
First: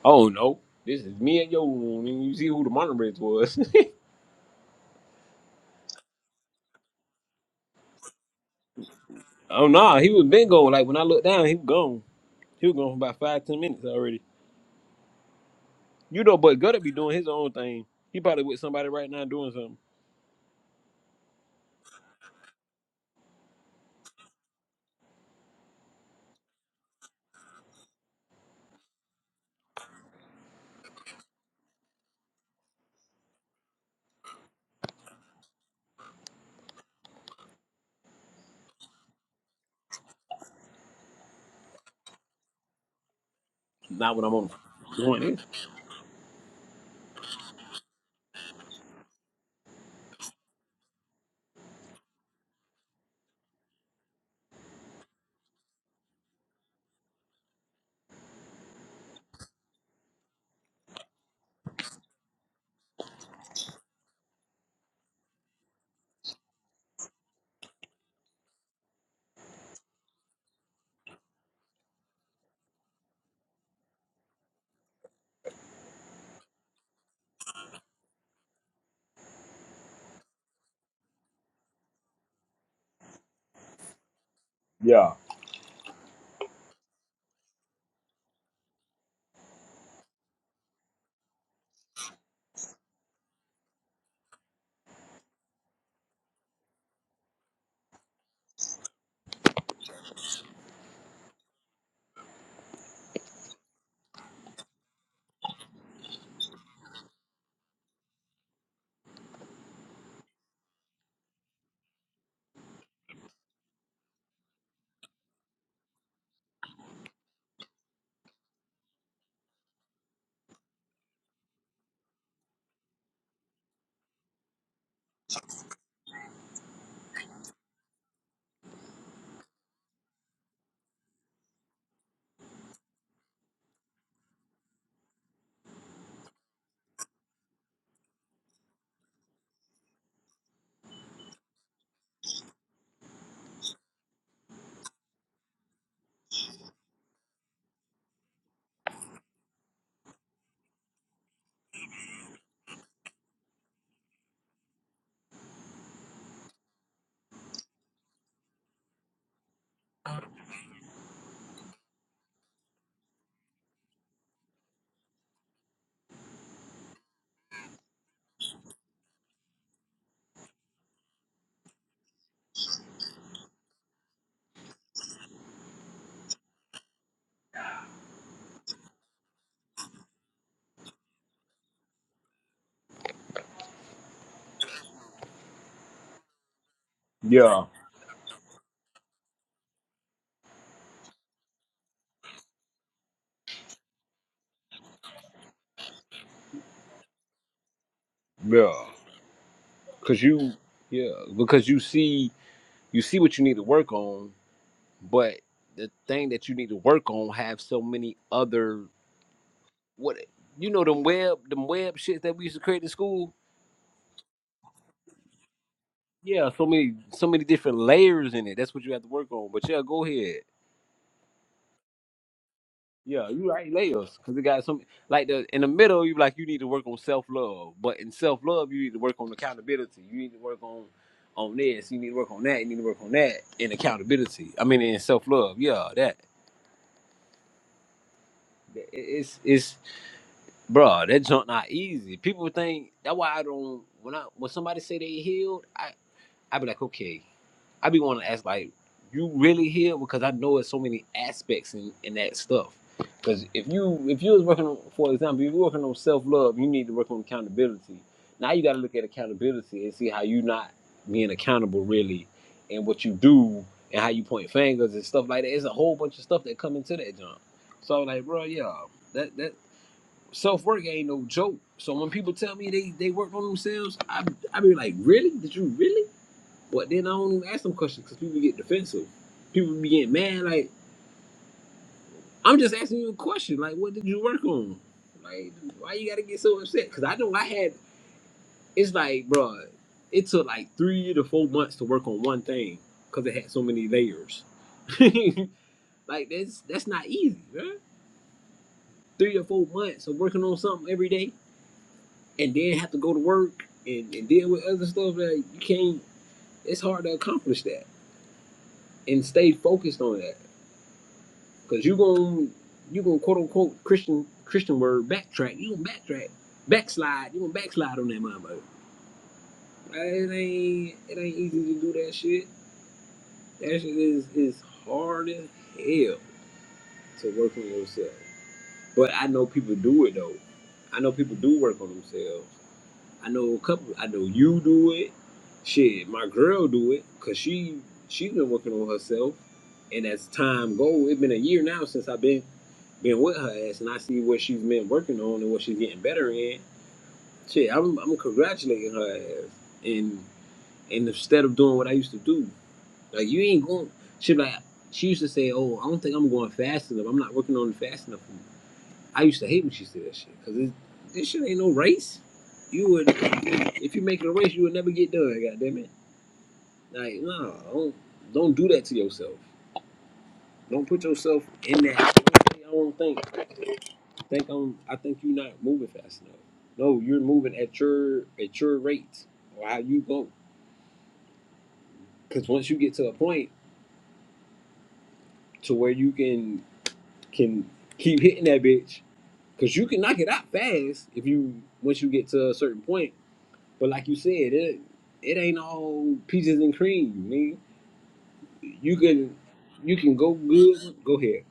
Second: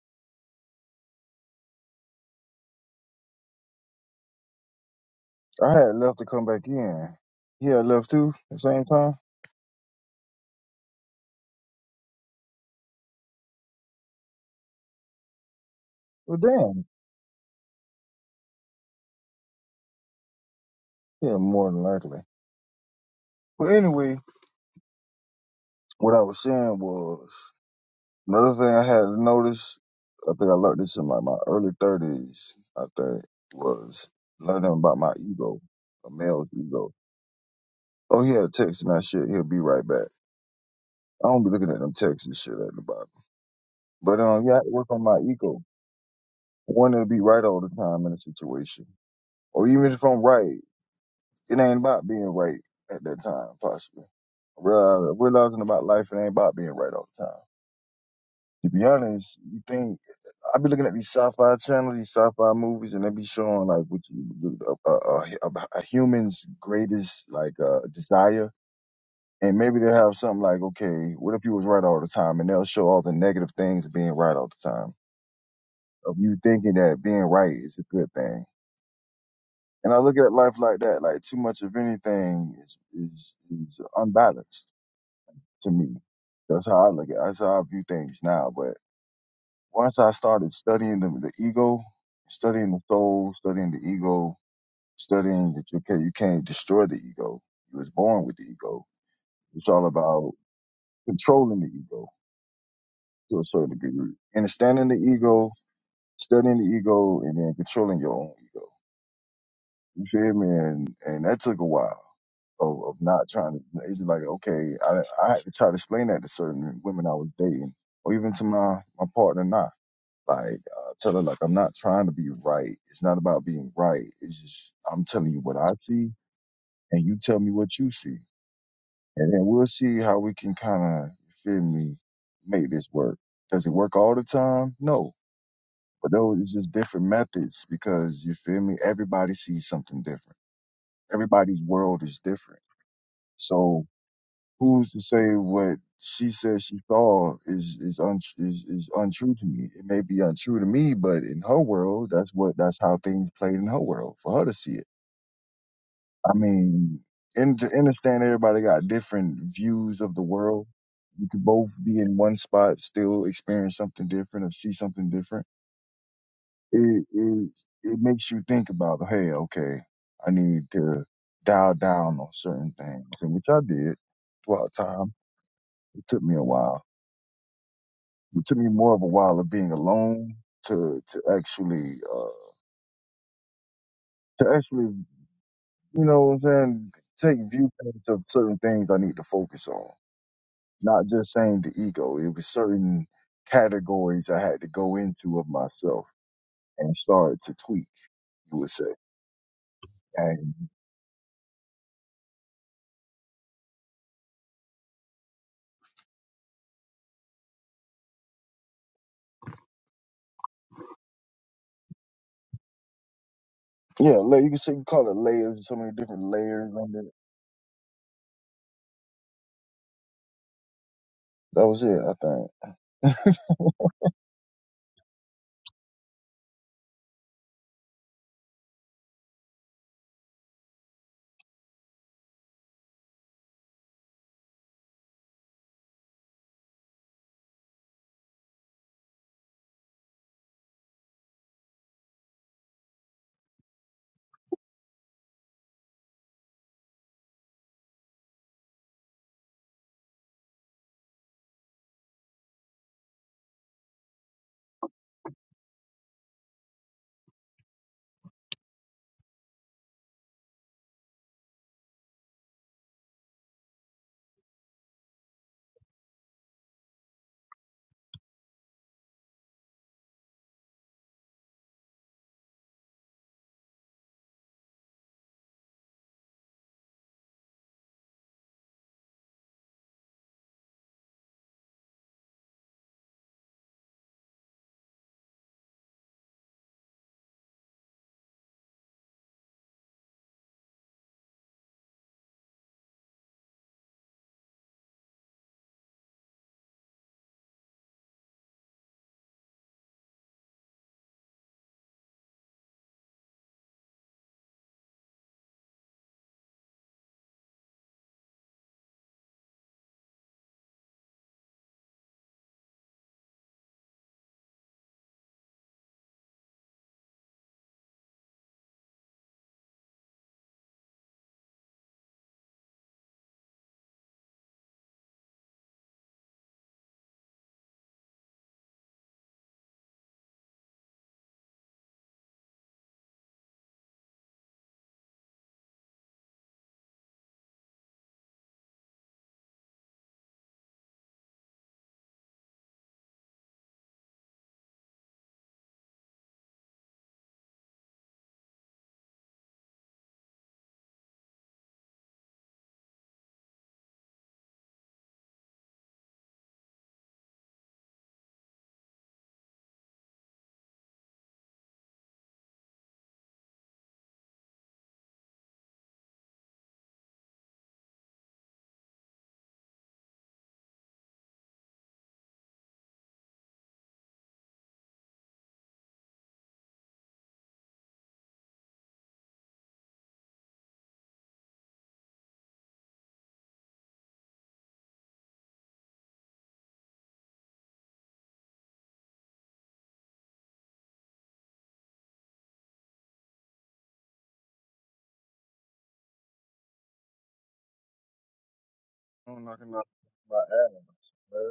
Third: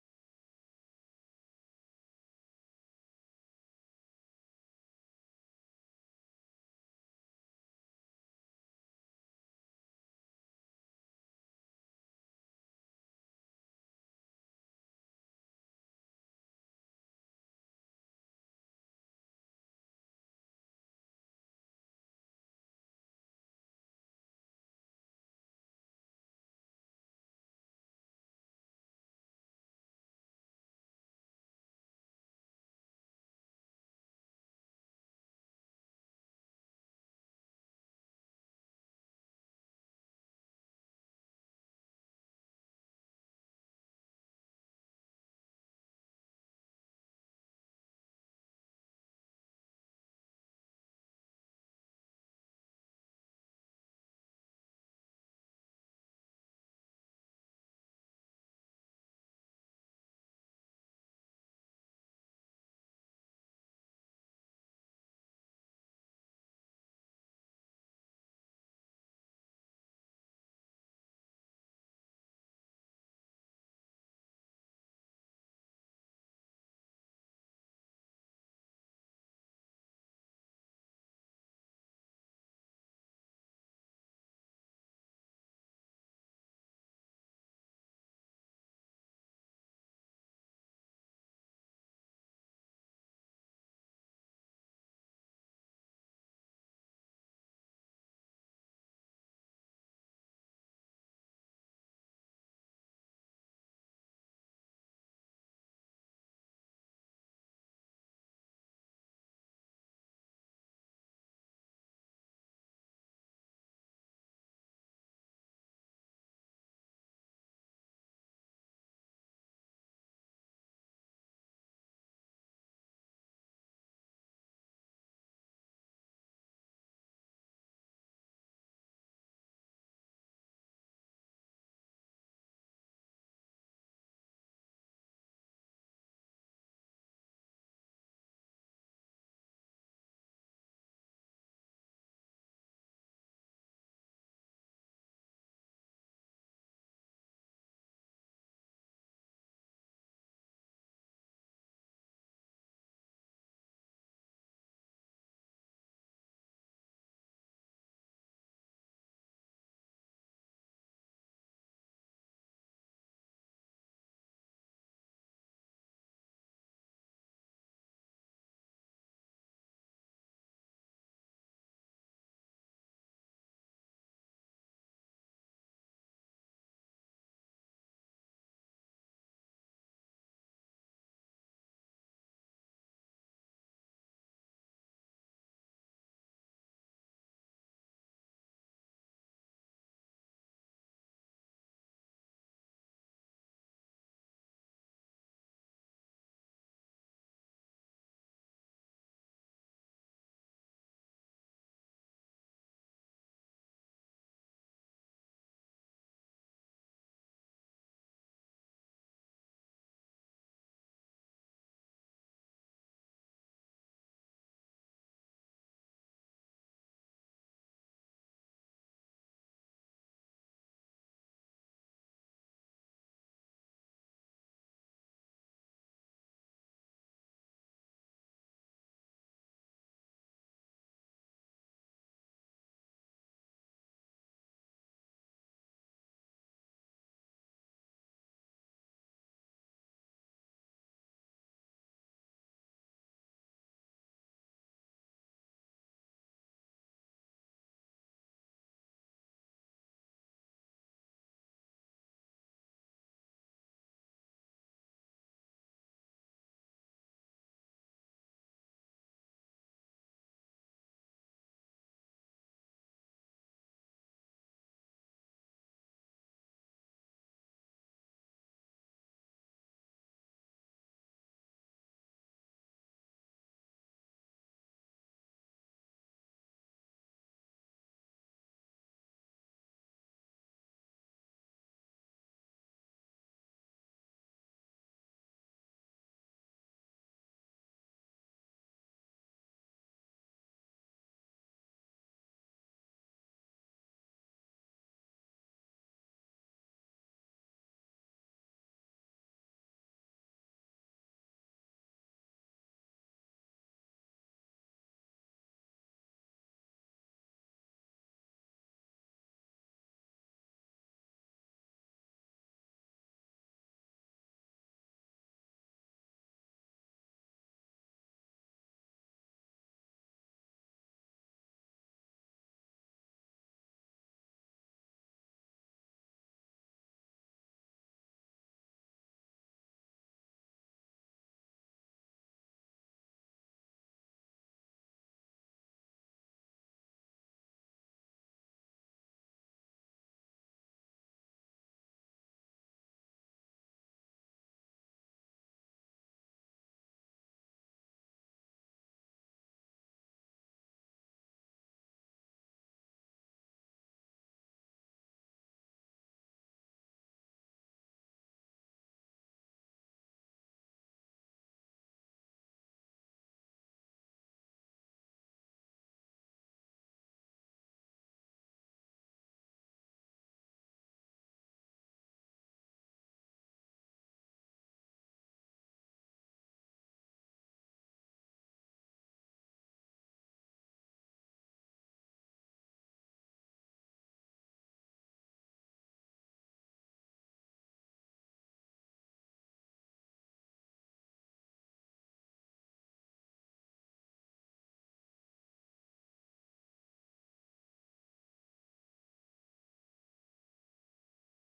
Oh no, this is me and your room. And you see who the moderator was?
I had left to come back in. He had left too at the same time.
<laughs> oh nah, he was been gone. Like when I looked down, he was gone. He was gone for about five ten minutes already. You know,
Well,
but Gutter
damn.
be doing his own thing. He probably with somebody right now doing something.
Yeah, more than likely. But anyway, what I was saying was. Another thing I had to notice, I think I learned this in like my early thirties. I think was learning about my ego, a male's ego. Oh, he had a text and that shit. He'll be right back. I don't be looking at them texts and shit at the bottom.
Not
But
when I'm
um,
on
yeah, I had to work on my
doing this.
ego, wanting to be right all the time in a situation, or even if I'm right, it ain't about being right at that time. Possibly Real- realizing about life, it ain't about being right all the time. To be honest, you think. I be looking at these sci-fi channels, these sci-fi movies, and they be showing like what you uh, uh, uh, a human's greatest like uh, desire, and maybe they have something like, okay, what if you was right all the time, and they'll show all the negative things of being right all the time, of you thinking that being right is a good thing. And I look at life like that, like too much of anything is is, is unbalanced
Yeah,
to me. That's how I look at. That's how I view things now. But once I started studying the, the ego, studying the soul, studying the ego, studying that you can't you can't destroy the ego. You was born with the ego. It's all about controlling the ego to a certain degree. Understanding the ego, studying the ego, and then controlling your own ego. You feel me? And and that took a while of, of not trying to. It's just like okay, I I had to try to explain that to certain women I was dating, or even to my my partner now. Like, uh, tell her, like, I'm not trying to be right. It's not about being right. It's just, I'm telling you what I see, and you tell me what you see. And then we'll see how we can kind of, you feel me, make this work. Does it work all the time? No. But those is just different methods because, you feel me, everybody sees something different. Everybody's world is different. So who's to say what she says she saw is is un, is is untrue to me? It may be untrue to me, but in her world, that's what that's how things played in her world for her to see it. I mean, and to understand everybody got different views of the world. You could both be in one spot, still experience something different or see something different. It it it makes you think about, hey, okay, I need to dial down on certain things, and which I did throughout time. It took me a while It took me more of a while of being alone to to actually uh, to actually you know what I'm saying take
yeah.
viewpoints of certain things I need to focus on. Not just saying the ego. It was certain categories I had to go into of myself and start to tweak. You would
Yeah,
say,
cause you,
and
yeah, because you see, you see what you need to work on, but the thing that you need to work on have so many other what you know them web them web shits that we used to create in school.
yeah, la- you can say you call it layers. So many different
Yeah, so
layers
many
on it.
so many different layers in it. That's what you have to work on. But yeah, go ahead.
That was it, I think.
Yeah, you right layers because it got some like the in the middle. You like you need to work on self love, but in self love you need to work on accountability. You need to work on on this. You need to work on that. You need to work on that in accountability. I mean in self love. Yeah, that it- it's it's bruh, that junk not easy. People think that's why I don't when I when somebody say they healed. I'd be like, okay. I'd be wanting to ask, like, you really here? Because I know it's so many aspects in, in that stuff. Because if you if you was working on, for example, if you're working on self love, you need to work on accountability. Now you got to look at accountability and see how you not being accountable really, and what you do and how you point fingers and stuff like that. It's a whole bunch of stuff that come into that jump. So I was like, bro, yeah, that that self work ain't no joke. So when people tell me they they work on themselves, I I be like, really? Did you really? But then I don't even ask them questions because people get defensive. People be getting mad. Like I'm just asking you a question. Like, what did you work on? Like, why you gotta get so upset? Because I know I had. It's like, bro, it took like three to four months to work on one thing because it had so many layers. <laughs> like that's that's not easy, man. Three or four months of working on something every day, and then have to go to work and, and deal with other stuff. that you can't. It's hard to accomplish that and stay focused on that. Cause you gon' you gonna quote unquote Christian Christian word backtrack. You gonna backtrack, backslide. You gonna backslide on that motherfucker. Uh, It ain't it ain't easy to do that shit. That shit is is hard as hell to work on yourself. But I know people do it though. I know people do work on themselves. I know a couple. I know you do it. Shit, my girl do it because she she's been working on herself. And as time go, it's been a year now since I've been been with her ass, and I see what she's been working on and what she's getting better in. Shit, I'm I'm congratulating her ass. And and instead of doing what I used to do, like you ain't going. Shit, like she used to say, "Oh, I don't think I'm going fast enough. I'm not working on it fast enough." for me. I used to hate when she said that shit because this shit ain't no race. You would, if you make it a race, you would never get done. God damn it! Like, no, don't don't do that to yourself. Don't put yourself in that. I don't think. I think I'm. I think you're not moving fast enough. No, you're moving at your at your rate or how you go. Because once you get to a point to where you can can keep hitting that bitch, because you can knock it out fast if you once you get to a certain point But like you said, it it ain't all peaches and cream, nigga. You can
I'm knocking out
you can go
my ass.
good. Go ahead.
man.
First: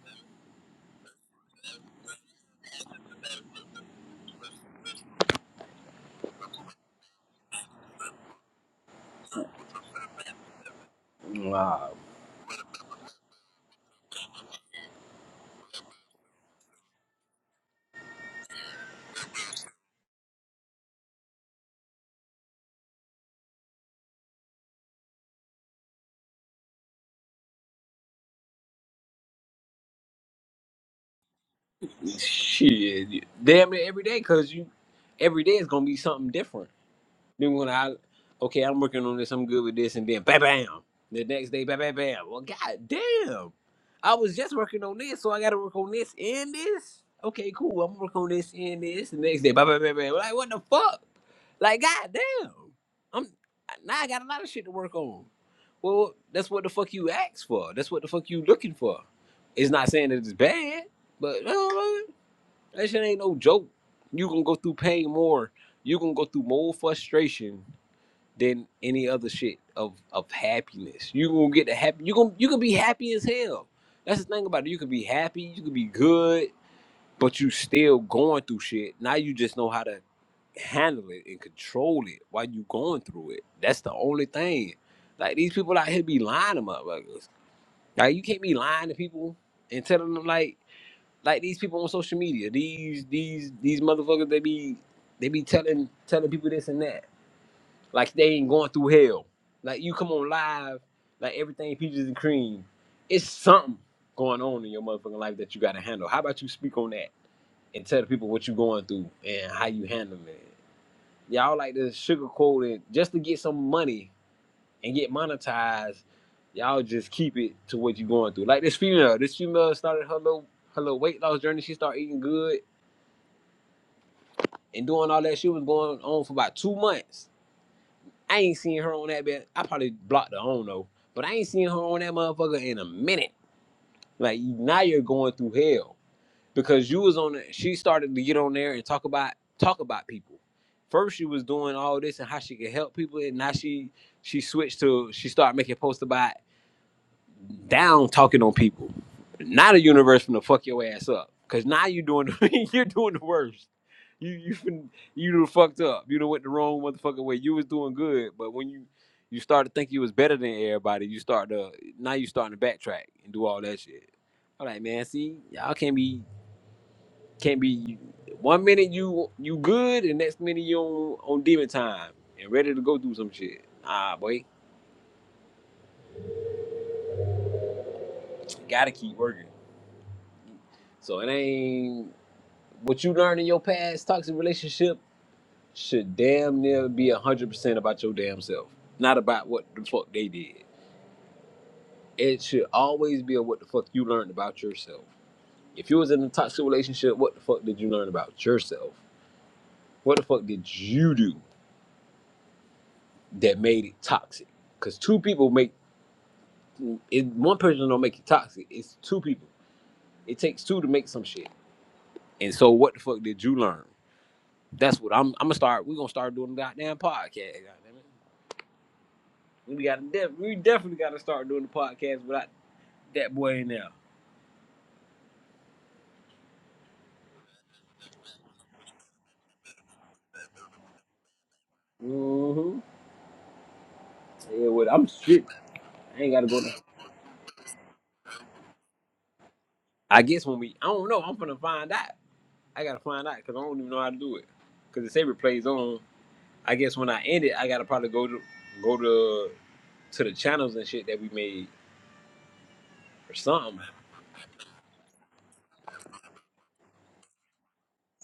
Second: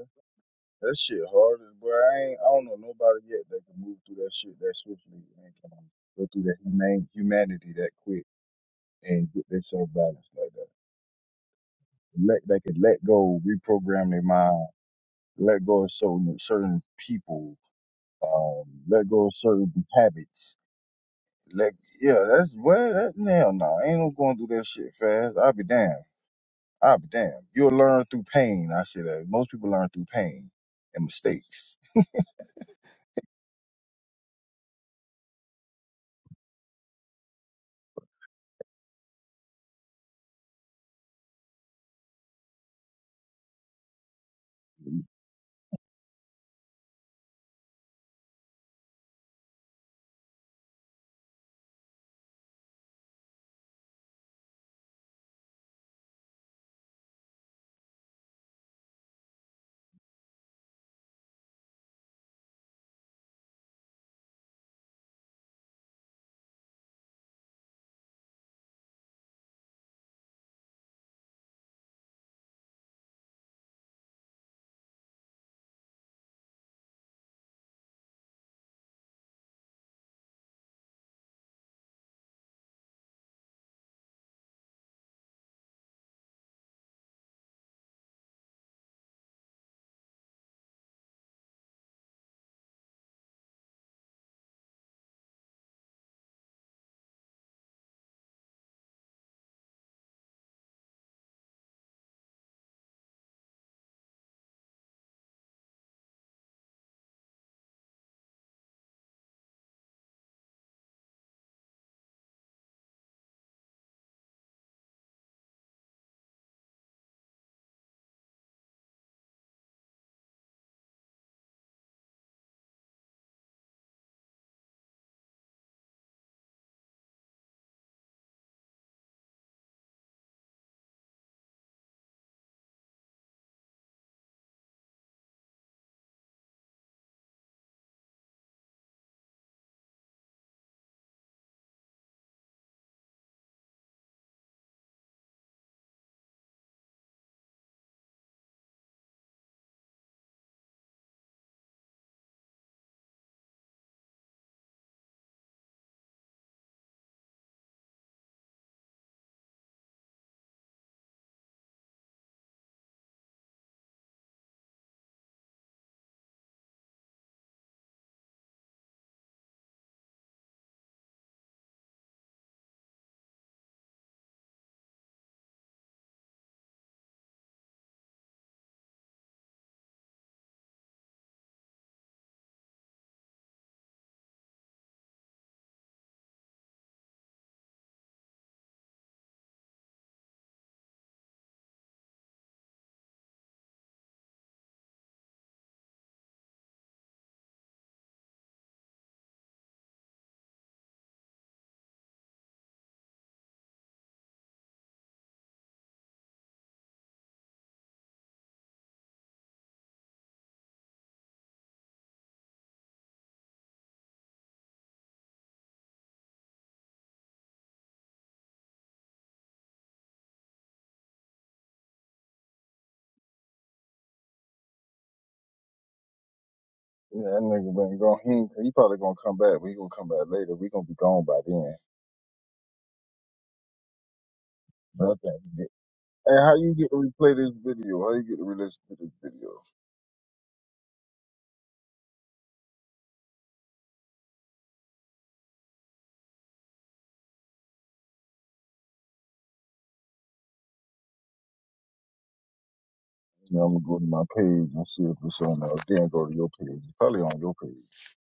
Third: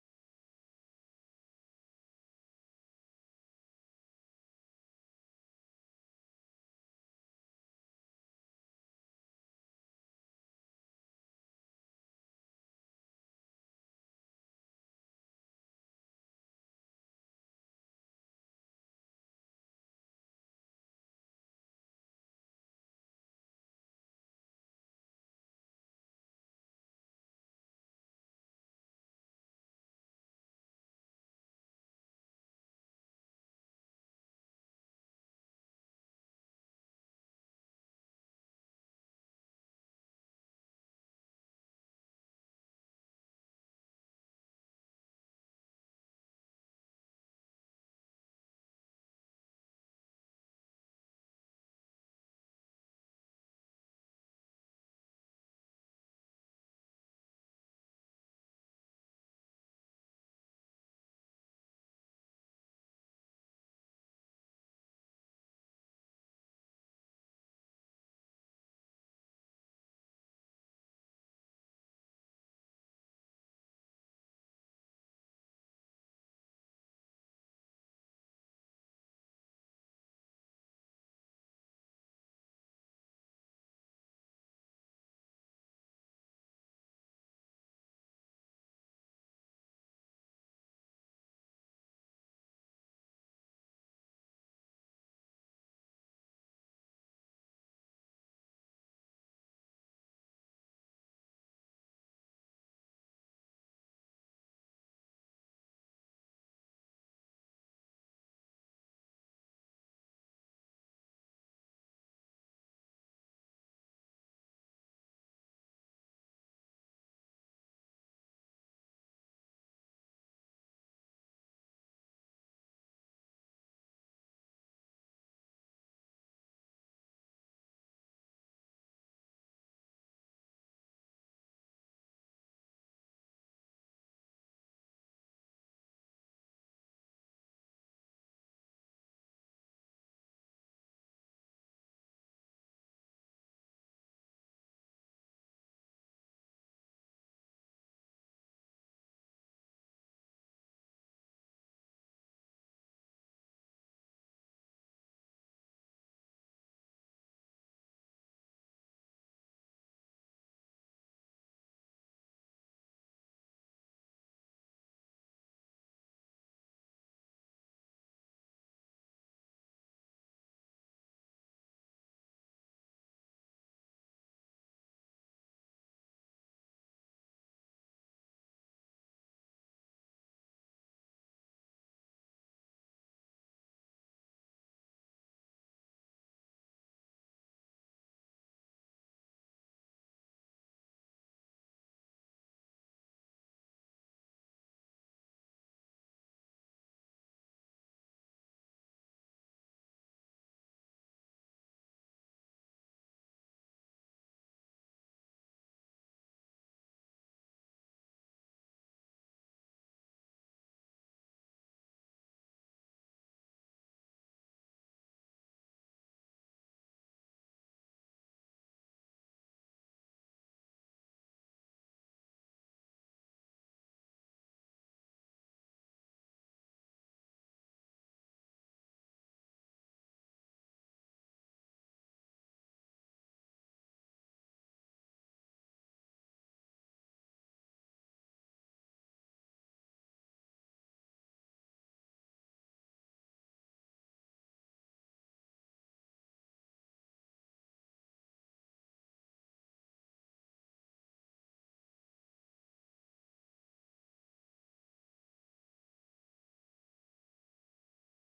That shit hard as boy. I ain't I don't know nobody yet that can move through that shit that swiftly and can go through that humane humanity that quick and get themselves balanced like
Wow,
that. Let they can let go, reprogram their mind, let go of certain certain people, um, let go of certain habits. Let yeah, that's well that hell no. Ain't no going through that shit fast. I'll be damned. I'll be damned. You'll learn through pain. I say that. Most people learn through pain and mistakes.
shit, damn it every day, cause you every day is gonna be something different. Then when I okay, I'm working on this, I'm good with this, and then bam bam. The next day, bam bam bam. Well god damn. I was just working on this, so I gotta work on this and this. Okay, cool. I'm working on this and this. The next day, bam bam bam bam. Like what the fuck? Like god damn. I'm now I got a lot of shit to work on. Well, that's what the fuck you asked for. That's what the fuck you looking for. It's not saying that it's bad, but uh, that shit ain't no joke. You gonna go through pain more. You gonna go through more frustration than any other shit of of happiness. You gonna get the happy. You gonna you can be happy as hell. That's the thing about it. You could be happy. You could be good, but you still going through shit. Now you just know how to handle it and control it while you going through it. That's the only thing. Like these people out here be lying to motherfuckers. Like you can't be lying to people and telling them like like these people on social media. These these these motherfuckers they be they be telling telling people this and that like they ain't going through hell. Like you come on live, like everything peaches and cream. It's something going on in your motherfucking life that you gotta handle. How about you speak on that and tell the people what you going through and how you handle it? Y'all like to sugarcoat it just to get some money and get monetized. Y'all just keep it to what you going through. Like this female, this female started her little her little weight loss journey. She started eating good and doing all that. She was going on for about two months I ain't seen her on that bit. I probably blocked her. I don't know, but I ain't seen her on that motherfucker in a minute. Like now you're going through hell because you was on. it. she started to get on there and talk about talk about people. First she was doing all this and how she could help people, and now she she switched to she started making posts about down talking on people, not a universe finna fuck your ass up. Cause now you doing the, <laughs> you're doing the worst. You you fin, you done fucked up. You done went the wrong motherfucking way. You was doing good, but when you you start to think you was better than everybody, you start to now you starting to backtrack and do all that shit. All right, man. See, y'all can't be can't be one minute you you good and next minute you on, on demon time and ready to go do some shit. Ah, boy, gotta keep working. So it ain't. What you learn in your past toxic relationship should damn near be one hundred percent about your damn self, not about what the fuck they did. It should always be a what the fuck you learned about yourself. If you was in a toxic relationship, what the fuck did you learn about yourself? What the fuck did you do that made it toxic? Because two people make it. One person don't make it toxic. It's two people. It takes two to make some shit. And so, what the fuck did you learn? That's what I'm. I'm gonna start. We're gonna start doing the goddamn podcast. Goddamn it. We got to def- we definitely got to start doing the podcast without that boy in there.
Yeah, that nigga been going. He, ain't- he probably gonna come back. but he gonna come back later. We gonna be gone by then.
Mm-hmm. Yeah, well, I'm
But I think
shit.
he did.
I ain't
Hey,
got to
how
go.
you
there.
get to replay this video? How you get to listen to this video?
I guess when we, I don't know. I'm finna find out. I gotta find out because I don't even know how to do it. Because the saber plays on. I guess when I end it, I gotta probably go to go to to the channels and shit that we made or
You know, I'm
something.
gonna go to my page and see if it's on there. Then go to your page. It's probably on your page.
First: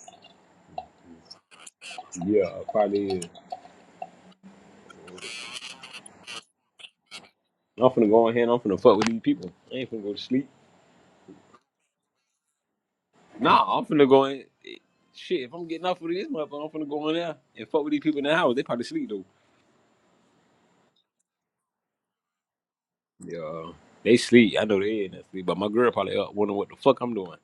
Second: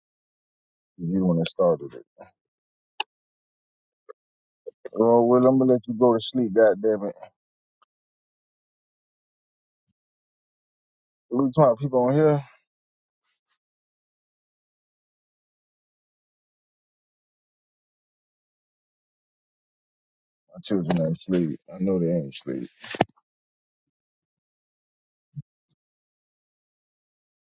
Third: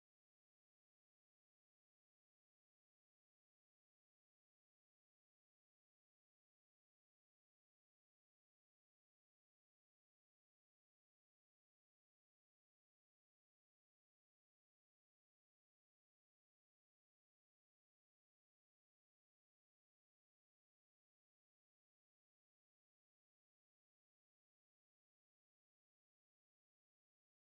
You the one that started it.
Yeah, probably. Is.
Oh well, I'm gonna let you go to sleep. God damn it.
I'm finna go in here. and I'm finna fuck with these people. I ain't finna go to sleep.
What we talking about people on here?
Nah, I'm finna go in. eh, Shit, if I'm getting off with this motherfucker, I'm finna go in there and fuck with these people in the house. They probably sleep though.
My children ain't sleep. I know they ain't sleep.
Yeah, they sleep. I know they ain't that sleep, but my girl probably up wondering what the fuck I'm doing.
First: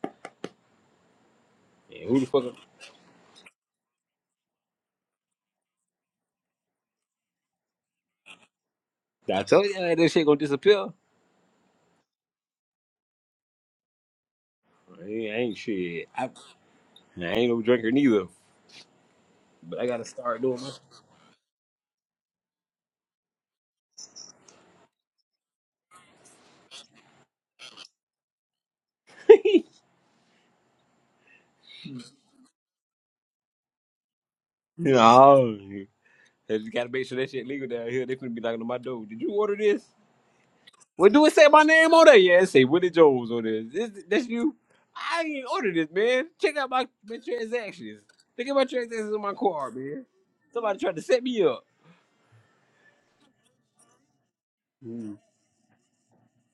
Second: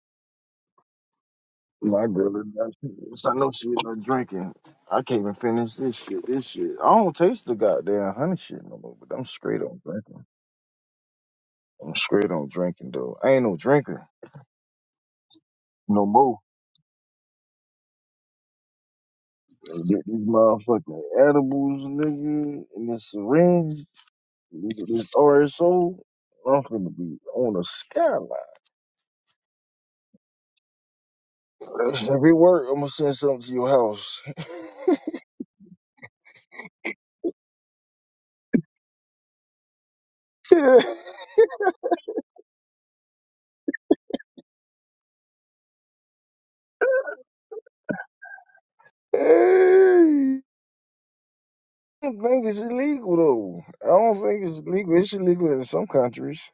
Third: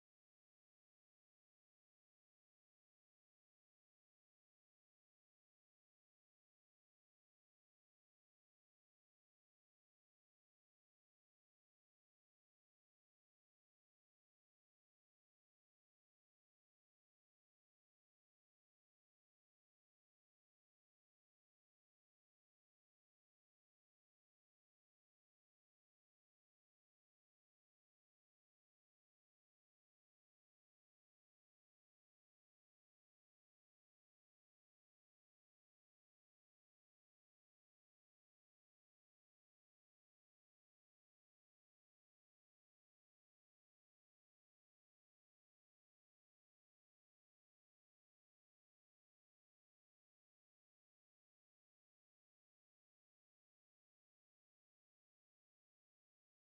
My
And who the
girl,
fuck?
is not- since I know she not drinking. I can't even finish this shit. This shit. I don't taste the goddamn honey shit no more. But I'm
I I
straight
told you
on
that
drinking.
shit gonna disappear.
I'm straight on drinking though. I ain't no drinker
I ain't, I ain't
no
shit. I,
more.
nah, I ain't no drinker neither. But
And
I gotta
Get these
start doing my.
motherfucking edibles, nigga, and this syringe, nigga, this RSO. I'm gonna be on a skyline. Every work, I'm gonna send something to your house.
You I just gotta make sure that shit legal down here. They finna be knocking on my door. Did you order this? Well, do it say my name on there? Yeah, it say Willie Jones on this. this that's you. I ain't ordered this, man. Check out my, my transactions. Look at my transactions on my card, man.
<laughs>
Somebody tried to set me up.
don't think it's illegal though. I don't think it's legal. It's illegal in some countries,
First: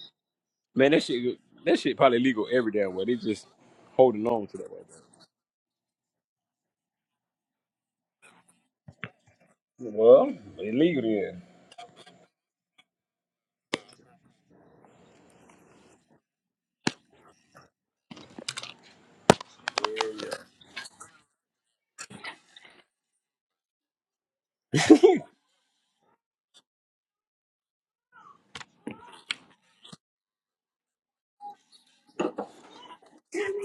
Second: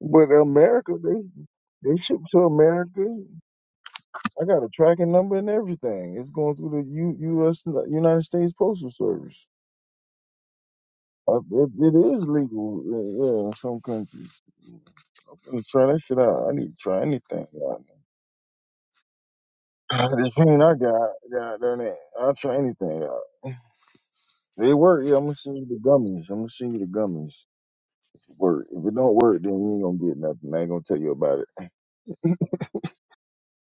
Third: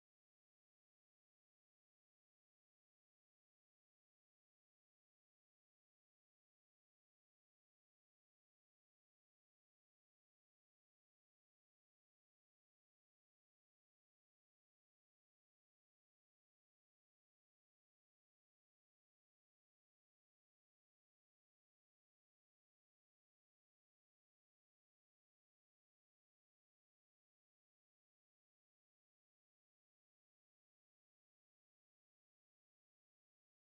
but
Man,
America,
that
they
shit that
they
shit
ship
probably
to
legal every damn
America.
way. They just holding
I
on to
got a
that right
tracking
there.
number and everything. It's going through the U, U.S. United States Postal Service.
Well, illegal
Uh,
then.
It, it is legal, uh, yeah, in some countries. I'm gonna try that shit out. I need to try anything. Y'all. The pain I got, goddamn it, I'll try anything. Y'all. They work. Yeah, I'm gonna send you the gummies. I'm gonna send you the gummies. work. If it don't work, then you ain't gonna get nothing. I ain't gonna tell you about it.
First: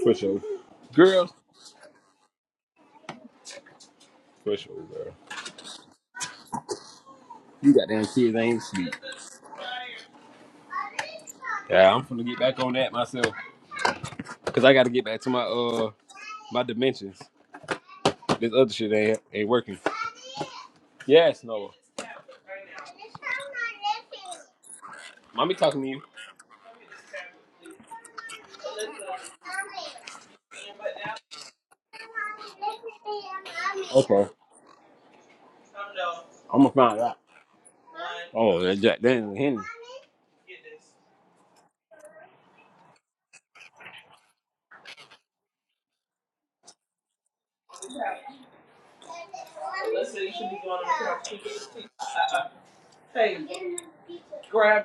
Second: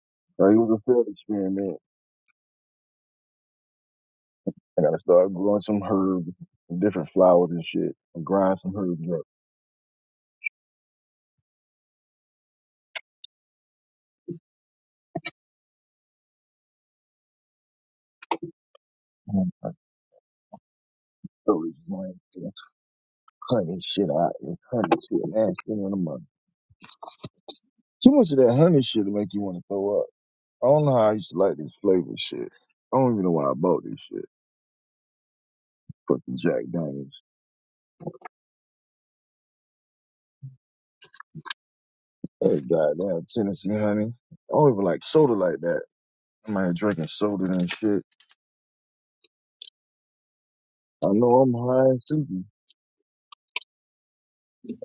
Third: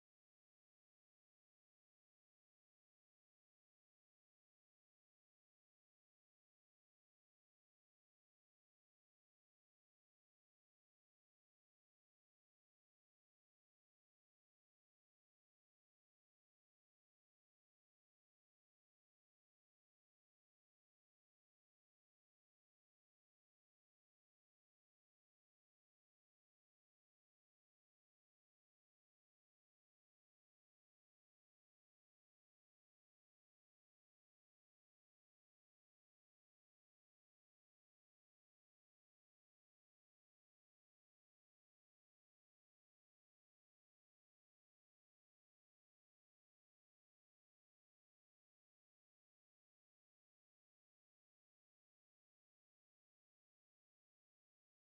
For sure.
Like, it was a failed
Girls,
experiment.
for sure,
I gotta
girl.
start growing some herbs, some different flowers and
You got
shit,
damn
and
kids
grind
ain't
some
sleep.
herbs up.
Yeah, I'm finna get back on that myself. Cause I gotta get back to my uh my dimensions. This other shit ain't
Mm.
ain't working. Yes,
So
Noah.
it's like it's honey shit out. It's honey shit. Man,
Mommy talking to
spending the
you.
money. Too much of that honey shit to make you want to throw up. I don't know how I used to like this flavor shit. I don't even know why I bought this shit.
Okay.
Fucking
I'm
Jack
gonna find
Daniels.
out. Oh, that Jack Daniel Hennessy.
That goddamn Tennessee honey. I don't even like soda like that. I'm out here drinking soda and shit. I know I'm high and stupid.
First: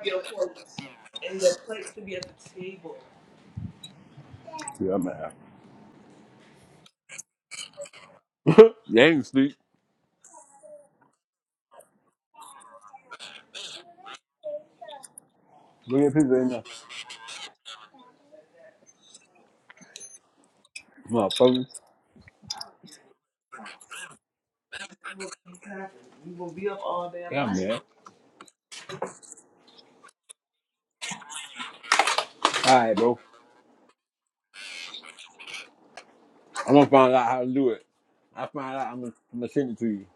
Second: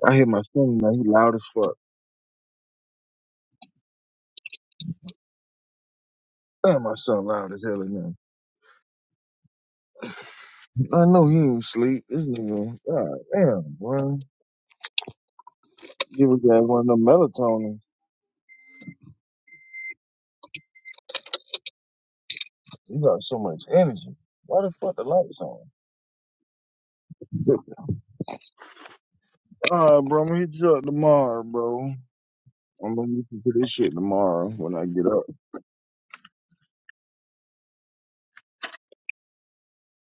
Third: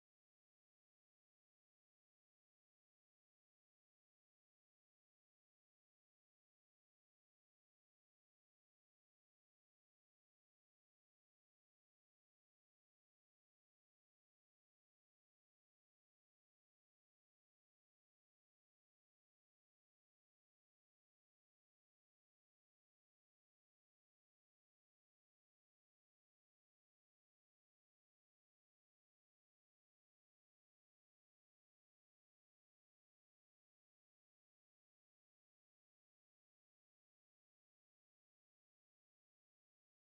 I hear my son now. He loud as fuck.
I'm out.
Damn, my son loud as hell now.
You ain't sleep.
I know he ain't sleep. This nigga, god damn, boy.
Bring your
Give
pizza
his
in
ass
there.
one of them melatonin.
Motherfucker.
You got so much energy. Why the fuck the lights on?
Yeah, man.
All right, bro. I'm gonna hit you up tomorrow, bro.
All
I'm
right,
gonna
bro.
listen to this shit tomorrow when I get up.
I'm gonna find out how to do it. I find out. I'm gonna, I'm gonna send it to you.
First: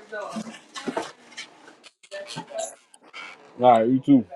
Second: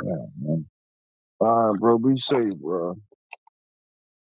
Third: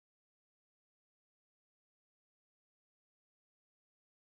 All right, man. All right, bro. Be safe, bro.
All right, you too.